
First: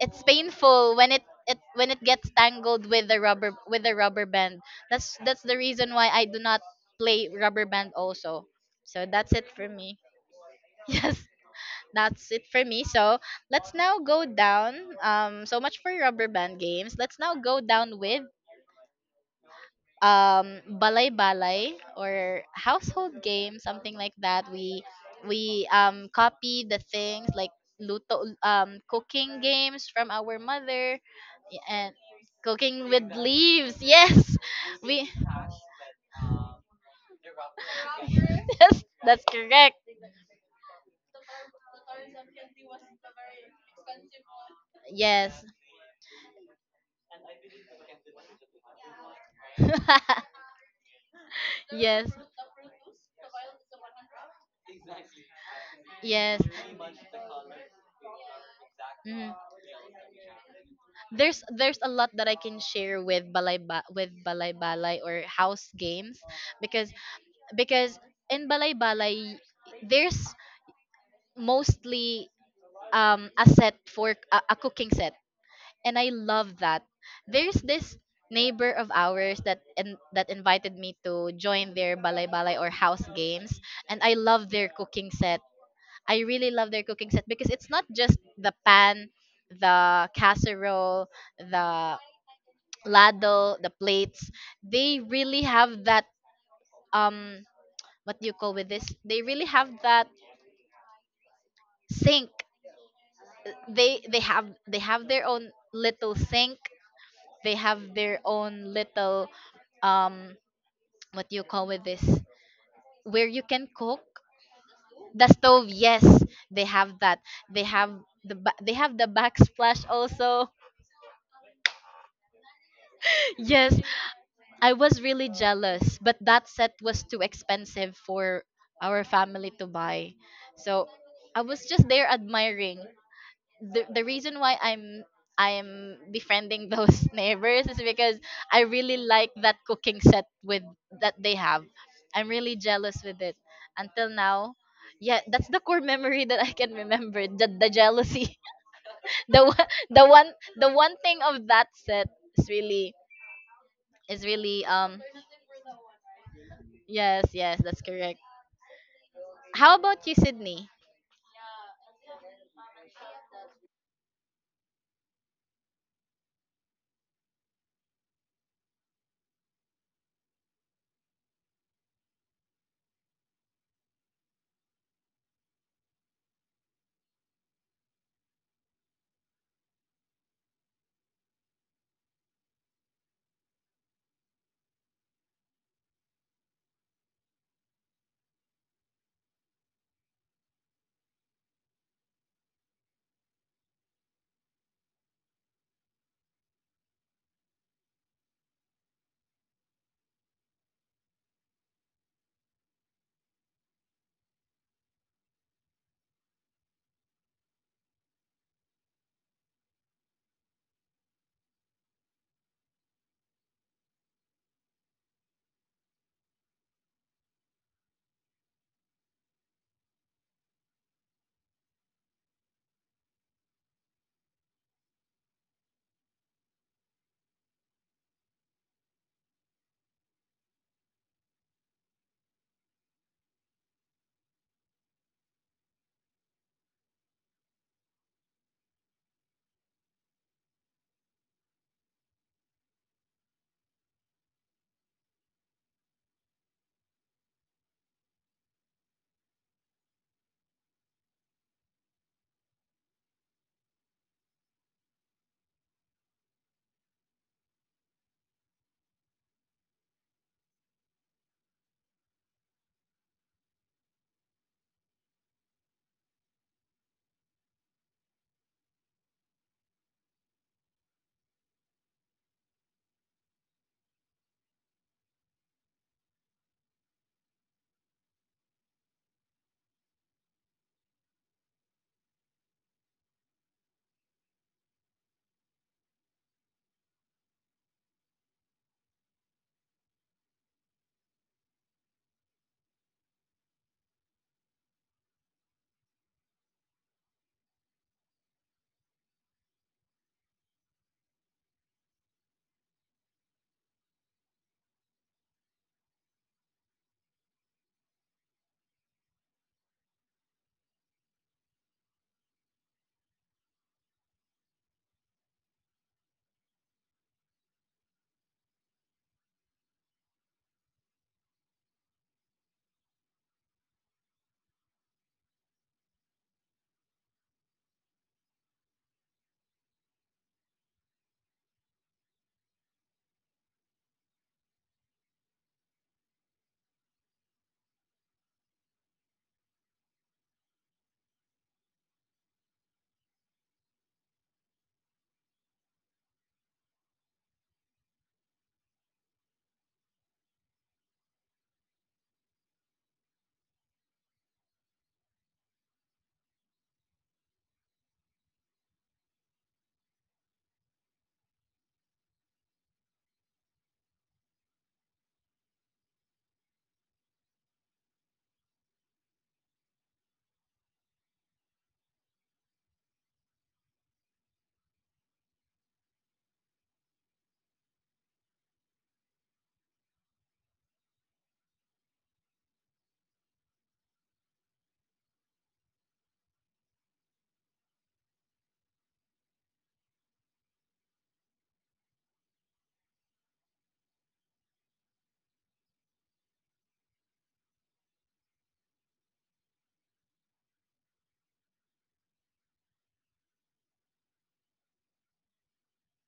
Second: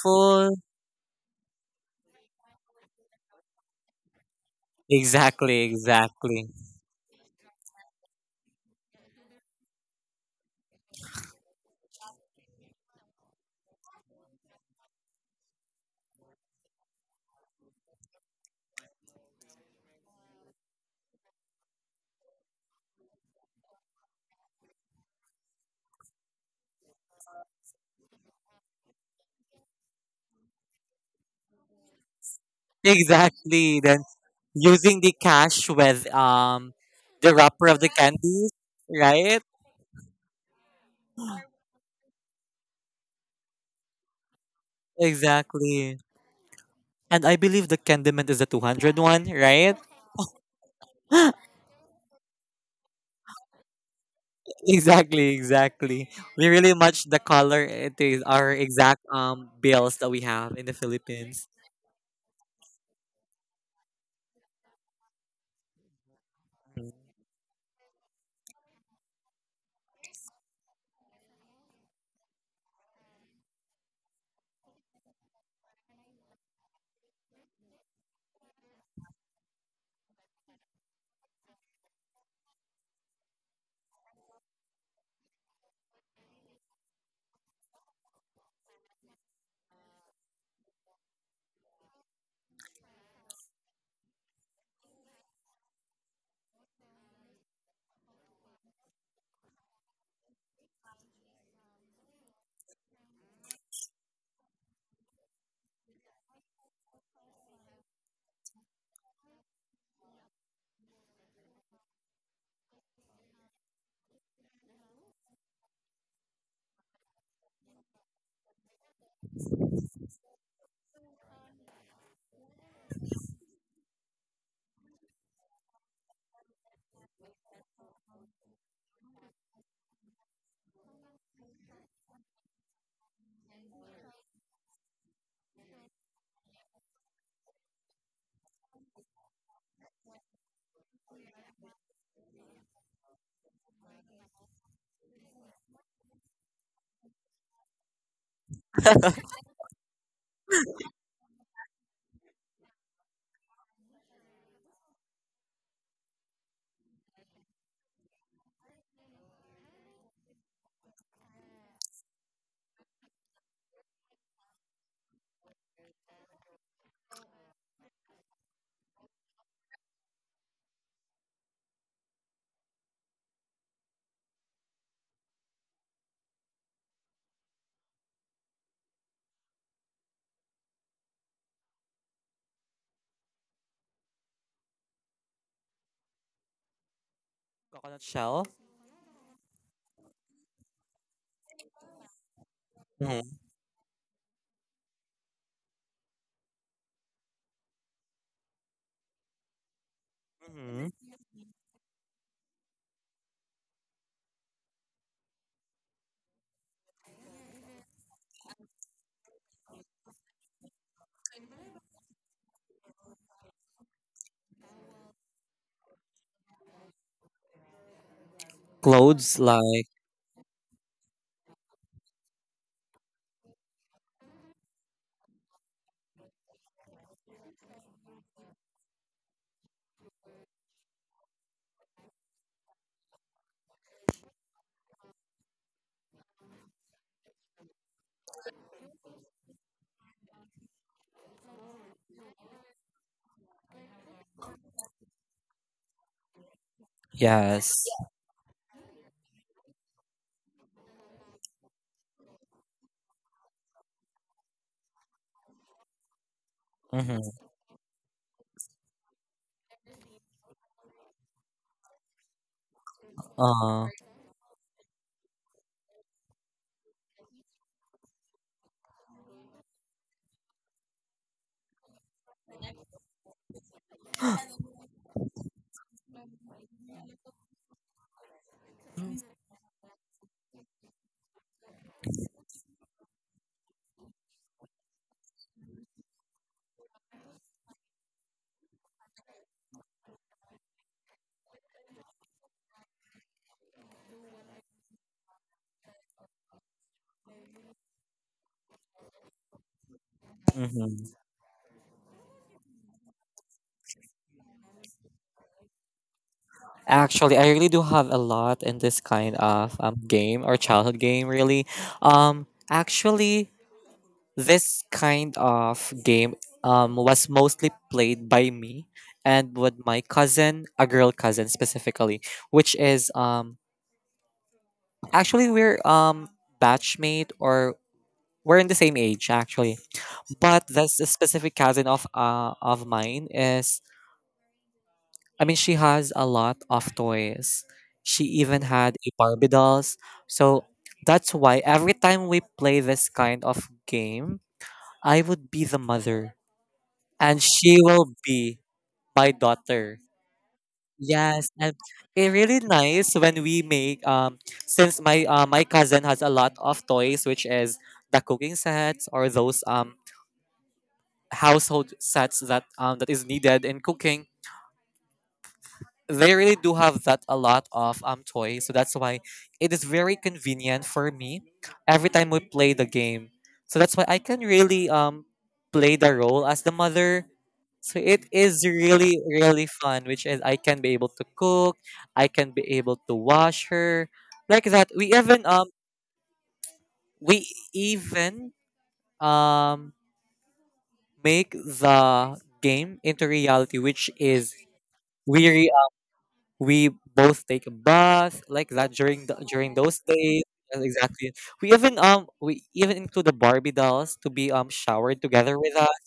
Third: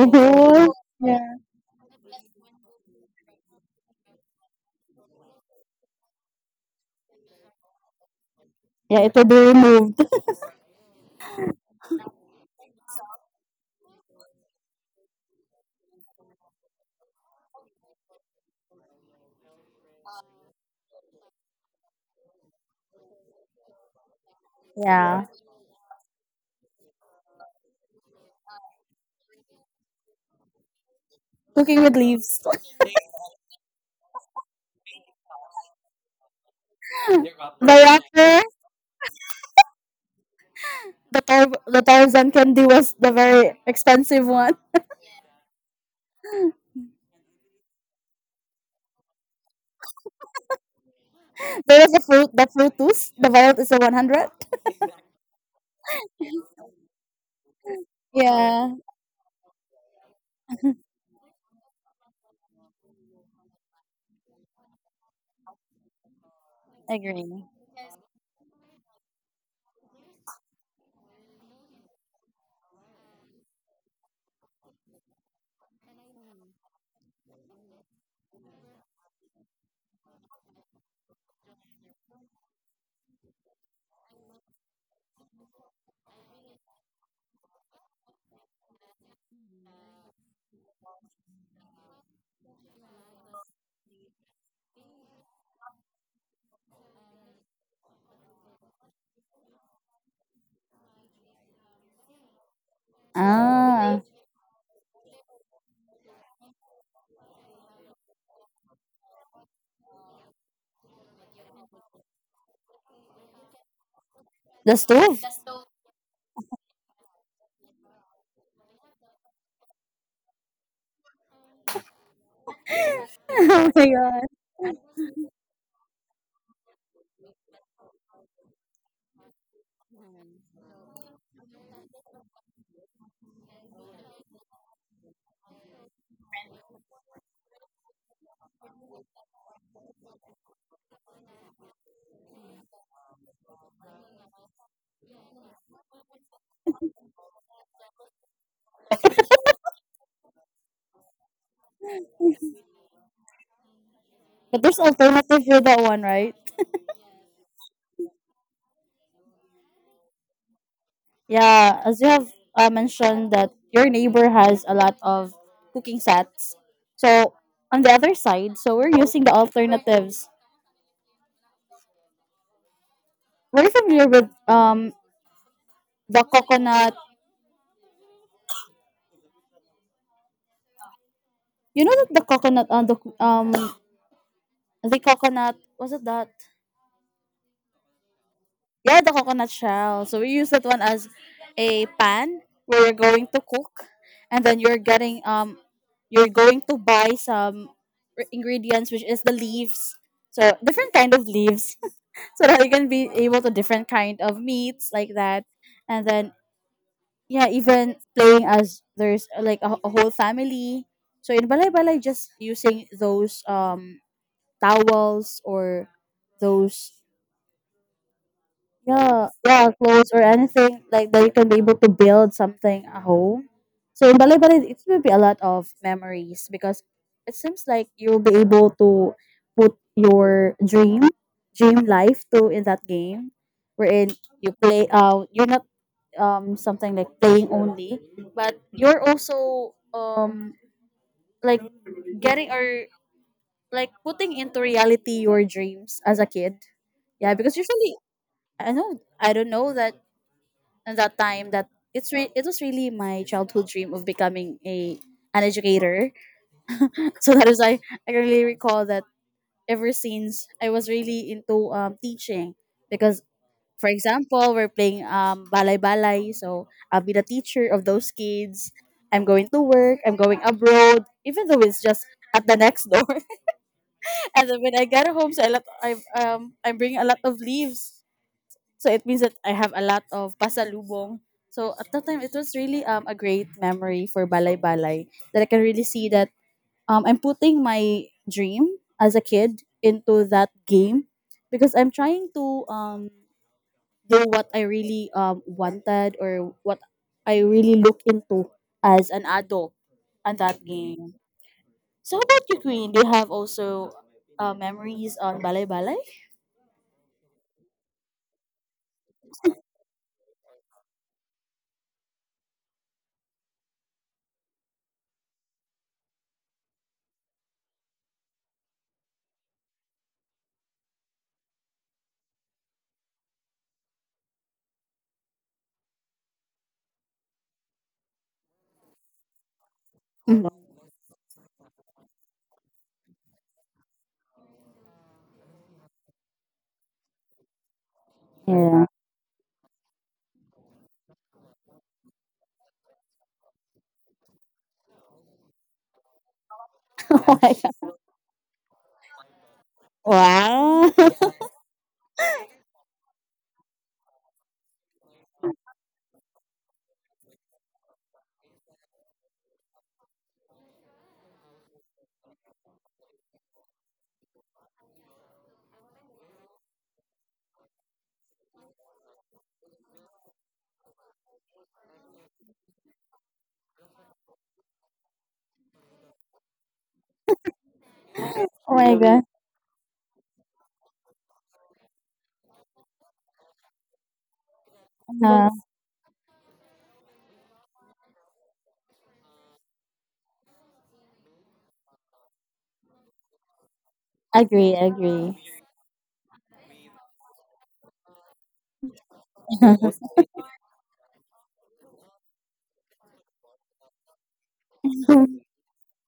Speaker 1: it's painful
Speaker 2: (laughs)
Speaker 1: when it
Speaker 2: Yeah.
Speaker 1: it when it gets tangled with the rubber band. That's the
Speaker 3: Exactly,
Speaker 1: reason why I do
Speaker 3: exactly.
Speaker 1: not play rubber band also.
Speaker 2: Yeah,
Speaker 1: So
Speaker 2: it will
Speaker 1: that's
Speaker 2: be
Speaker 1: it for me.
Speaker 2: removed.
Speaker 1: (laughs) Yes, that's it for me. So let's now go down. So much for rubber band games. Let's now go down with balay balay or household game, something like that. We
Speaker 2: Yeah.
Speaker 1: we um copy the things like luto cooking games from our mother,
Speaker 2: Cooking
Speaker 1: and
Speaker 2: with leaves.
Speaker 1: cooking with leaves.
Speaker 3: Exactly, then
Speaker 1: Yes, (laughs)
Speaker 3: using
Speaker 1: we
Speaker 3: the cash with, the wrapper of the
Speaker 2: The rapper,
Speaker 3: candies,
Speaker 1: (laughs) yes, that's
Speaker 3: right?
Speaker 1: correct.
Speaker 2: the Tarzan candy was the very expensive one.
Speaker 1: Yes,
Speaker 3: Exactly. And I believe the Candyman is the 200 one, right?
Speaker 1: (laughs)
Speaker 3: (gasps) (laughs)
Speaker 2: (laughs) There was the
Speaker 1: yes.
Speaker 2: fruit, the fruitus. The violet is the 100.
Speaker 3: Exactly, exactly.
Speaker 1: Yes.
Speaker 3: We really match the color. It is our
Speaker 2: Yeah,
Speaker 3: exact
Speaker 1: Mhm.
Speaker 3: bills that we have in the
Speaker 1: There's
Speaker 3: Philippines.
Speaker 1: there's a lot that I can share with with balay balay or house games, because
Speaker 3: Mhm.
Speaker 2: agree.
Speaker 1: because in balay balay there's mostly a set for a cooking set, and I love that. There's this neighbor of ours that invited me to join their balay balay or house games, and I really love their cooking set, because it's not just the pan, the casserole, the ladle, the plates. They really have that, um what do you call with this? They really have that sink. They
Speaker 2: Ah,
Speaker 1: they have they have their own little sink. They have their own little, um what do you call with this? Where you can cook.
Speaker 2: the stove.
Speaker 1: The stove, yes, they have that. They have the ba- they have the backsplash also.
Speaker 2: (laughs)
Speaker 1: (laughs)
Speaker 2: Oh
Speaker 1: Yes,
Speaker 2: my god!
Speaker 1: I was really jealous, but that set was too expensive for our family to buy. So I was just there admiring. The reason why I'm befriending those (laughs) neighbors is because I really like that cooking set with that they have. I'm really jealous with it. Until now, yeah, that's the core memory (laughs) that I can remember. The jealousy. (laughs) The one thing of that set is really is
Speaker 2: But
Speaker 1: really
Speaker 2: there's alternative for that one, right?
Speaker 1: Yes, yes, that's correct. How about you, Sydney?
Speaker 2: Yeah, as you have mentioned that your neighbor has a lot of cooking sets. So on the other side, so we're using the alternatives. Were you familiar with the coconut? You know that the coconut on the um the coconut, was it that?
Speaker 3: Coconut shell.
Speaker 2: Yeah, the coconut shell. So we use that one as a pan where you're going
Speaker 3: Hmm.
Speaker 2: to cook, and then you're getting you're going to buy some ingredients, which is the leaves. So
Speaker 3: Hmm.
Speaker 2: different kind of leaves, (laughs) so that you can be able to different kind of meats like that, and then yeah, even playing as there's like a whole family. So in balay balay, just using those towels or those yeah,
Speaker 3: Clothes
Speaker 2: yeah,
Speaker 3: like.
Speaker 2: clothes or anything like that you can be able to build something at home. So in Balay Balay, it will be a lot of memories because it seems like you'll be able to put your dream, dream life to in that game, wherein you play. You're not something like playing only, but you're also like getting or like putting into reality your dreams as a kid. Yeah, because
Speaker 3: Yes.
Speaker 2: usually I know I don't know that at that time that it was really my childhood dream of becoming a an educator. (laughs)
Speaker 3: Mm-hmm.
Speaker 2: So that is I really recall that ever since I was really into teaching because
Speaker 3: Uh,
Speaker 2: for example we're playing balay balay so I'll be the teacher of those kids. I'm going to work. I'm going abroad, even though it's just at the next door. (laughs) And then when I get home, so I'm bringing a lot of leaves so it means that I have a lot of pasalubong. So at that time, it was really a great memory for Balay Balay that I can really see that I'm putting my dream as a kid into that game because I'm trying to do what I really wanted or what I really look into as an adult on that
Speaker 3: hmm.
Speaker 2: game. So how about you, Queen? Do you have also memories on Balay Balay?
Speaker 3: Actually, I really do have a lot in this kind of game, or childhood game. Really, um, actually. This kind of game, was mostly played by me and with my cousin, a girl cousin specifically, which is, actually, we're, batchmate, or we're in the same age actually.
Speaker 2: Mhm.
Speaker 3: But this specific cousin of mine is, I mean, she has a lot of toys. She even
Speaker 2: Yeah.
Speaker 3: had a Barbie dolls. So that's why every time we play this kind of game, I would be the mother,
Speaker 2: (laughs) Oh
Speaker 3: and
Speaker 2: my
Speaker 3: she
Speaker 2: God.
Speaker 3: will be my daughter.
Speaker 2: Wow. (laughs)
Speaker 3: Yes, and it's really nice when we make, since my cousin has a lot of toys, which is the cooking sets, or those household sets that is needed in cooking. They really do have that a lot of toys, so that's why it is very convenient for me every time we play the game. So that's why I can really play the role as the mother. So it is
Speaker 2: Oh my
Speaker 3: really
Speaker 2: God.
Speaker 3: really fun, which is I can be able to cook, I can be able to wash her, like that. We even
Speaker 2: Yeah,
Speaker 3: um we even um make the game into reality, which is
Speaker 2: agree, agree.
Speaker 3: we we both take a bath like that during during those days. Yes, exactly, we even include the Barbie dolls to be showered together with us.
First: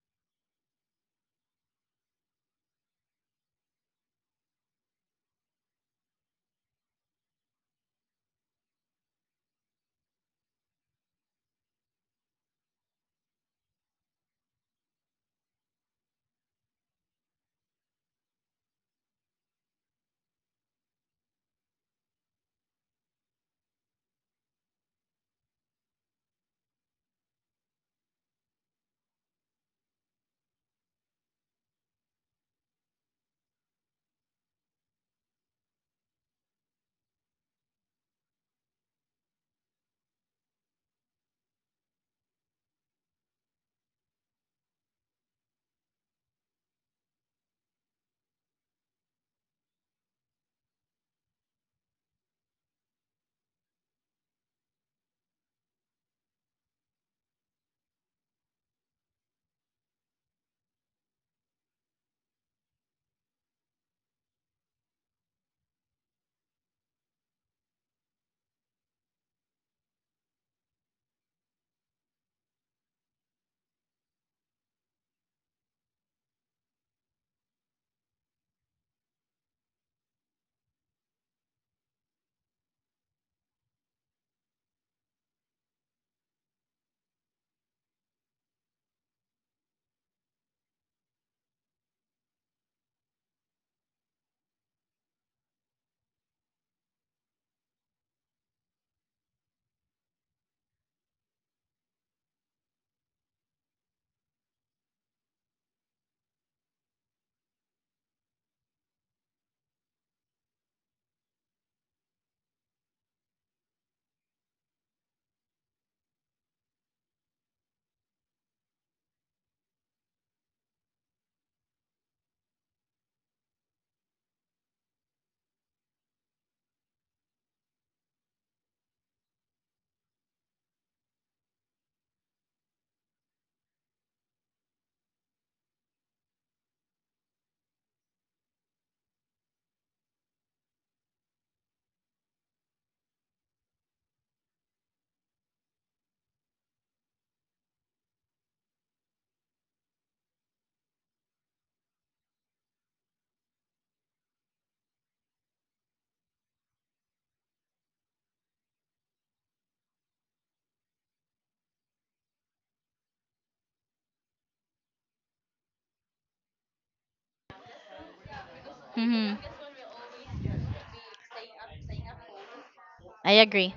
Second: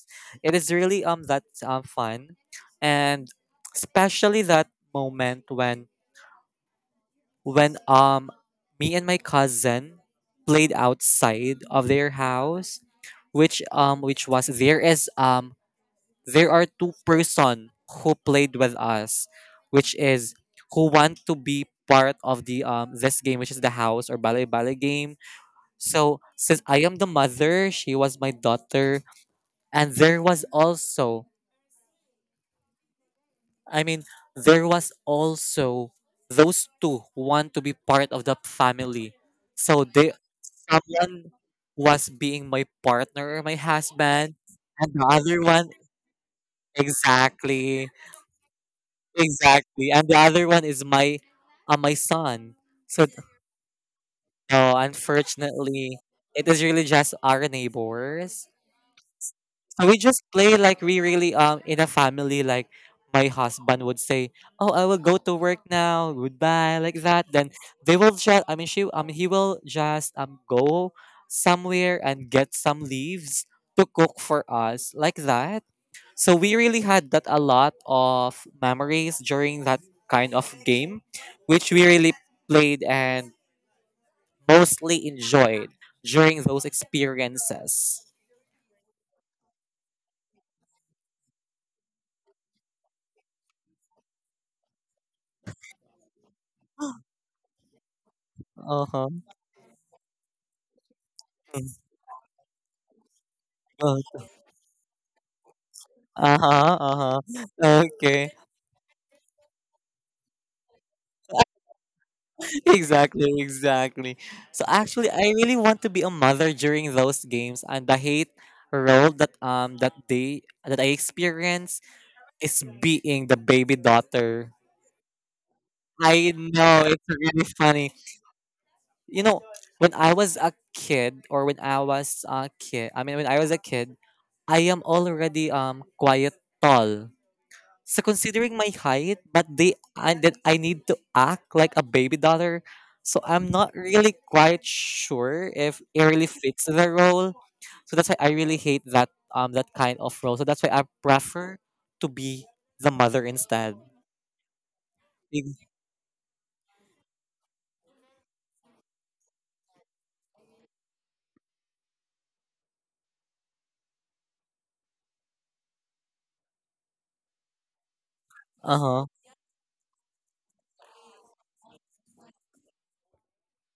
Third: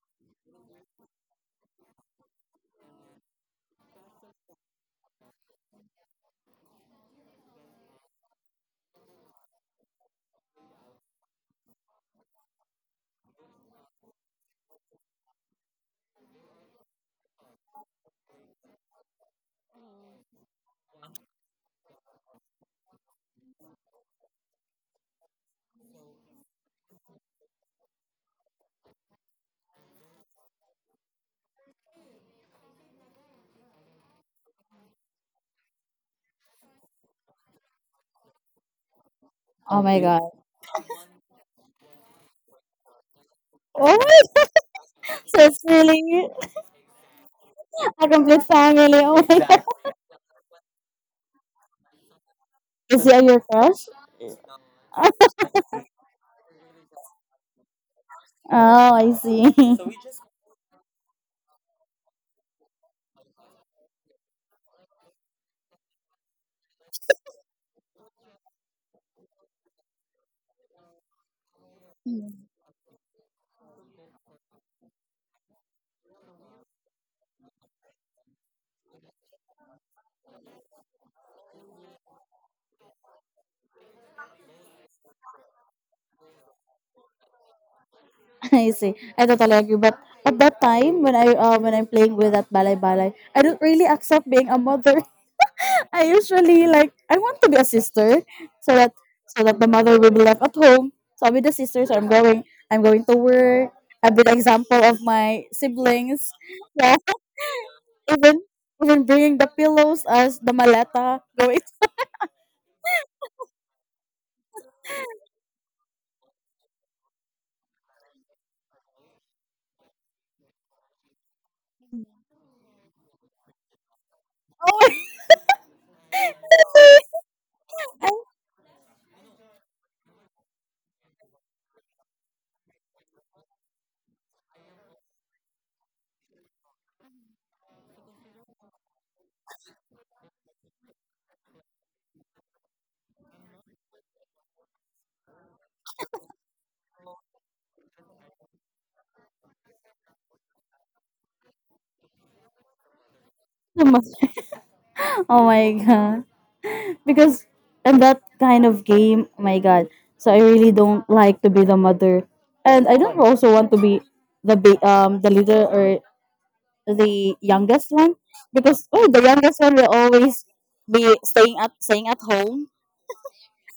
Speaker 3: It is really that fun. And especially that moment when me and my cousin played outside of their house, which was there are two-person who played with us, which is who want to be part of the this game, which is the house or ballet ballet game. So since I am the mother, she was my daughter, and there was also, I mean, there was also those two who want to be part of the family.
Speaker 2: Oh
Speaker 3: So
Speaker 2: my
Speaker 3: they
Speaker 2: god.
Speaker 3: someone was being my partner or my
Speaker 2: Oh
Speaker 3: husband,
Speaker 2: my (laughs)
Speaker 3: and the
Speaker 2: gosh,
Speaker 3: other
Speaker 2: it's
Speaker 3: one,
Speaker 2: really
Speaker 3: exactly.
Speaker 2: a complete family. Oh my god.
Speaker 3: Exactly. And the other one is my son.
Speaker 2: Is
Speaker 3: So
Speaker 2: he your crush?
Speaker 3: no,
Speaker 2: (laughs)
Speaker 3: unfortunately, it is really just our neighbors.
Speaker 2: Oh, I see.
Speaker 3: So we just play like we really, in a family. Like, my husband would say, "Oh, I will go to work now. Goodbye," like that. Then they will just, I mean, she he will just go somewhere and get some leaves to cook for us like that. So we really had that a lot of memories during that kind of game, which we really played and mostly enjoyed during those experiences.
Speaker 2: (laughs) I see. I totally agree. But at that time, when I when I'm playing with that balay balay, I don't really accept being a mother. I usually like I want to be a sister so that
Speaker 3: Uh-huh.
Speaker 2: so that the mother will be left at home. So I'll be the sister. So I'm going to work.
Speaker 3: Uh,
Speaker 2: I'll be the example of my siblings.
Speaker 3: Uh-huh.
Speaker 2: Yeah.
Speaker 3: Uh-huh.
Speaker 2: (laughs)
Speaker 3: Okay.
Speaker 2: Even
Speaker 3: (laughs)
Speaker 2: even bringing the pillows as the maleta going
Speaker 3: Exactly, exactly. So actually, I really want to be a mother during those games, and the hate role that I experience is being the baby daughter.
Speaker 2: forward.
Speaker 3: I know it's really funny.
Speaker 2: (laughs) I'm
Speaker 3: You know, when I was a kid, or when I was a kid, I mean, when I was a kid, I am already quite tall, so considering my height, but they and then I need to act like a baby daughter, so I'm not really quite sure if it really fits the role, so that's why I really hate that kind of role, so that's why I prefer to be the mother instead.
Speaker 2: the oh
Speaker 3: Ex-
Speaker 2: my god. Because in that kind of game, oh my god. So I really don't like to be the mother. And I don't also want to be the the leader or the youngest one because oh
Speaker 3: uh-huh.
Speaker 2: the
Speaker 1: Mm-hmm.
Speaker 2: youngest one will always be staying at home.
Speaker 1: I agree.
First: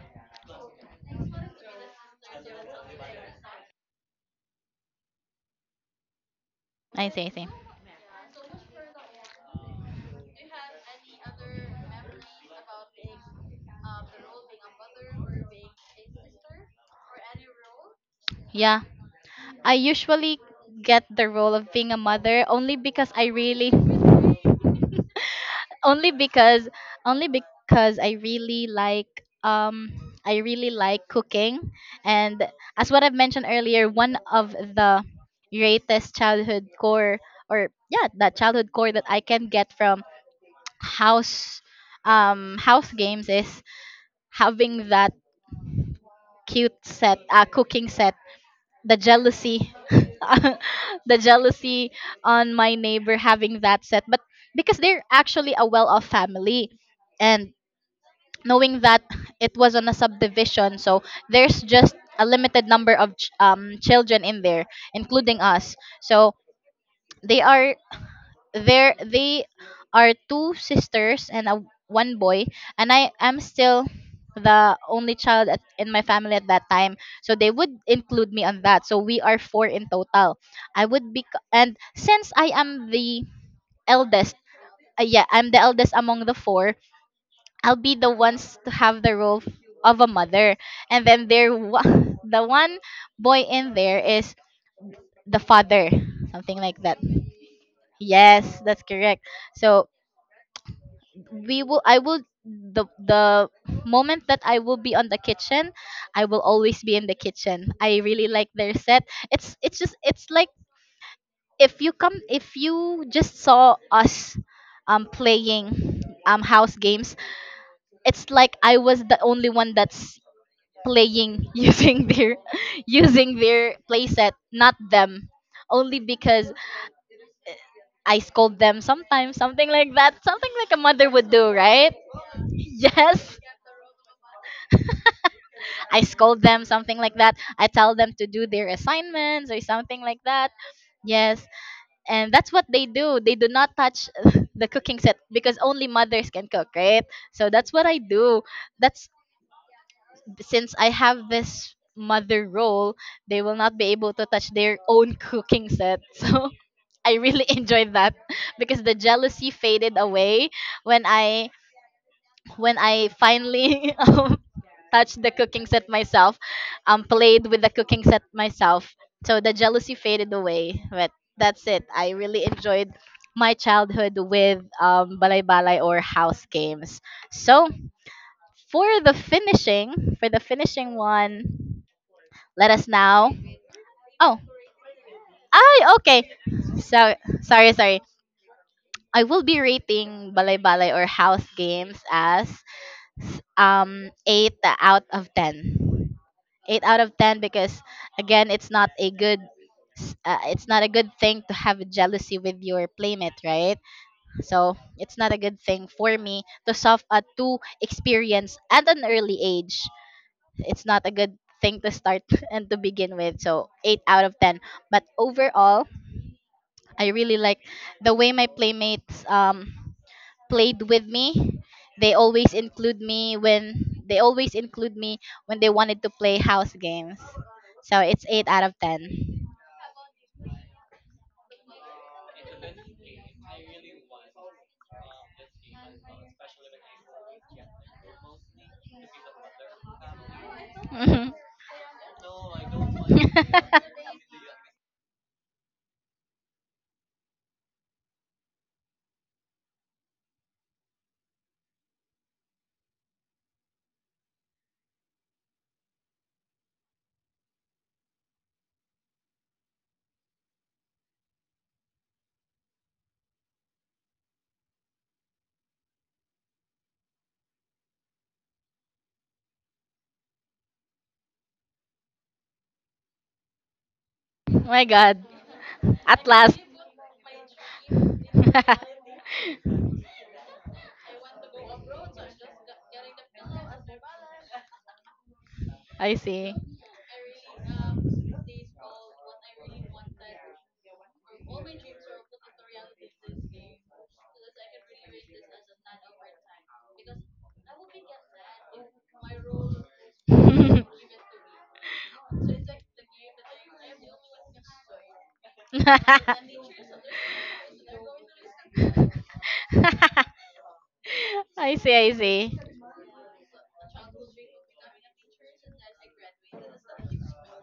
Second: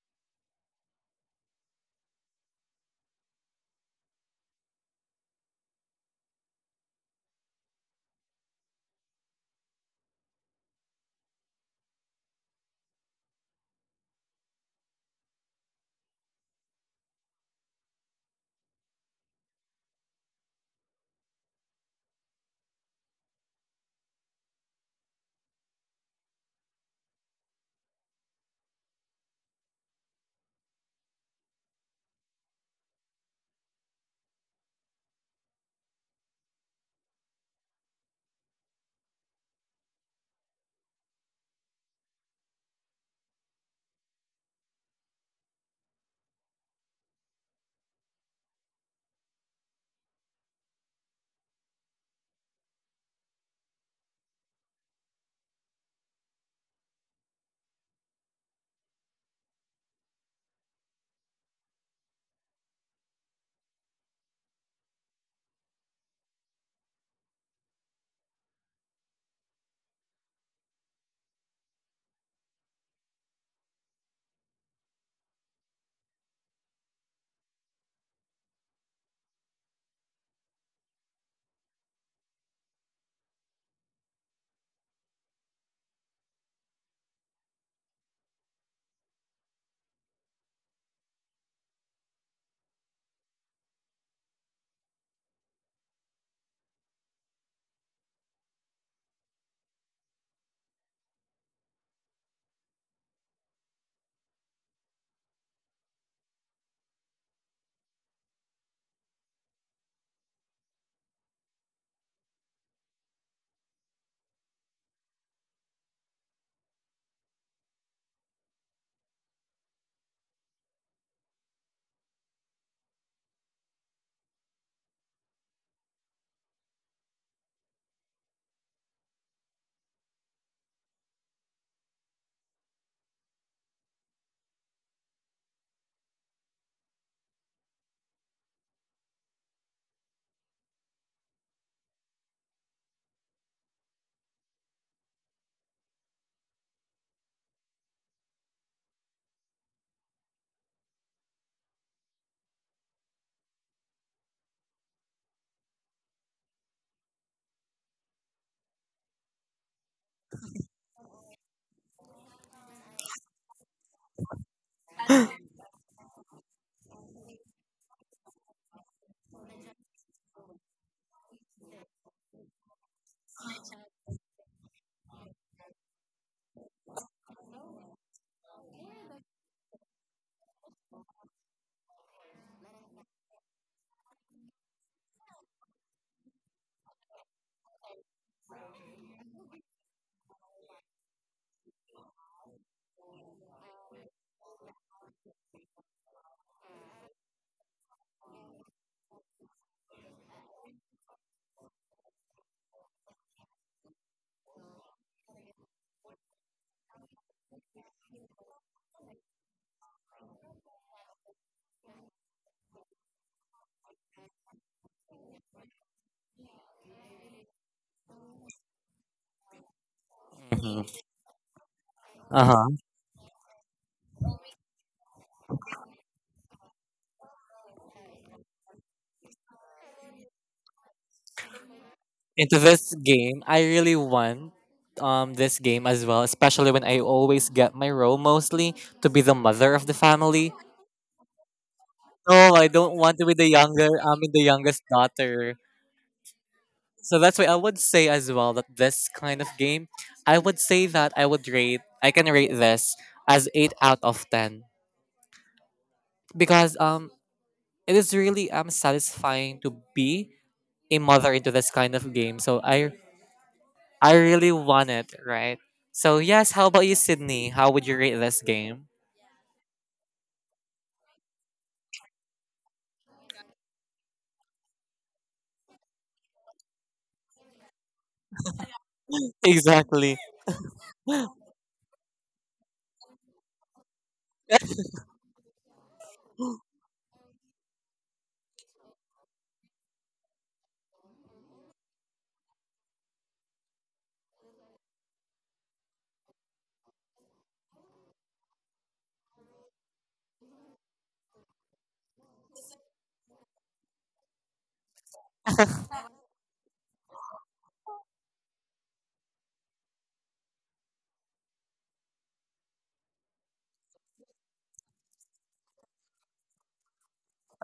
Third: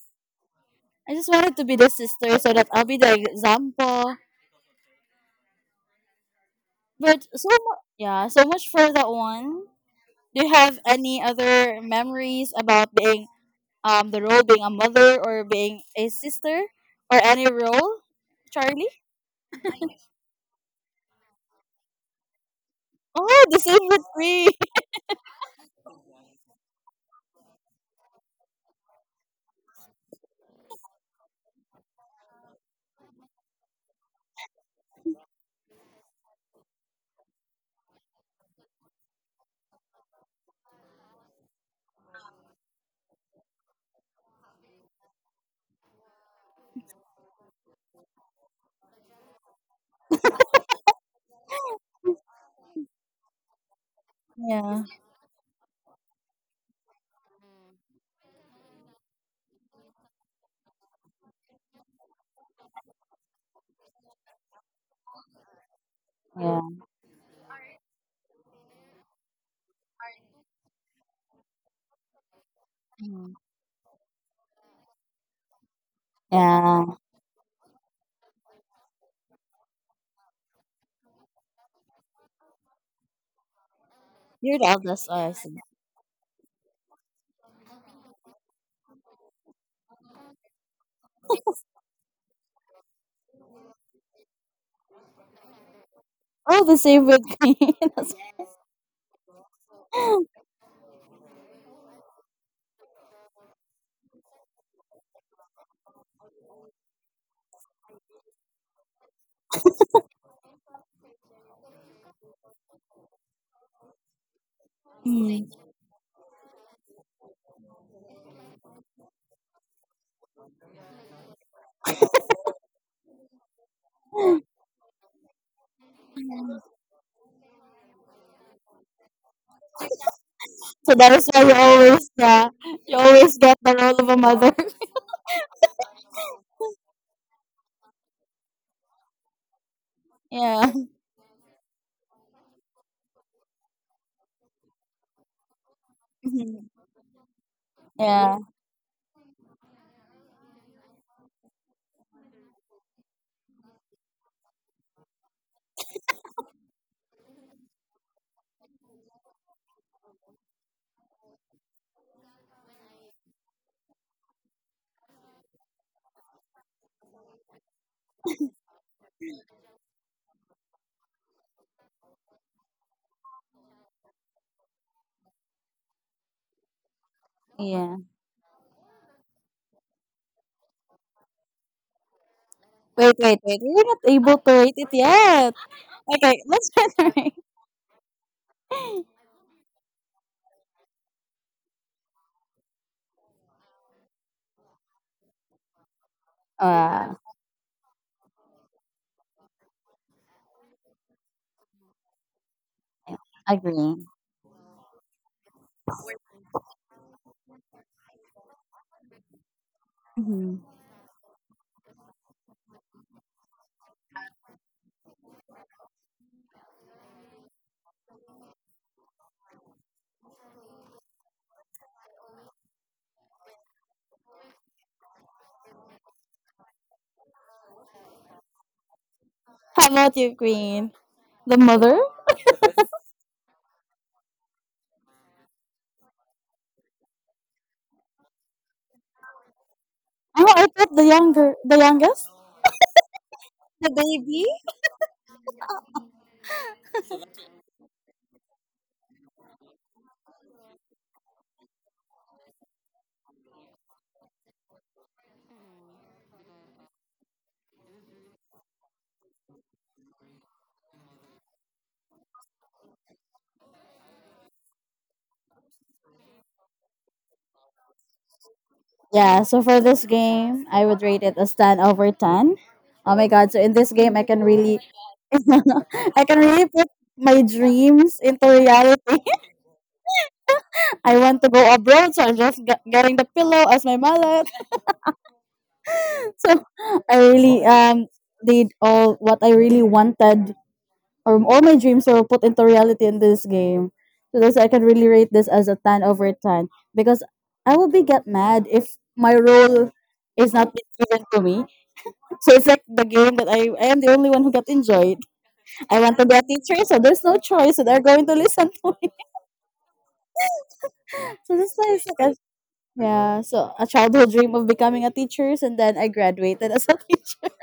Speaker 2: I just wanted to be the sister so that I'll be the example.
Speaker 1: I see,
Speaker 2: But
Speaker 1: I see.
Speaker 2: so yeah, so much for that one. Do you have any other memories about being the role being a mother or being a sister or any role,
Speaker 1: Yeah.
Speaker 2: Charlie?
Speaker 1: I usually get the role of being a mother only because I
Speaker 2: Oh, the
Speaker 1: really
Speaker 2: same with me. (laughs)
Speaker 1: (laughs) only because only because um I really like cooking, and as what I've mentioned earlier, one of the greatest childhood core or yeah, that childhood core that I can get from (tsk) house house games is having that cute set, cooking set, the jealousy, (laughs) the jealousy on my neighbor having that set. But because
Speaker 2: Yeah,
Speaker 1: they're actually a well off family, and knowing that it was on a subdivision, so there's just a limited number of ch- children in there, including us. So
Speaker 2: yeah,
Speaker 1: they are they are two sisters and a, one boy, and I
Speaker 2: Mhm.
Speaker 1: am still the only child at, in my family at that time.
Speaker 2: Yeah.
Speaker 1: So they would include me on that. So we are four in total. I would be and since I am the eldest,
Speaker 2: You're the eldest,
Speaker 1: yeah,
Speaker 2: oh, I
Speaker 1: I'm
Speaker 2: see.
Speaker 1: the eldest among the four. I'll be the ones to have the role f- of a mother. And then there wa- (laughs) the one boy in there is the father,
Speaker 2: Oh,
Speaker 1: something
Speaker 2: the
Speaker 1: like
Speaker 2: same
Speaker 1: that.
Speaker 2: with me. (laughs) That's-
Speaker 1: Yes, that's correct. So we will I will the moment that I will be on the kitchen, I will always be in the kitchen. I really like their set. It's like if you come, if you just saw us playing house games, it's like I was the only one that's playing (laughs) using their playset, not them, only because I scold them sometimes, something like that, something like a
Speaker 2: So
Speaker 1: mother
Speaker 2: that is
Speaker 1: would
Speaker 2: why
Speaker 1: do,
Speaker 2: you
Speaker 1: right?
Speaker 2: always yeah,
Speaker 1: (laughs)
Speaker 2: you always
Speaker 1: Yes,
Speaker 2: get the role of a mother. (laughs)
Speaker 1: I scold them, something like that. I tell them to do their assignments or something like that.
Speaker 2: Yeah.
Speaker 1: Yes, and that's what they do. They do not touch (laughs) the cooking set because only mothers can cook,
Speaker 2: Mhm.
Speaker 1: right? So that's what I
Speaker 2: Yeah.
Speaker 1: do. That's since I have this mother role, they will not be able to touch their own cooking set. (laughs) So I really (laughs) enjoyed that because the jealousy faded away when I finally (laughs) touched the cooking set myself, played with the cooking set myself. So the jealousy faded away. But that's it. I really enjoyed my childhood with balay balay or house games. So
Speaker 2: Yeah.
Speaker 1: for the finishing one, let us
Speaker 2: Wait,
Speaker 1: now.
Speaker 2: wait, wait. We're not able
Speaker 1: Oh,
Speaker 2: to rate it yet.
Speaker 1: I okay.
Speaker 2: Okay, let's try to
Speaker 1: So
Speaker 2: rate. (laughs)
Speaker 1: sorry, sorry. I will be rating balay balay or house games as eight out of ten. Eight out of
Speaker 2: Uh,
Speaker 1: ten because again, it's not a good s- it's not a good thing to have jealousy with your playmate, right?
Speaker 2: agree.
Speaker 1: So it's not a good thing for me to soft to experience at an early age.
Speaker 2: Hmm.
Speaker 1: It's not a good thing to start (laughs) and to begin with. So eight out of ten. But overall, I really like the way my playmates played
Speaker 3: uh
Speaker 1: with me. They always
Speaker 3: uh-huh.
Speaker 1: include me when they always include me when they wanted to play house games. So it's eight out of 10.
Speaker 2: How about you, Queen? The mother?
Speaker 3: Into this game. I really want, this game as well, especially when I always get my role mostly to be the mother of the
Speaker 2: Oh,
Speaker 3: family.
Speaker 2: I thought the
Speaker 1: Hmm.
Speaker 2: younger, the youngest,
Speaker 3: No, I don't want to be the younger.
Speaker 2: the
Speaker 3: I mean the
Speaker 2: baby.
Speaker 3: youngest daughter. So that's why I would say as well that this kind of game, I would say that I would rate. I can rate this as 8/10 because it is really satisfying to be a mother into this kind of game. So I really want it, right? So yes, how about you, Sydney? How would you rate this game?
Speaker 2: Yeah. So for this game, I would rate it as 10/10. Oh my god! So in this game, I can
Speaker 1: (laughs)
Speaker 2: really,
Speaker 1: My God!
Speaker 2: (laughs) I
Speaker 1: At
Speaker 2: can
Speaker 1: last,
Speaker 2: really put
Speaker 1: (laughs)
Speaker 2: my dreams into reality.
Speaker 3: Exactly.
Speaker 2: I
Speaker 3: (laughs)
Speaker 2: want to go abroad, so I'm just getting the pillow as my mallet.
Speaker 1: I
Speaker 2: (laughs) So
Speaker 1: see.
Speaker 2: I really did all what I really wanted, or all my dreams were put into reality in this game. So that's why I can really rate this as a 10/10 because I will be get mad if my role is not being given to me. So it's like the game that I am the only one who got enjoyed. I want to be a teacher, so there's no choice, so they're going to listen to me. (laughs)
Speaker 1: (laughs) (laughs)
Speaker 2: So that's
Speaker 1: I see,
Speaker 2: why it's
Speaker 1: I
Speaker 2: like
Speaker 1: see.
Speaker 2: yeah, so a childhood dream of becoming a teacher, and then I graduated as a (laughs) teacher.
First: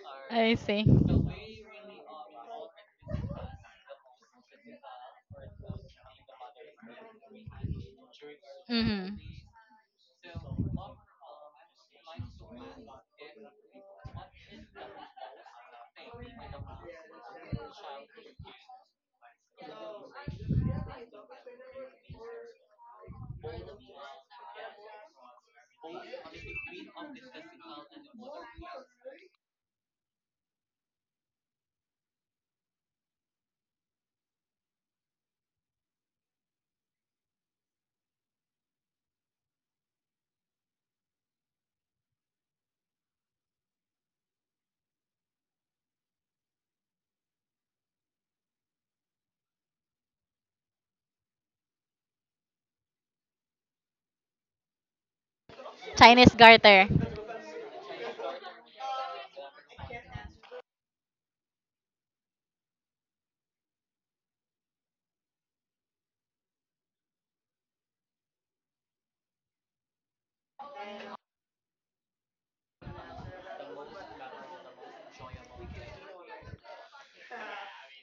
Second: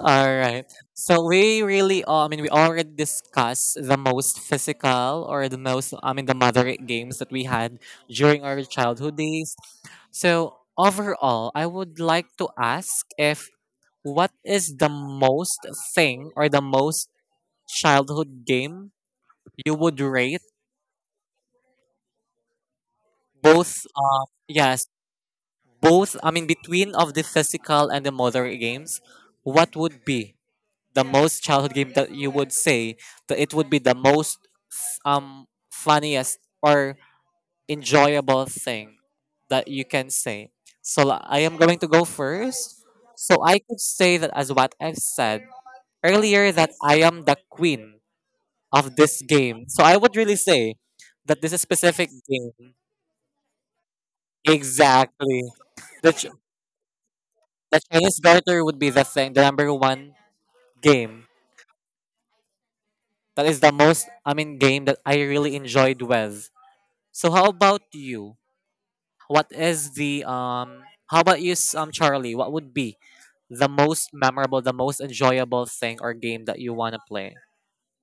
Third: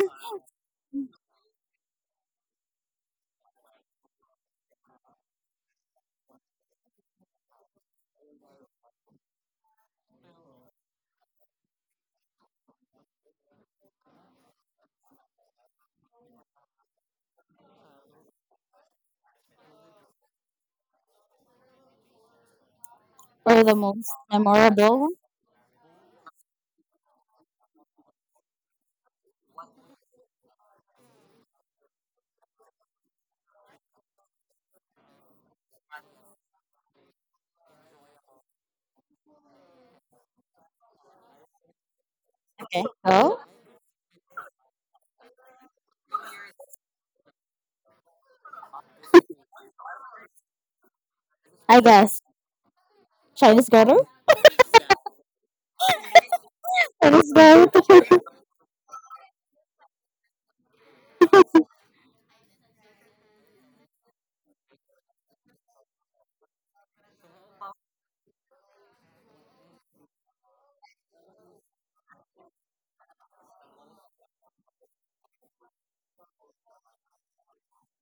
Speaker 3: All
Speaker 1: I
Speaker 3: right.
Speaker 1: see.
Speaker 3: So we really, I mean, we already discussed the most physical, or the most, I mean, the moderate games that we had during our
Speaker 1: Hmm.
Speaker 3: childhood days. So overall, I would like to ask, if what is the most thing, or the most childhood game you would rate
Speaker 2: Or the
Speaker 3: both?
Speaker 2: most
Speaker 3: Yes,
Speaker 2: memorable one.
Speaker 3: both. I mean, between of the physical and the motor games, what would be the most childhood game that you would say that it would be the most, f- um funniest or enjoyable thing that you can say? So, I am going to go
Speaker 2: Okay,
Speaker 3: first.
Speaker 2: so
Speaker 3: So I could say that as what I've said earlier, that I am the queen of this game, so I would really say that this is
Speaker 2: I
Speaker 3: specific
Speaker 2: guess
Speaker 3: game.
Speaker 2: Chinese garter.
Speaker 3: Exactly. the, ch-
Speaker 1: Chinese garter.
Speaker 2: Chinese
Speaker 3: The
Speaker 2: garter. (laughs)
Speaker 3: Chinese
Speaker 2: How
Speaker 3: garter would be the thing, the number one game. That is the most, I mean, game that I really enjoyed with. So how about you? What is the? How about you, Charlie? What would be the most memorable, the most enjoyable thing or game that you wanna play?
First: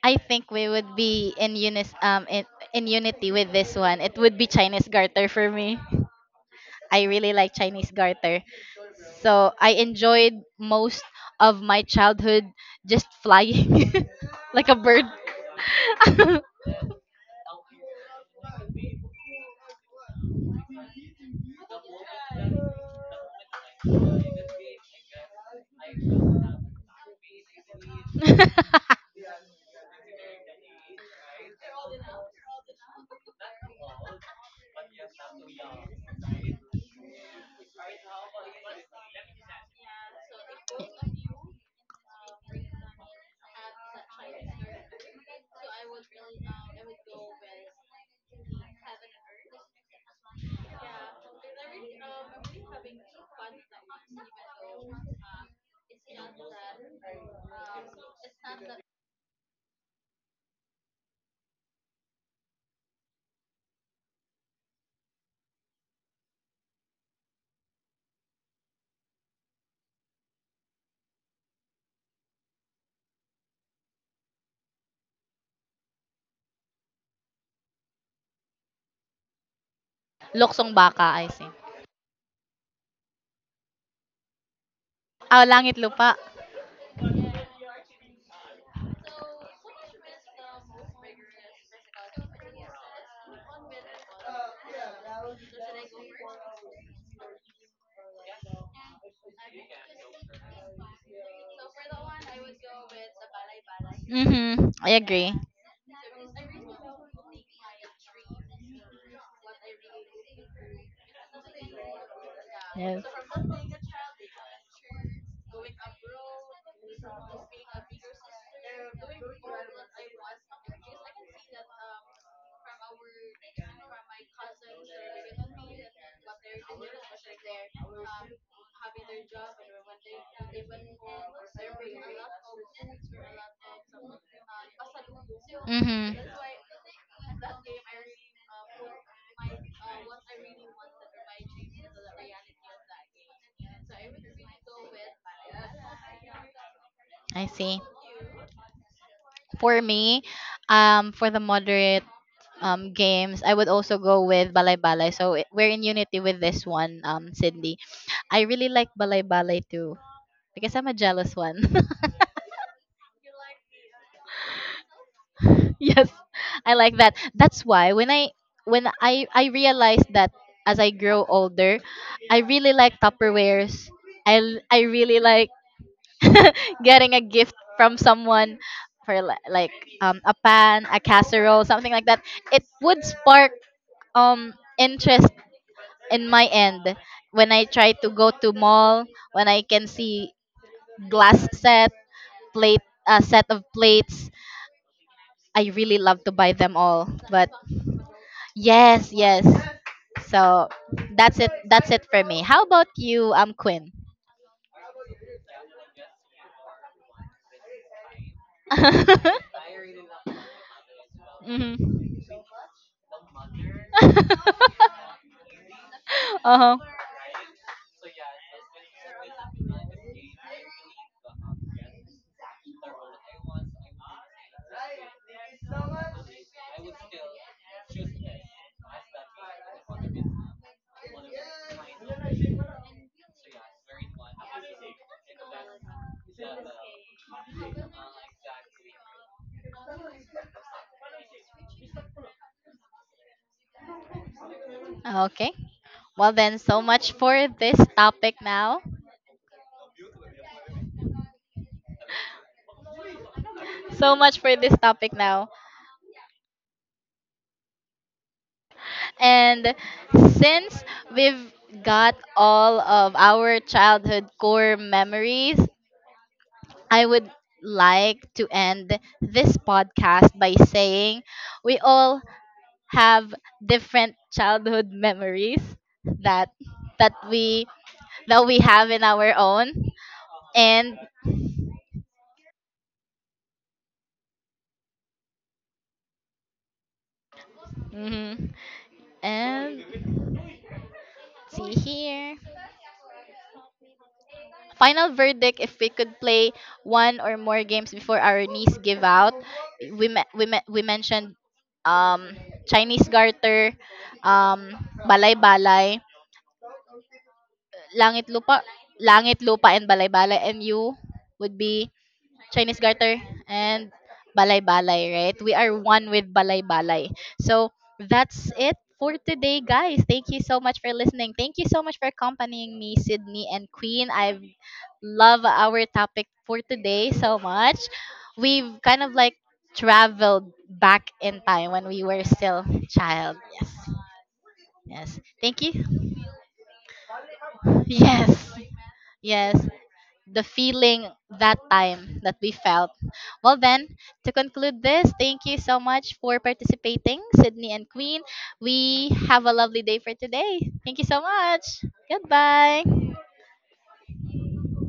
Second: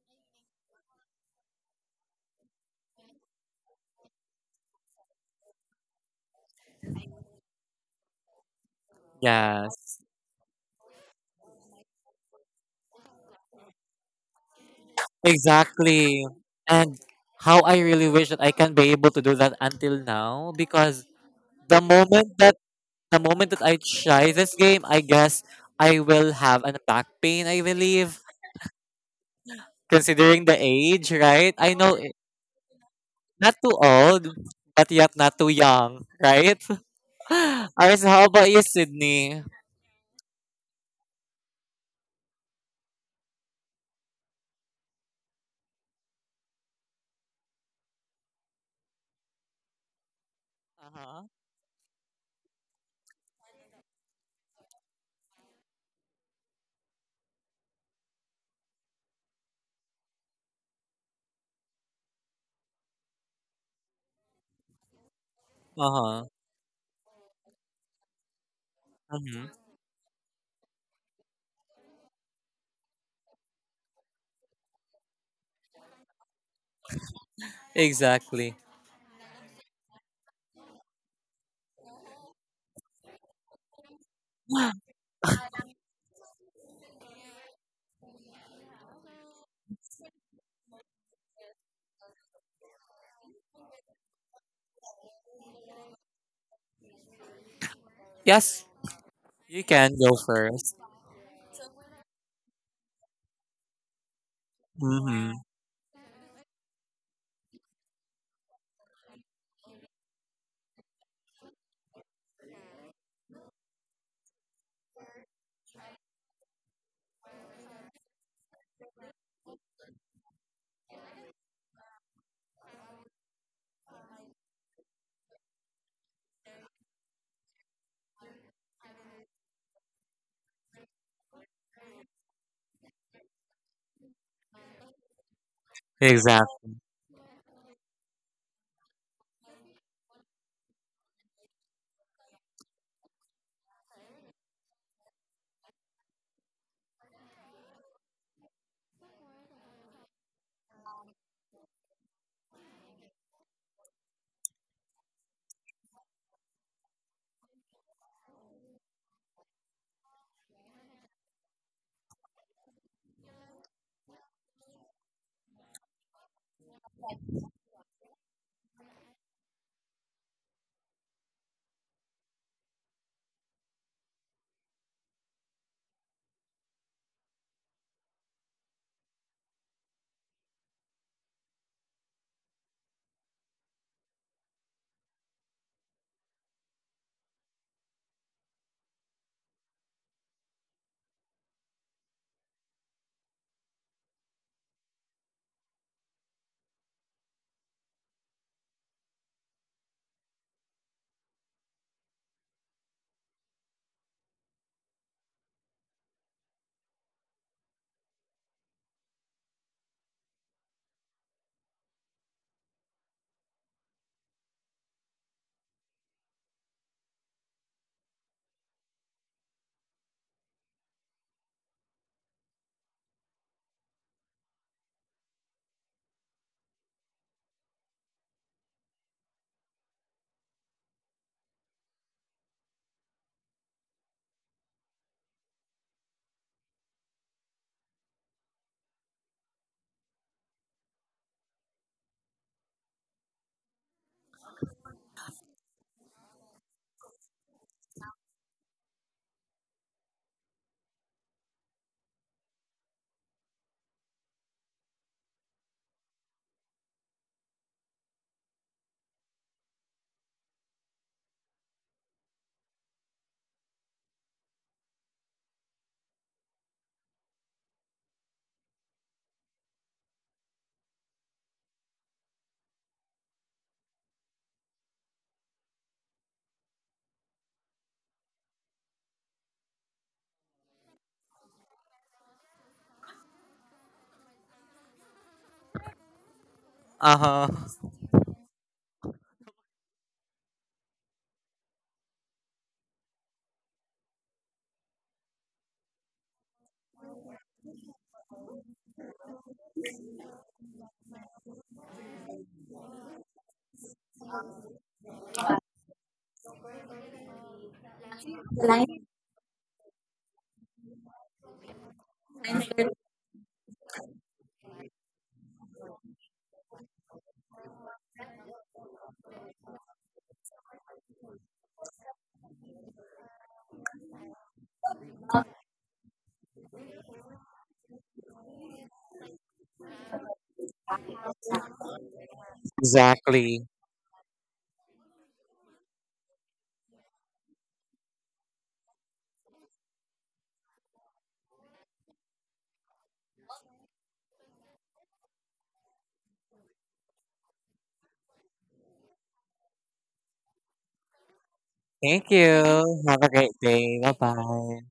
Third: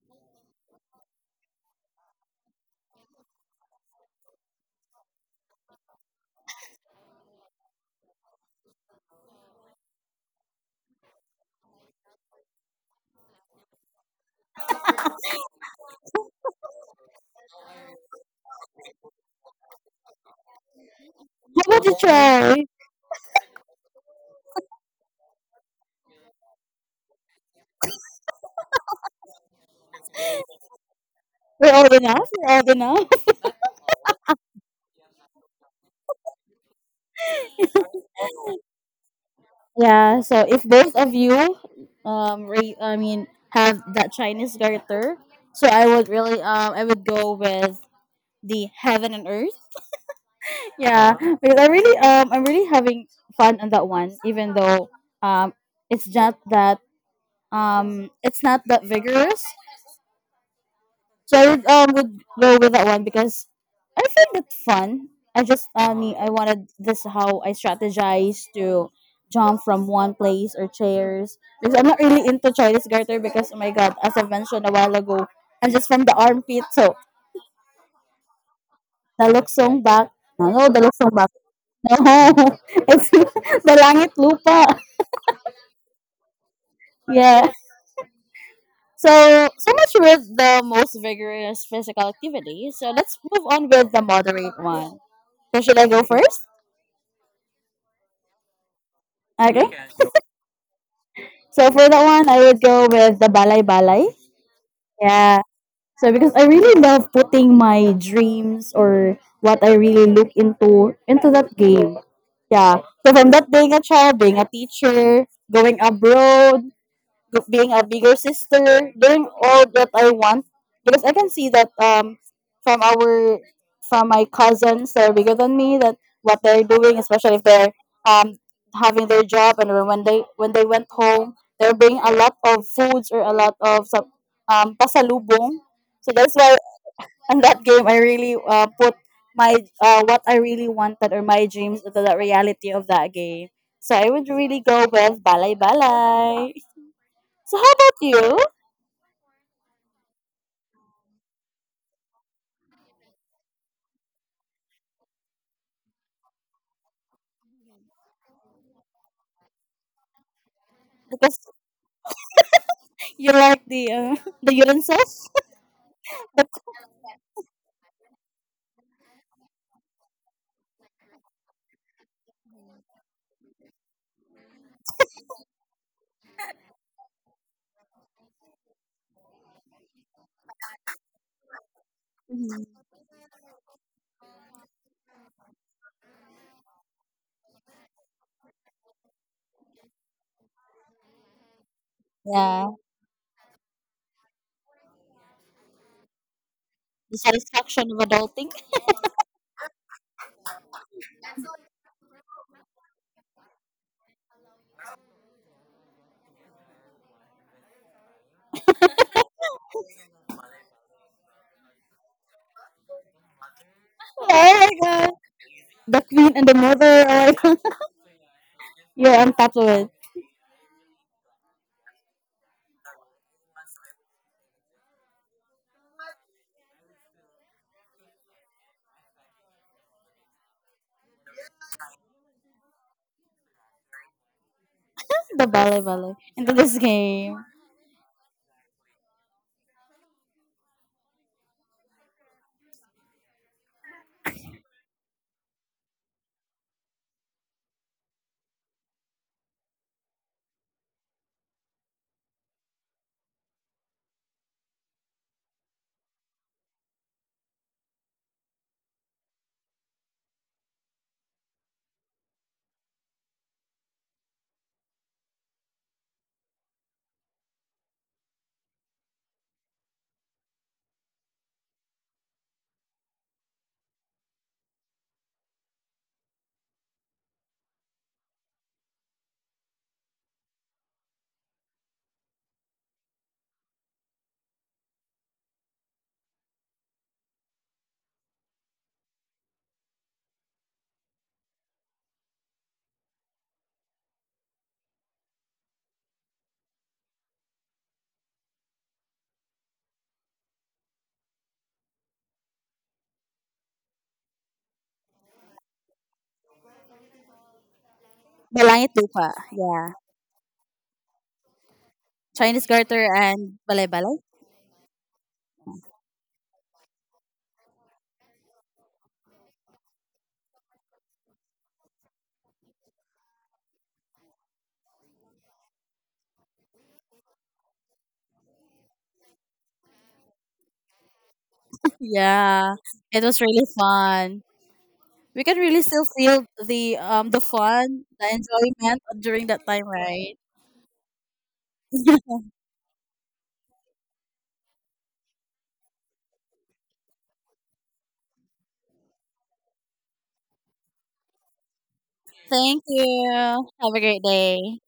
Speaker 1: I think we would be in in unity with this one. It would be Chinese garter for me. I really like Chinese garter. So I
Speaker 3: Yes,
Speaker 1: enjoyed most of my childhood just flying (laughs) like a bird.
Speaker 3: exactly.
Speaker 1: (laughs)
Speaker 3: And how I really wish that I can be able to do that until now, because the
Speaker 2: about you
Speaker 3: moment that
Speaker 2: try?
Speaker 3: the moment that I try this game, I guess I will have an back pain, I believe. Considering the age, right? I
Speaker 2: We're old
Speaker 3: know it,
Speaker 2: enough. We're old enough. (laughs)
Speaker 3: not too old, but yet not too young, right? (laughs) Alright, so how about you, Sydney?
Speaker 2: Yeah. So if both of you, I mean, have that Chinese garter, so I would really, I would go with the heaven and earth. Yeah,
Speaker 3: Uh-huh.
Speaker 2: because I really, I'm really having fun on that one, even though, um, it's not that it's not that vigorous, so I would go with that one because I found it fun. I mean
Speaker 3: Uh-huh.
Speaker 2: I wanted this how I strategize to
Speaker 3: Hmm.
Speaker 2: jump from one place or chairs. Because I'm not really into Chinese garter because oh my god, as I mentioned a while ago, I'm just from the armpit, so
Speaker 3: Exactly.
Speaker 2: the luksong back. No, no,
Speaker 1: Loksong
Speaker 2: the
Speaker 1: baka,
Speaker 2: luksong
Speaker 1: I
Speaker 2: back.
Speaker 1: think.
Speaker 2: No, (laughs) it's (laughs) the langit lupa.
Speaker 3: (gasps)
Speaker 1: Oh, Langit Lupa.
Speaker 2: Yeah. So, so much with the most vigorous physical activity. So let's move on with the moderate one. So should I go first?
Speaker 3: Yes,
Speaker 2: Okay.
Speaker 3: you can go
Speaker 2: (laughs)
Speaker 3: first.
Speaker 2: So for that one, I would go with the balay balay.
Speaker 1: Mhm. I
Speaker 3: Mm-hmm.
Speaker 1: agree.
Speaker 2: Yeah. So because I really love putting my dreams or what I really look into that game. Yeah.
Speaker 1: Yes.
Speaker 2: So from that being a child, being a teacher, going abroad, being a bigger sister, doing all that I want because I can see that from our from my cousins that are bigger than me that what they're doing, especially if they're um having their job and when they went home, they're bringing a lot of foods or a lot of some pasalubong. So
Speaker 1: Mhm.
Speaker 2: that's why
Speaker 3: Exactly.
Speaker 2: in that game I really put my what I really wanted or my dreams into the reality of that game. So I would really go with Balay Balay.
Speaker 1: I
Speaker 2: So how
Speaker 1: see.
Speaker 2: about you?
Speaker 1: For me, for the moderate games, I would also go with Balay Balay. So I- we're in unity with this one, Cindy. I really like Balay Balay too because I'm a jealous
Speaker 2: Because
Speaker 1: one. (laughs)
Speaker 2: you like the (laughs) the utensils,
Speaker 1: (laughs) yes,
Speaker 2: (laughs) the,
Speaker 1: I like that. That's why when I realized that as I grow older, I really like tupperwares. I really like (laughs) getting a gift from someone for li- like a pan, a casserole, something like that. It would spark interest in my end. When I try to go to mall, when I can see glass set,
Speaker 2: yeah.
Speaker 1: plate, a set of plates, I really love to buy them all.
Speaker 2: The
Speaker 1: But
Speaker 2: satisfaction of adulting. (laughs)
Speaker 1: yes, yes. So that's it. That's it for me. How about you, Quinn? (laughs) Mhm.
Speaker 2: Oh my
Speaker 1: (laughs)
Speaker 2: god! The queen and the
Speaker 1: Uh-huh.
Speaker 2: mother are like (laughs) you're on top of it. (laughs) The ballet ballet into this game.
Speaker 1: Okay. Well then, so much for this topic now. So much for this topic now. And since we've got all of our childhood core memories, I would like to end this podcast by saying we all have different childhood memories that that we that we have in our own, and
Speaker 3: Uh-huh.
Speaker 1: mhm, and see here final verdict if we could play one or more games before our knees give out. We mentioned um chinese garter, um balay balay, Langit Lupa,
Speaker 2: Balangit Lupa.
Speaker 1: Langit Lupa
Speaker 2: Yeah.
Speaker 1: and Balay-Balay, and you would be
Speaker 2: Chinese
Speaker 1: Chinese
Speaker 2: garter
Speaker 1: Garter
Speaker 2: and
Speaker 1: and
Speaker 2: balay balay.
Speaker 1: Balay-Balay, right? We are one with Balay-Balay. So that's it for today, guys. Thank you so much for listening. Thank you so much for accompanying me, Sydney and Queen. I love our topic for today so much. We've kind of like traveled back in time when
Speaker 2: (laughs)
Speaker 1: we were still
Speaker 2: Yeah. It
Speaker 1: child.
Speaker 2: was
Speaker 3: Exactly.
Speaker 2: really
Speaker 1: Yes.
Speaker 2: fun.
Speaker 1: Yes.
Speaker 2: We can
Speaker 1: Thank
Speaker 2: really
Speaker 1: you.
Speaker 2: still
Speaker 1: (laughs)
Speaker 2: feel the fun, the
Speaker 1: Yes.
Speaker 2: enjoyment during
Speaker 1: Yes.
Speaker 2: that time, right?
Speaker 1: The feeling that time that we felt. Well, then, to conclude this, thank you so much for participating, Sydney and Queen. We have a lovely day for today. Thank you so much.
Speaker 3: Thank you.
Speaker 2: Thank
Speaker 1: Goodbye.
Speaker 3: Have a
Speaker 2: you.
Speaker 3: great
Speaker 2: Have
Speaker 3: day.
Speaker 2: a great day.
Speaker 3: Bye-bye.